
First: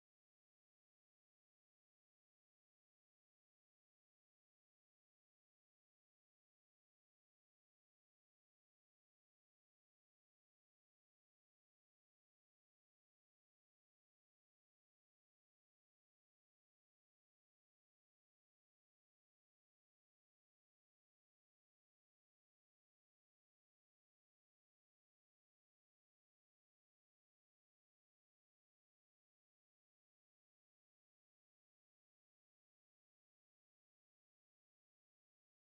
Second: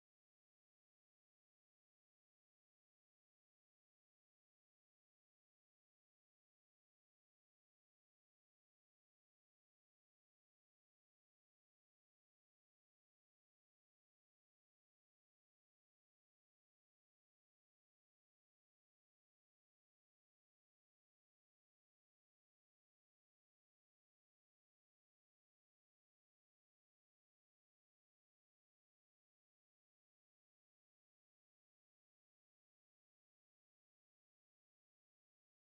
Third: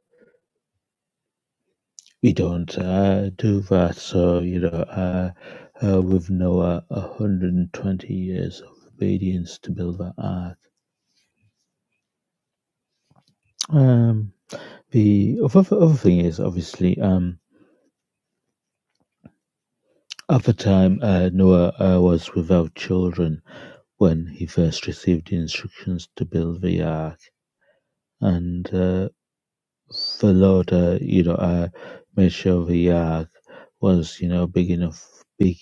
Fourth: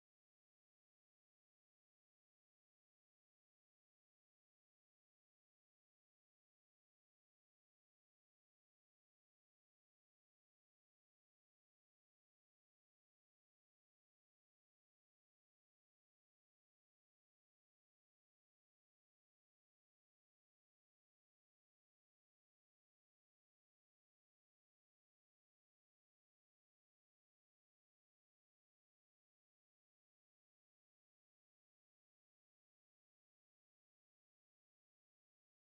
Speaker 4: we don't uh, do that. So you know, uh, uh, with Noah, 120 years of obedience to build that ark. Um, the other, other thing is obviously um, at the time uh, Noah uh, was without children when he first received the instructions to build the ark. And uh, the Lord, uh, you know, uh, made sure the ark was, you know, big enough, big,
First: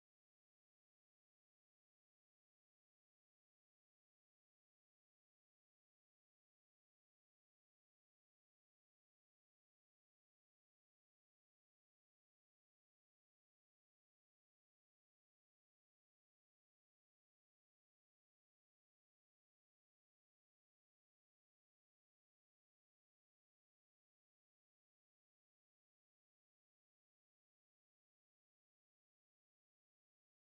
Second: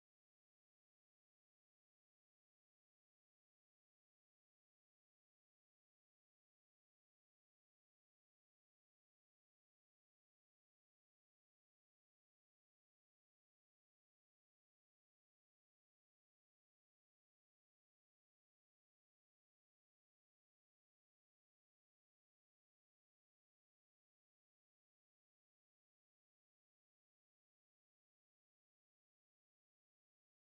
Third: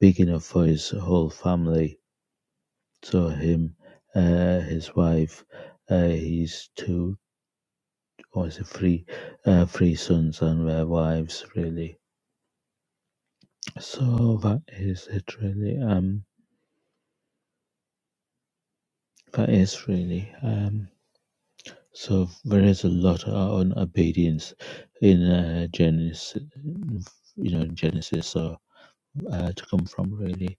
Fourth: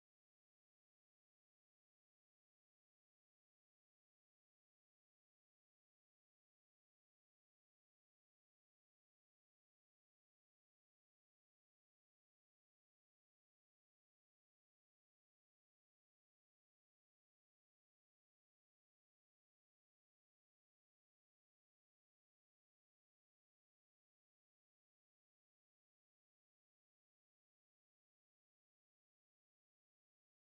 Speaker 4: big enough for his whole family. So him, uh, his wife, uh, his two, or is it three, uh, three sons and their wives, really. So that is it, really. Um, that is really. Um, So there's a lot on obedience in uh, Genesis, you know, Genesis. So uh, to come from really,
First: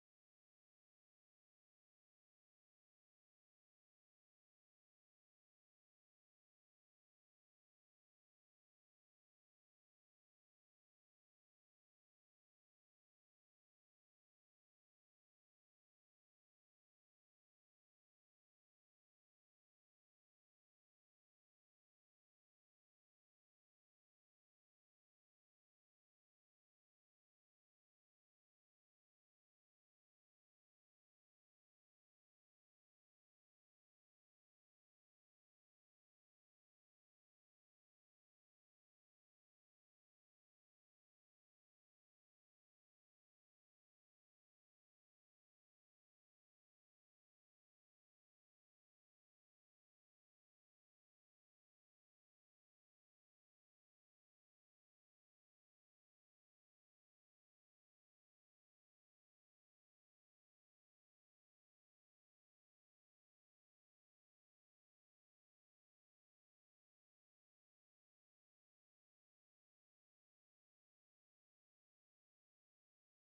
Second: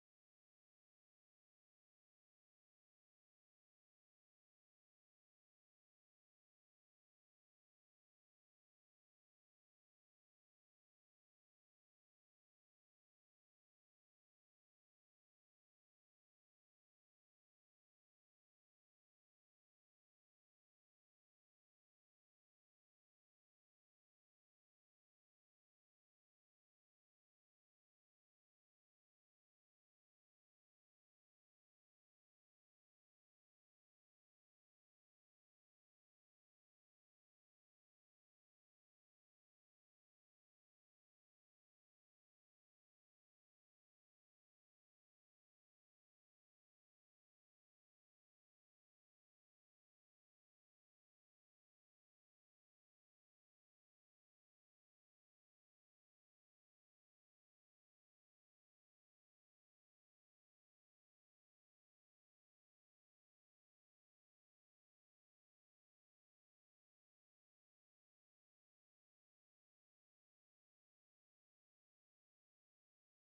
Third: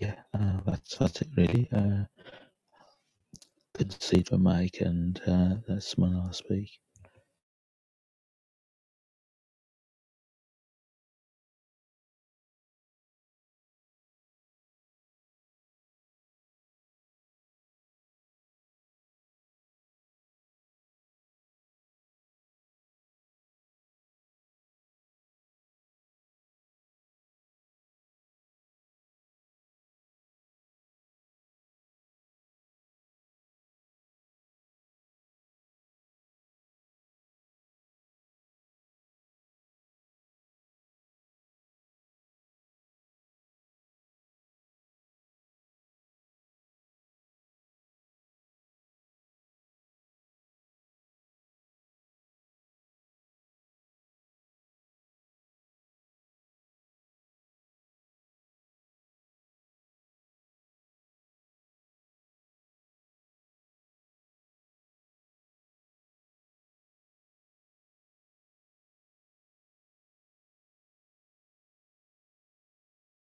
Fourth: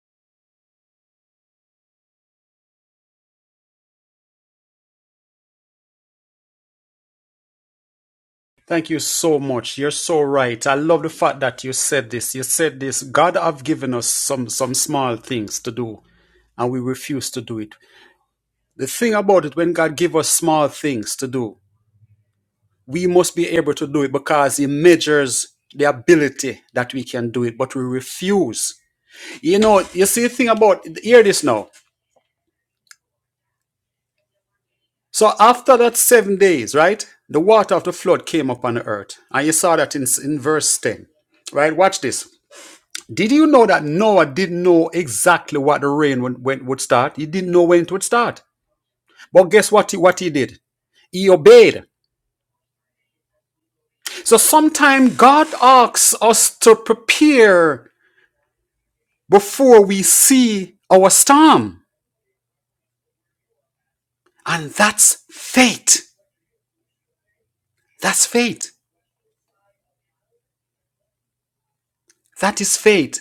Speaker 4: yeah, uh, that's that's it really. Uh, good to see it for Mike, and uh, that's my last week.
Speaker 2: thank you so much you're so right i love the fact that you said this you said this god have given us some some small things to do and we refuse to do it the thing about it when god give us small things to do we must be able to do it because he measures the ability that we can do it, but we refuse. You know, you see the thing about hear this now. So after that seven days, right, the water of the flood came upon the earth, and you saw that in, in verse ten, right? Watch this. Did you know that Noah didn't know exactly what the rain would, when, would start? He didn't know when it would start. But guess what? He, what he did? He obeyed. So sometimes God asks us to prepare before we see our storm. And that's faith. That's faith. That is faith.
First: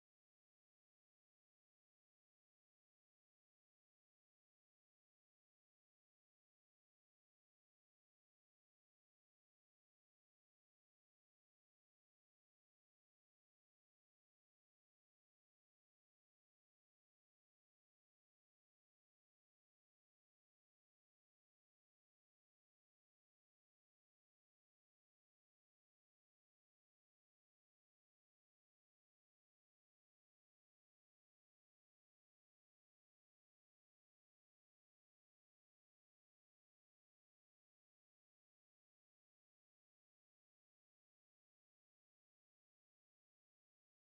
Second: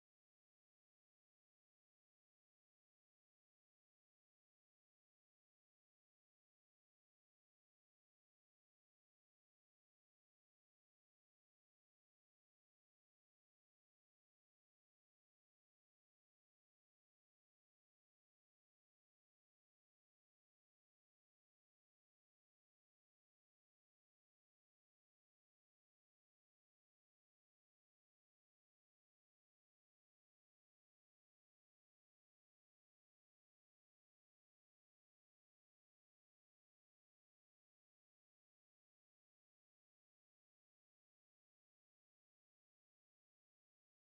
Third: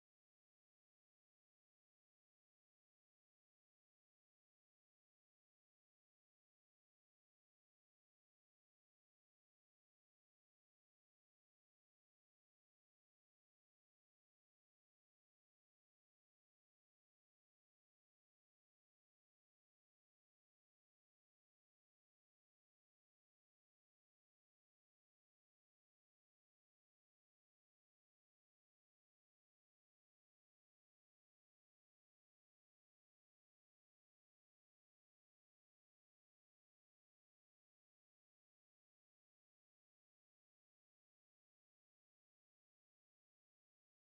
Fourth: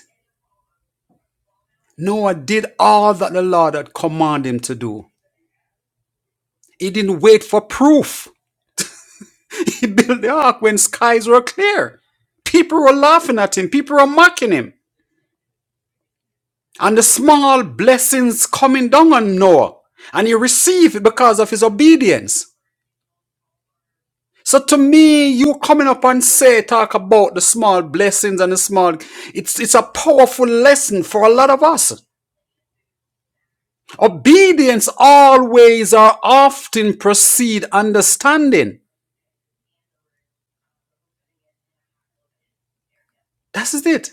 Speaker 2: Noah did all that the Lord had commanded him to do. He didn't wait for proof. He built the ark when skies were clear. People were laughing at him, people were mocking him. And the small blessings coming down on Noah. And he received it because of his obedience. So to me, you coming up and say, talk about the small blessings and the small, it's, it's a powerful lesson for a lot of us. Obedience always or often precede understanding. That's it.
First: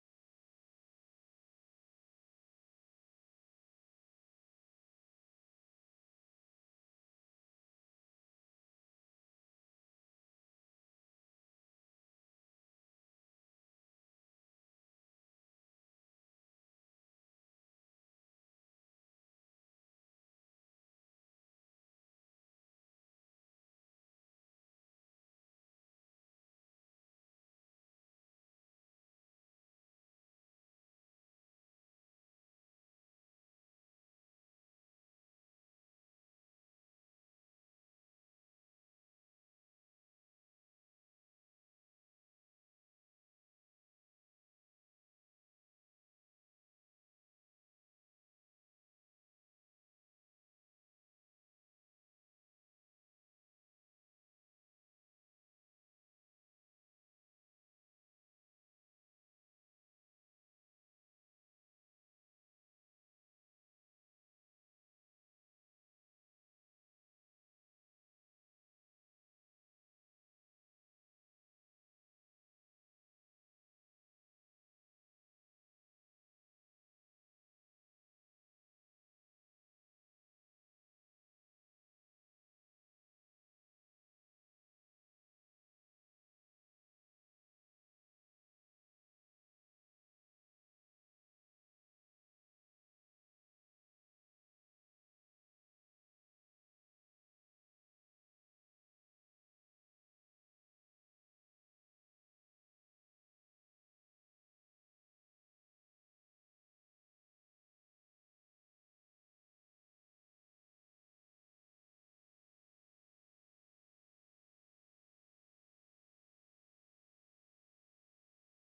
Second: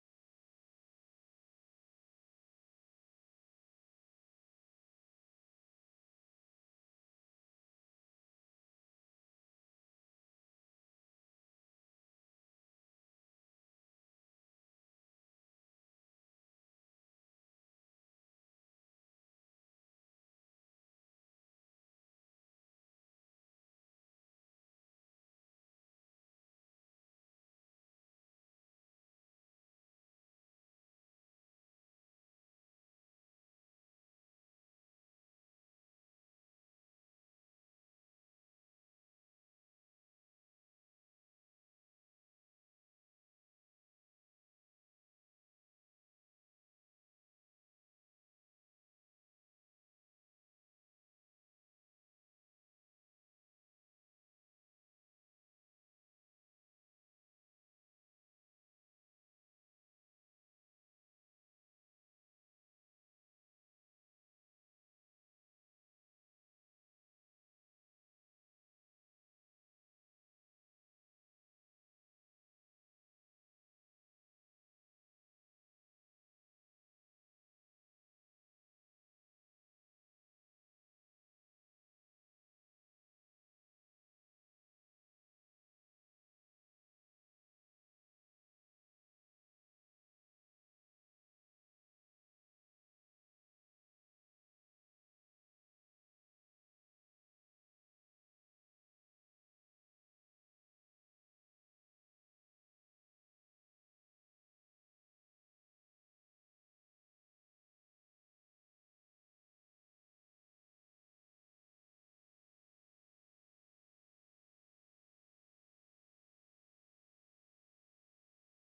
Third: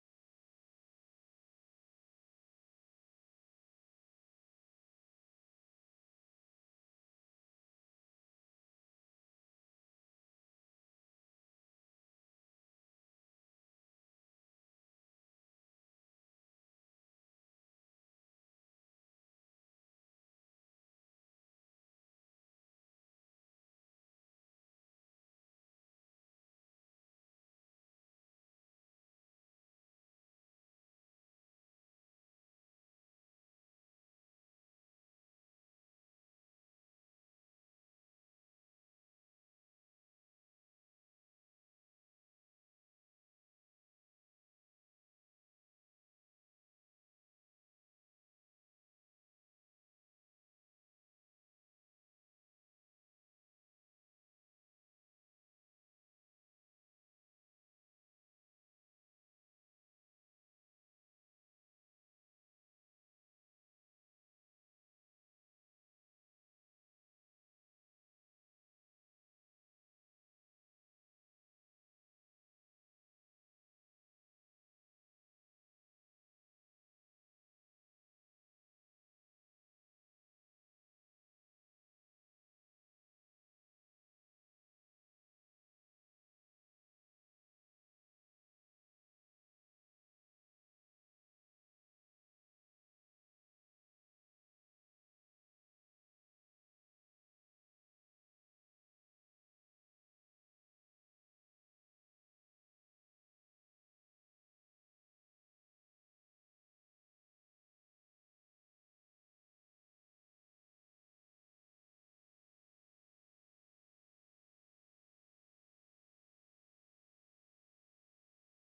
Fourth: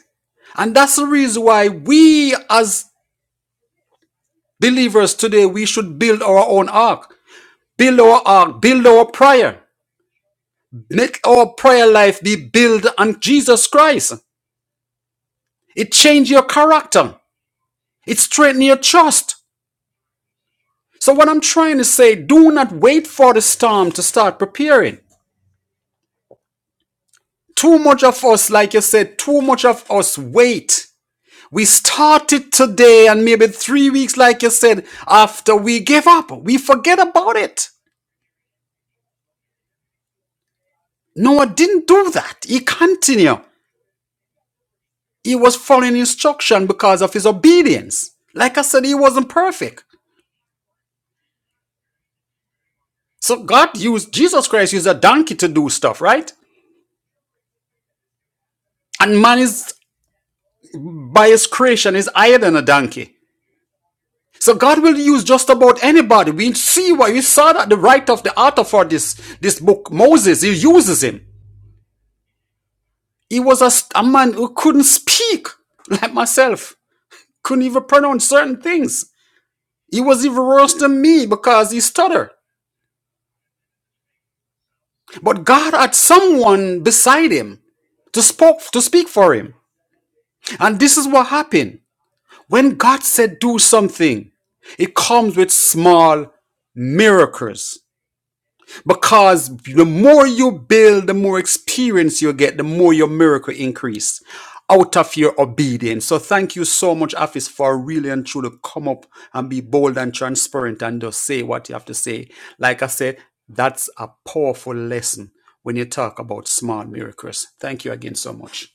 Speaker 2: And that's the reason why we as believers today, we should build our own ark, build our ark, build our prayer, make our prayer life be built on Jesus Christ. It changes your character. It strengthens your trust. So, what I'm trying to say, do not wait for the storm to start preparing. Too much of us, like you said, too much of us wait. We started today, and maybe three weeks, like you said, after we gave up, we forget about it. Noah didn't do that. He continued. He was following instruction because of his obedience. Like I said, he wasn't perfect. So God used Jesus Christ used a donkey to do stuff, right? And man is by his creation is higher than a donkey. So God will use just about anybody. We see why we saw that the writer of the author for this this book, Moses, he uses him. He was a a man who couldn't speak, like myself, couldn't even pronounce certain things. He was even worse than me because he stuttered. But God had someone beside him to spoke to speak for him. And this is what happened. When God said do something, it comes with small miracles. Because the more you build, the more experience you get, the more your miracle increase out of your obedience. So thank you so much, Afis, for really and truly come up and be bold and transparent and just say what you have to say. Like I said, that's a powerful lesson when you talk about small miracles. Thank you again so much.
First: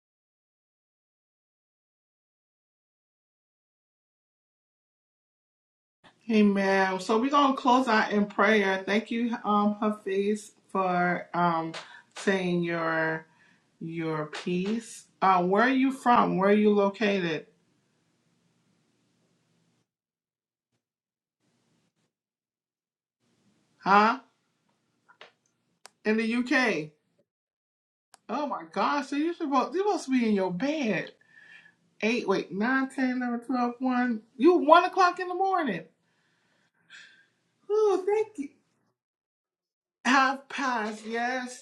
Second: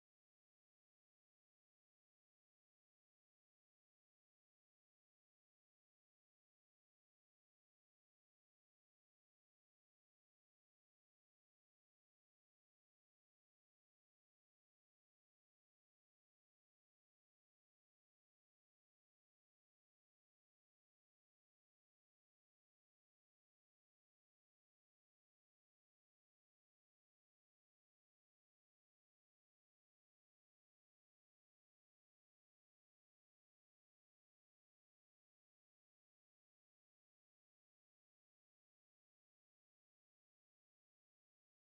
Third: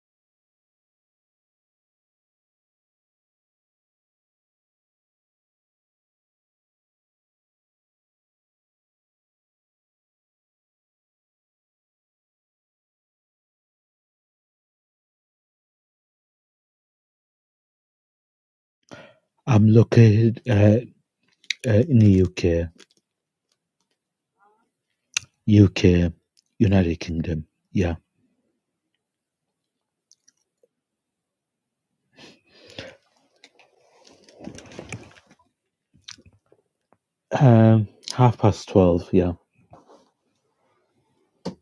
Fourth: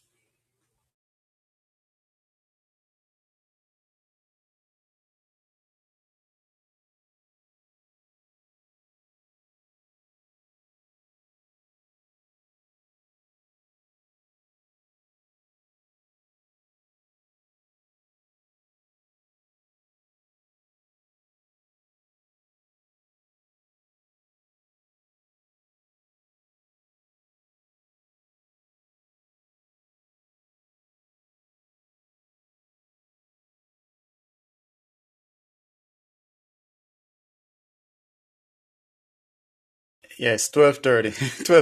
Speaker 1: Amen. So we're gonna close out in prayer. Thank you, um, Hafiz, for um saying your Your piece. Uh, where are you from? Where are you located?
Speaker 4: I'm located uh, uh, in the UK,
Speaker 1: Huh?
Speaker 4: UK,
Speaker 1: In the UK.
Speaker 4: United Kingdom. Yeah,
Speaker 1: Oh my gosh, so you supposed you supposed to be in your bed. Eight, wait, nine, ten, eleven, twelve, one. You one o'clock in the morning.
Speaker 4: um,
Speaker 1: Ooh, thank
Speaker 4: half
Speaker 1: you.
Speaker 4: past twelve. Yeah.
Speaker 1: Half
Speaker 2: Yes,
Speaker 1: past,
Speaker 2: 12.30.
Speaker 1: yes.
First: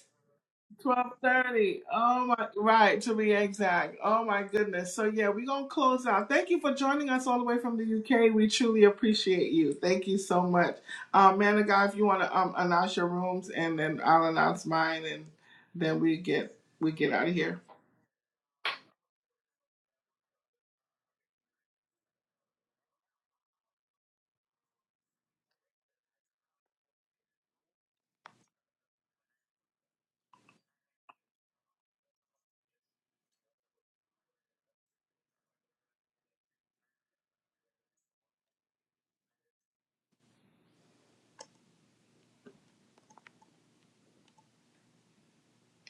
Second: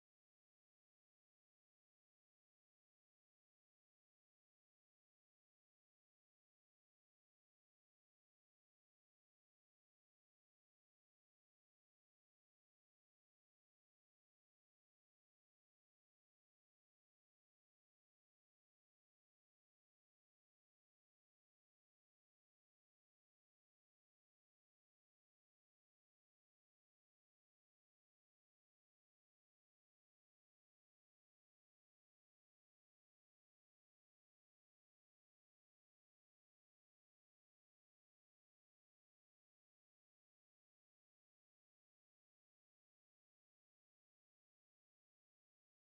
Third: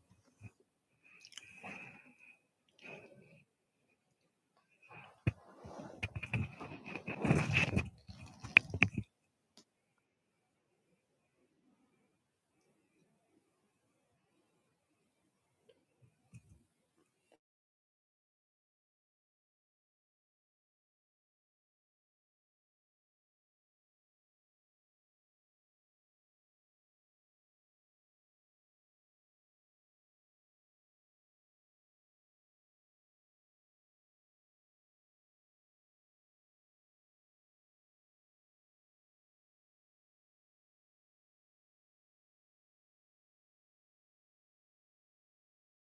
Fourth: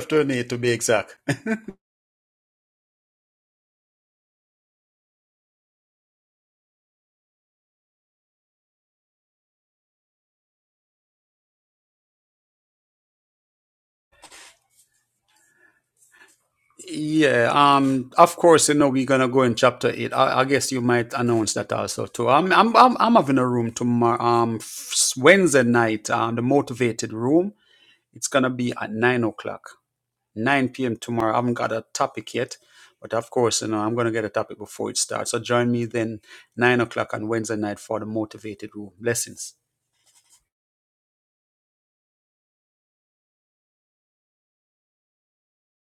Speaker 2: to be exact.
Speaker 1: Twelve thirty. Oh my, right to be exact. Oh my goodness. So yeah, we're gonna close out. Thank you for joining us all the way from the UK. We truly appreciate you. Thank you so much, um, man of God. If you want to um, announce your rooms, and then I'll announce mine, and then we get we get out of
Speaker 2: Yeah,
Speaker 1: here.
Speaker 2: um, of course, you know we're gonna go in chapter eight. I, I guess you might announce that also too. I'm, I'm, I'm, I'm having a room tomorrow, um, f- Wednesday night, um, the motivated room. It's gonna be at nine o'clock, nine p.m. tomorrow. I haven't got a topic yet, but of course, you know I'm gonna get a topic before it starts. So join me then nine o'clock on Wednesday night for the motivated room. Blessings.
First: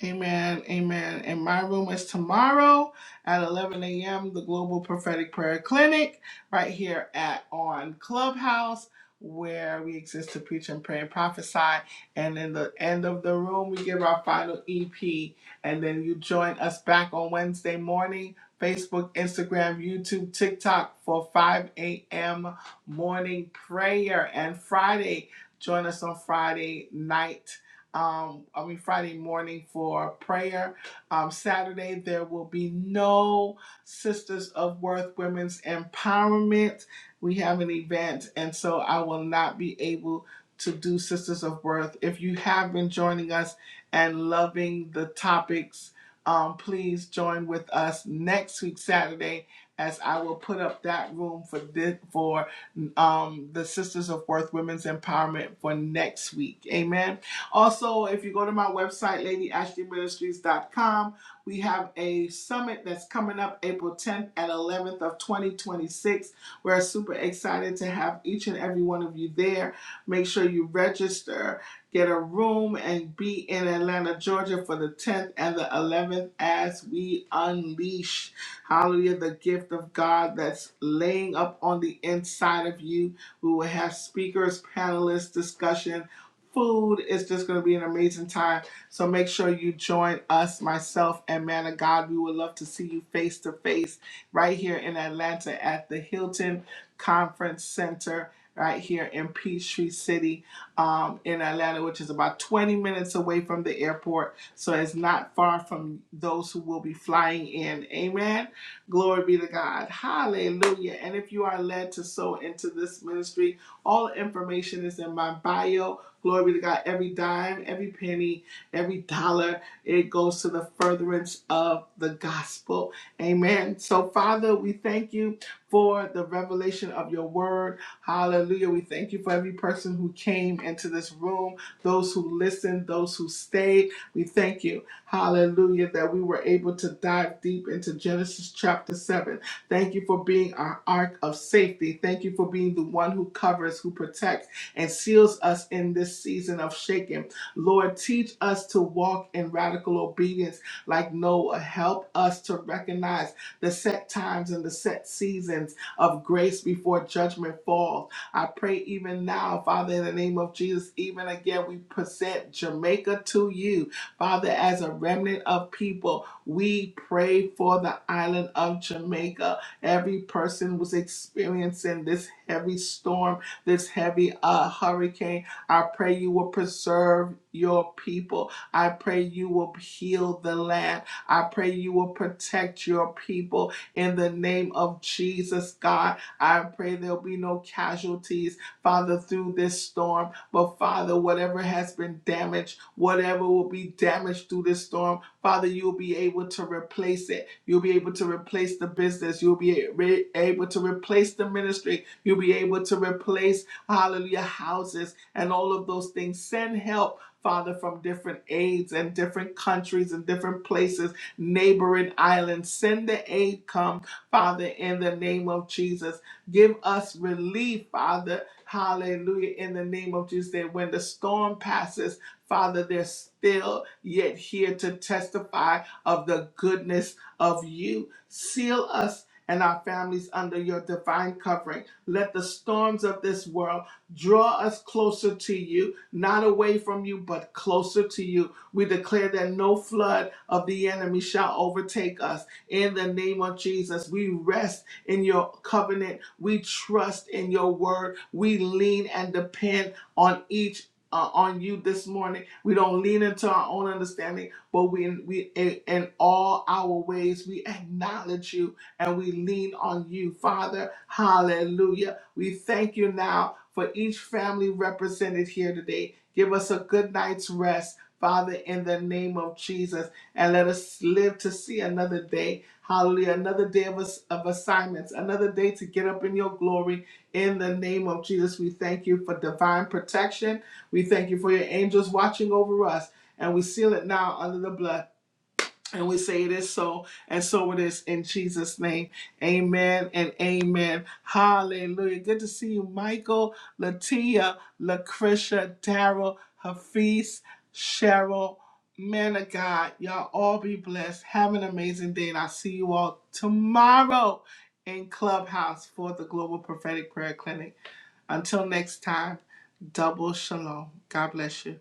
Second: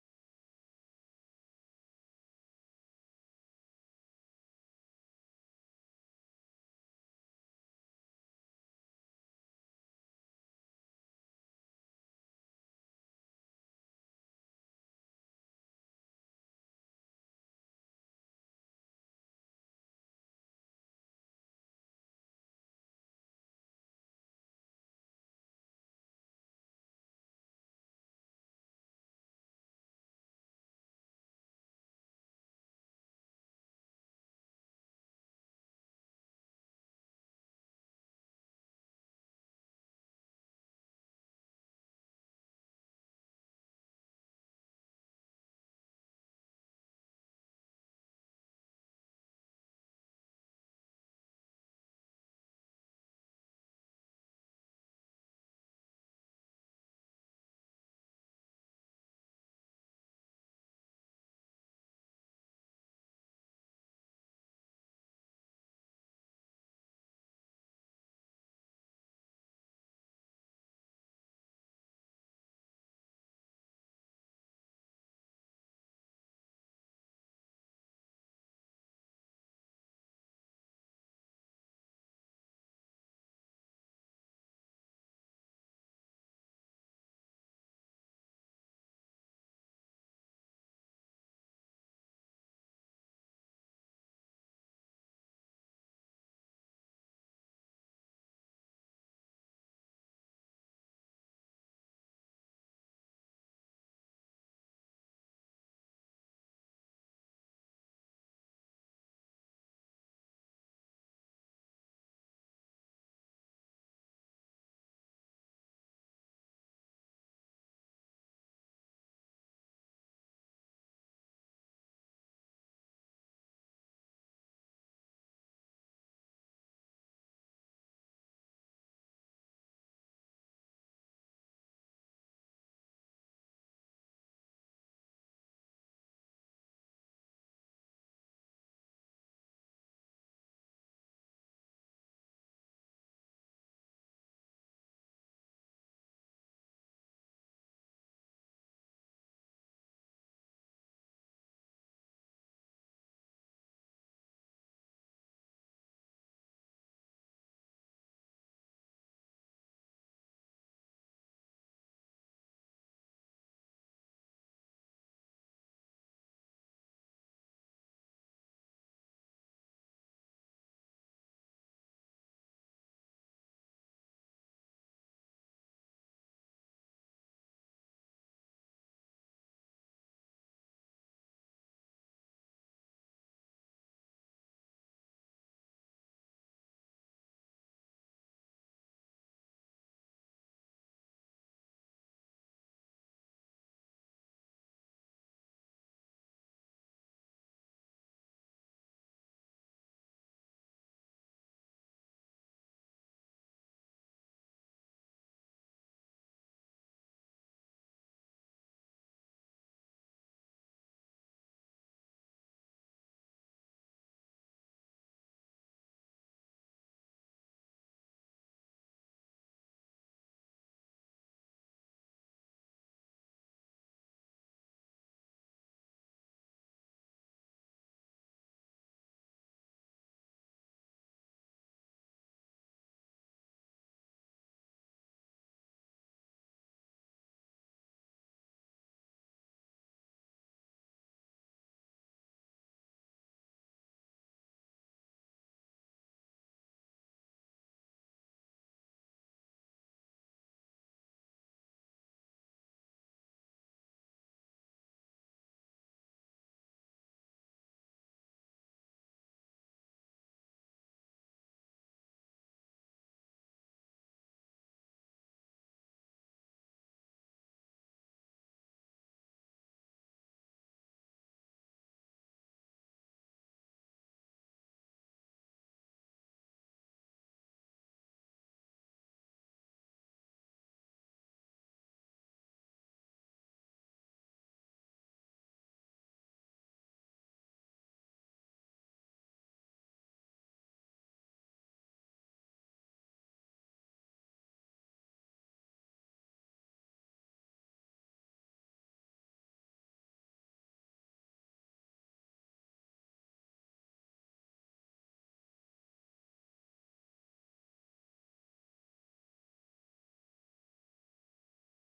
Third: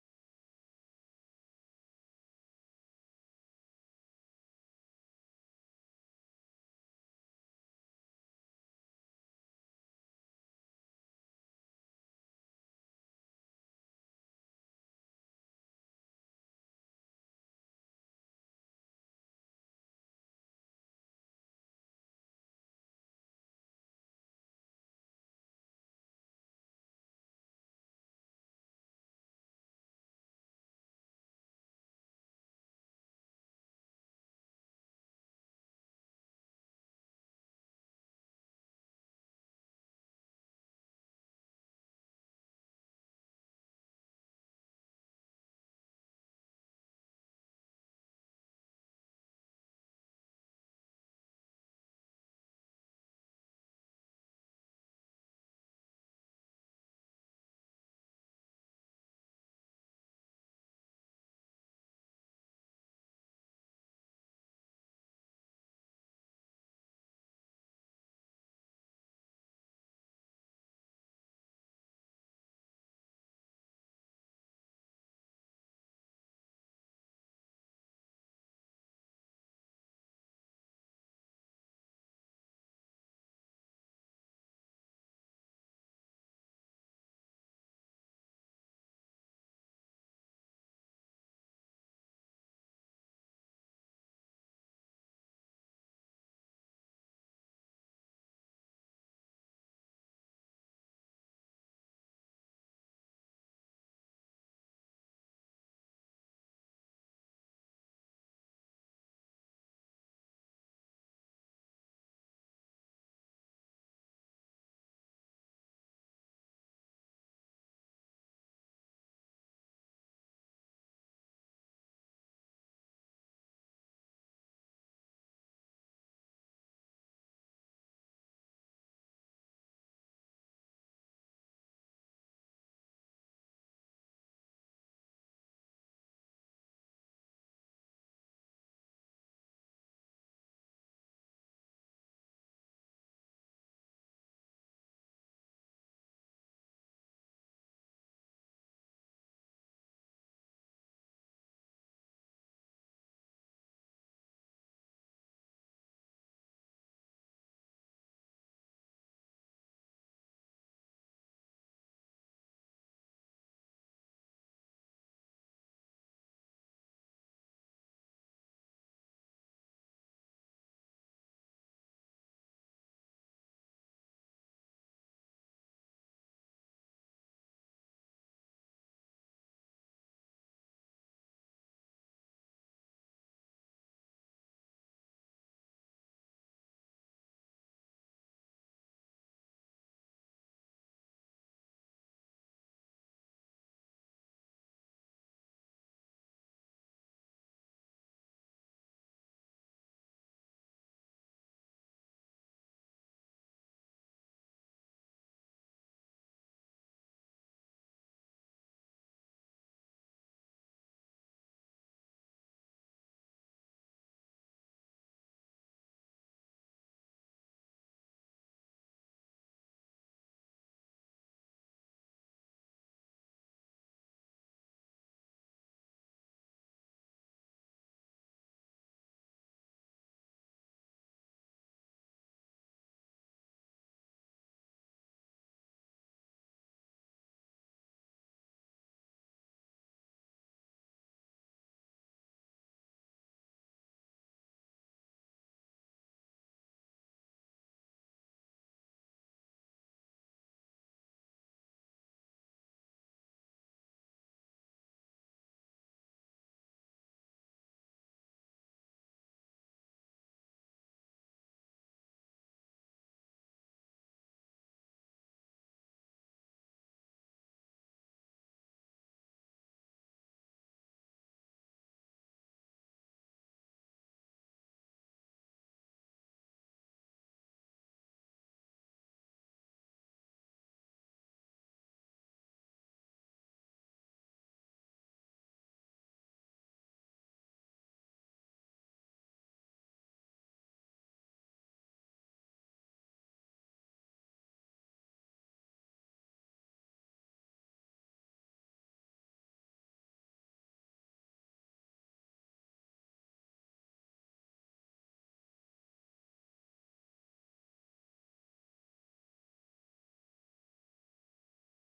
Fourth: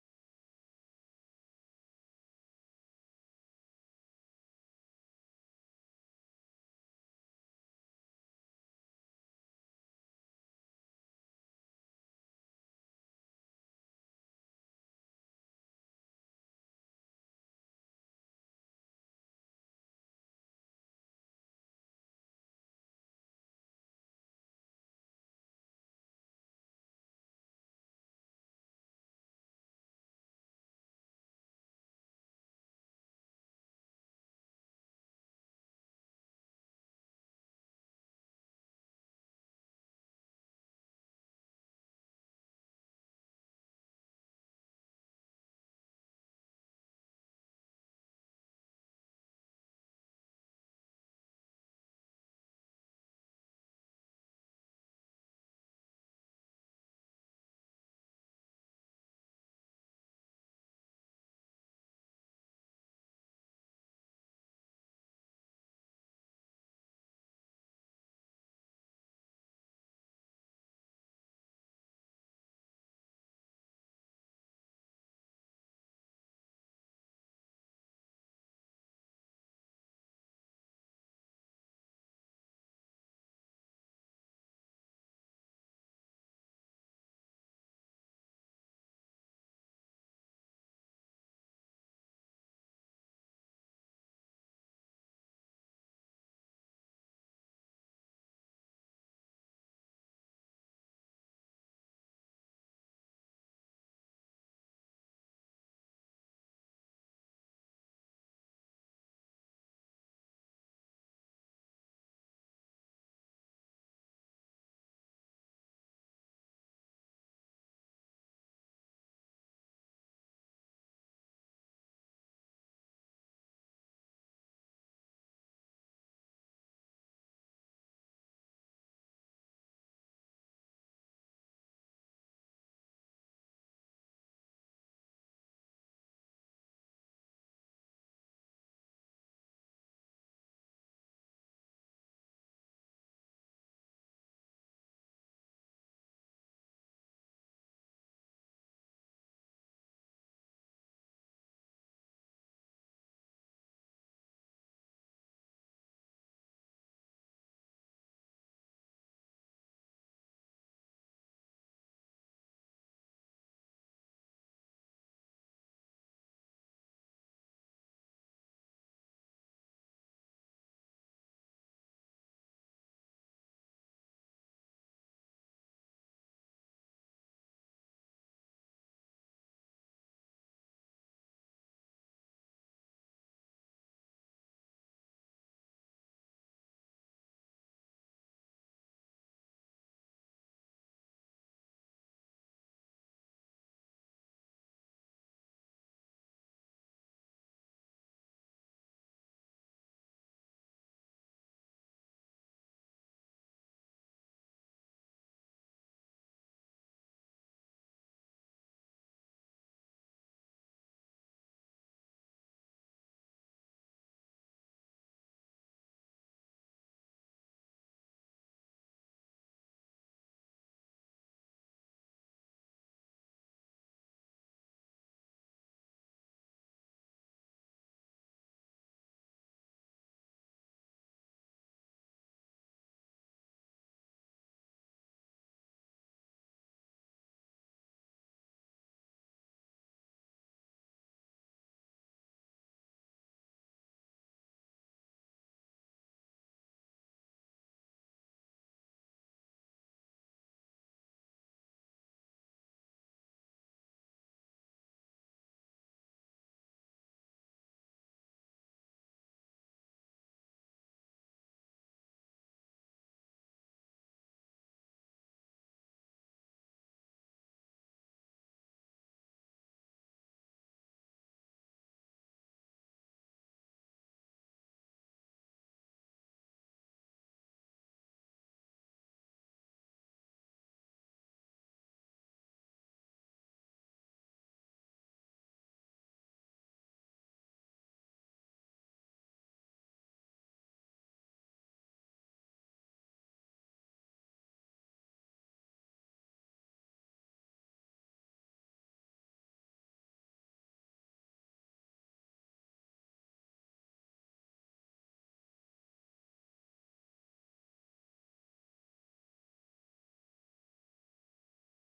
Speaker 1: Amen. Amen. And my room is tomorrow at 11 a.m. The Global Prophetic Prayer Clinic, right here at on Clubhouse, where we exist to preach and pray and prophesy. And in the end of the room, we give our final EP, and then you join us back on Wednesday morning. Facebook, Instagram, YouTube, TikTok for 5 a.m. morning prayer. And Friday, join us on Friday night um, I mean, Friday morning for prayer. Um, Saturday, there will be no Sisters of Worth Women's Empowerment. We have an event, and so I will not be able to do Sisters of Worth. If you have been joining us and loving the topics, um, please join with us next week, Saturday. As I will put up that room for this, for um, the Sisters of Worth Women's Empowerment for next week. Amen. Also, if you go to my website, ladyashleyministries.com, we have a summit that's coming up April 10th and 11th of 2026. We're super excited to have each and every one of you there. Make sure you register, get a room, and be in Atlanta, Georgia for the 10th and the 11th as we unleash, hallelujah, the gift of God that's laying up on the inside of you. We will have speakers, panelists, discussions food. It's just going to be an amazing time. So make sure you join us, myself, and man of God. We would love to see you face to face right here in Atlanta at the Hilton Conference Center. Right here in Peachtree City, um, in Atlanta, which is about 20 minutes away from the airport. So it's not far from those who will be flying in. Amen. Glory be to God. Hallelujah. And if you are led to sow into this ministry, all information is in my bio Glory be to God. Every dime, every penny, every dollar, it goes to the furtherance of the gospel. Amen. So, Father, we thank you for the revelation of your word. Hallelujah. We thank you for every person who came into this room, those who listened, those who stayed. We thank you. Hallelujah. That we were able to dive deep into Genesis chapter 7. Thank you for being our ark of safety. Thank you for being the one who covers, who protects and seals us in this season of shaking. Lord, teach us to walk in radical obedience like Noah. Help us to recognize the set times and the set seasons of grace before judgment falls. I pray even now, Father, in the name of Jesus, even again, we present Jamaica to you, Father, as a remnant of people. We pray for the island of Jamaica. Every person was experiencing this heavy storm this heavy uh, hurricane. I pray you will preserve your people. I pray you will heal the land. I pray you will protect your people in the name of Jesus, God. I pray there'll be no casualties, Father, through this storm. But Father, whatever has been damaged, whatever will be damaged through this storm, Father, you'll be able to replace it. You'll be able to replace the business. You'll be able to replace the ministry. You'll be able to replace, hallelujah, houses and all of those things. Send help. Father, from different aids and different countries and different places, neighboring islands. Send the aid come, Father, in the name of Jesus. Give us relief, Father. Hallelujah, in the name of Jesus. That when the storm passes, Father, they're still yet here to testify of the goodness of you. Seal us and our families under your divine covering. Let the storms of this world draw us closer to you, not away from you, but closer to you. We declare that no flood of the enemy shall overtake us. In the name of Jesus, we rest in your covenant. We trust in your word. We lean and depend on each. uh, on you this morning, we don't lean into our own understanding, but we we in, in all our ways we acknowledge you and we lean on you, Father. Hallelujah. We thank you now for each family represented here today. Give us a good night's rest, Father, in the name of Jesus, and let us live to see another day. Hallelujah. Another day of, ass- of assignments, another day to get up in your glory. In the name of Jesus, we thank you for divine protection. We thank you for your angels watching over us, and we seal it now under the blood. And we say it is so, and so it is in Jesus' name. Amen and amen. Hallelujah. Good to see you, Michael, Latia, Lucretia, Daryl, Hafiz, Cheryl, man of God. Y'all all be blessed. Have an amazing day, and I'll see you all tomorrow in Clubhouse for the Global Prophetic Prayer Clinic. Until next time, double shalom. God bless you.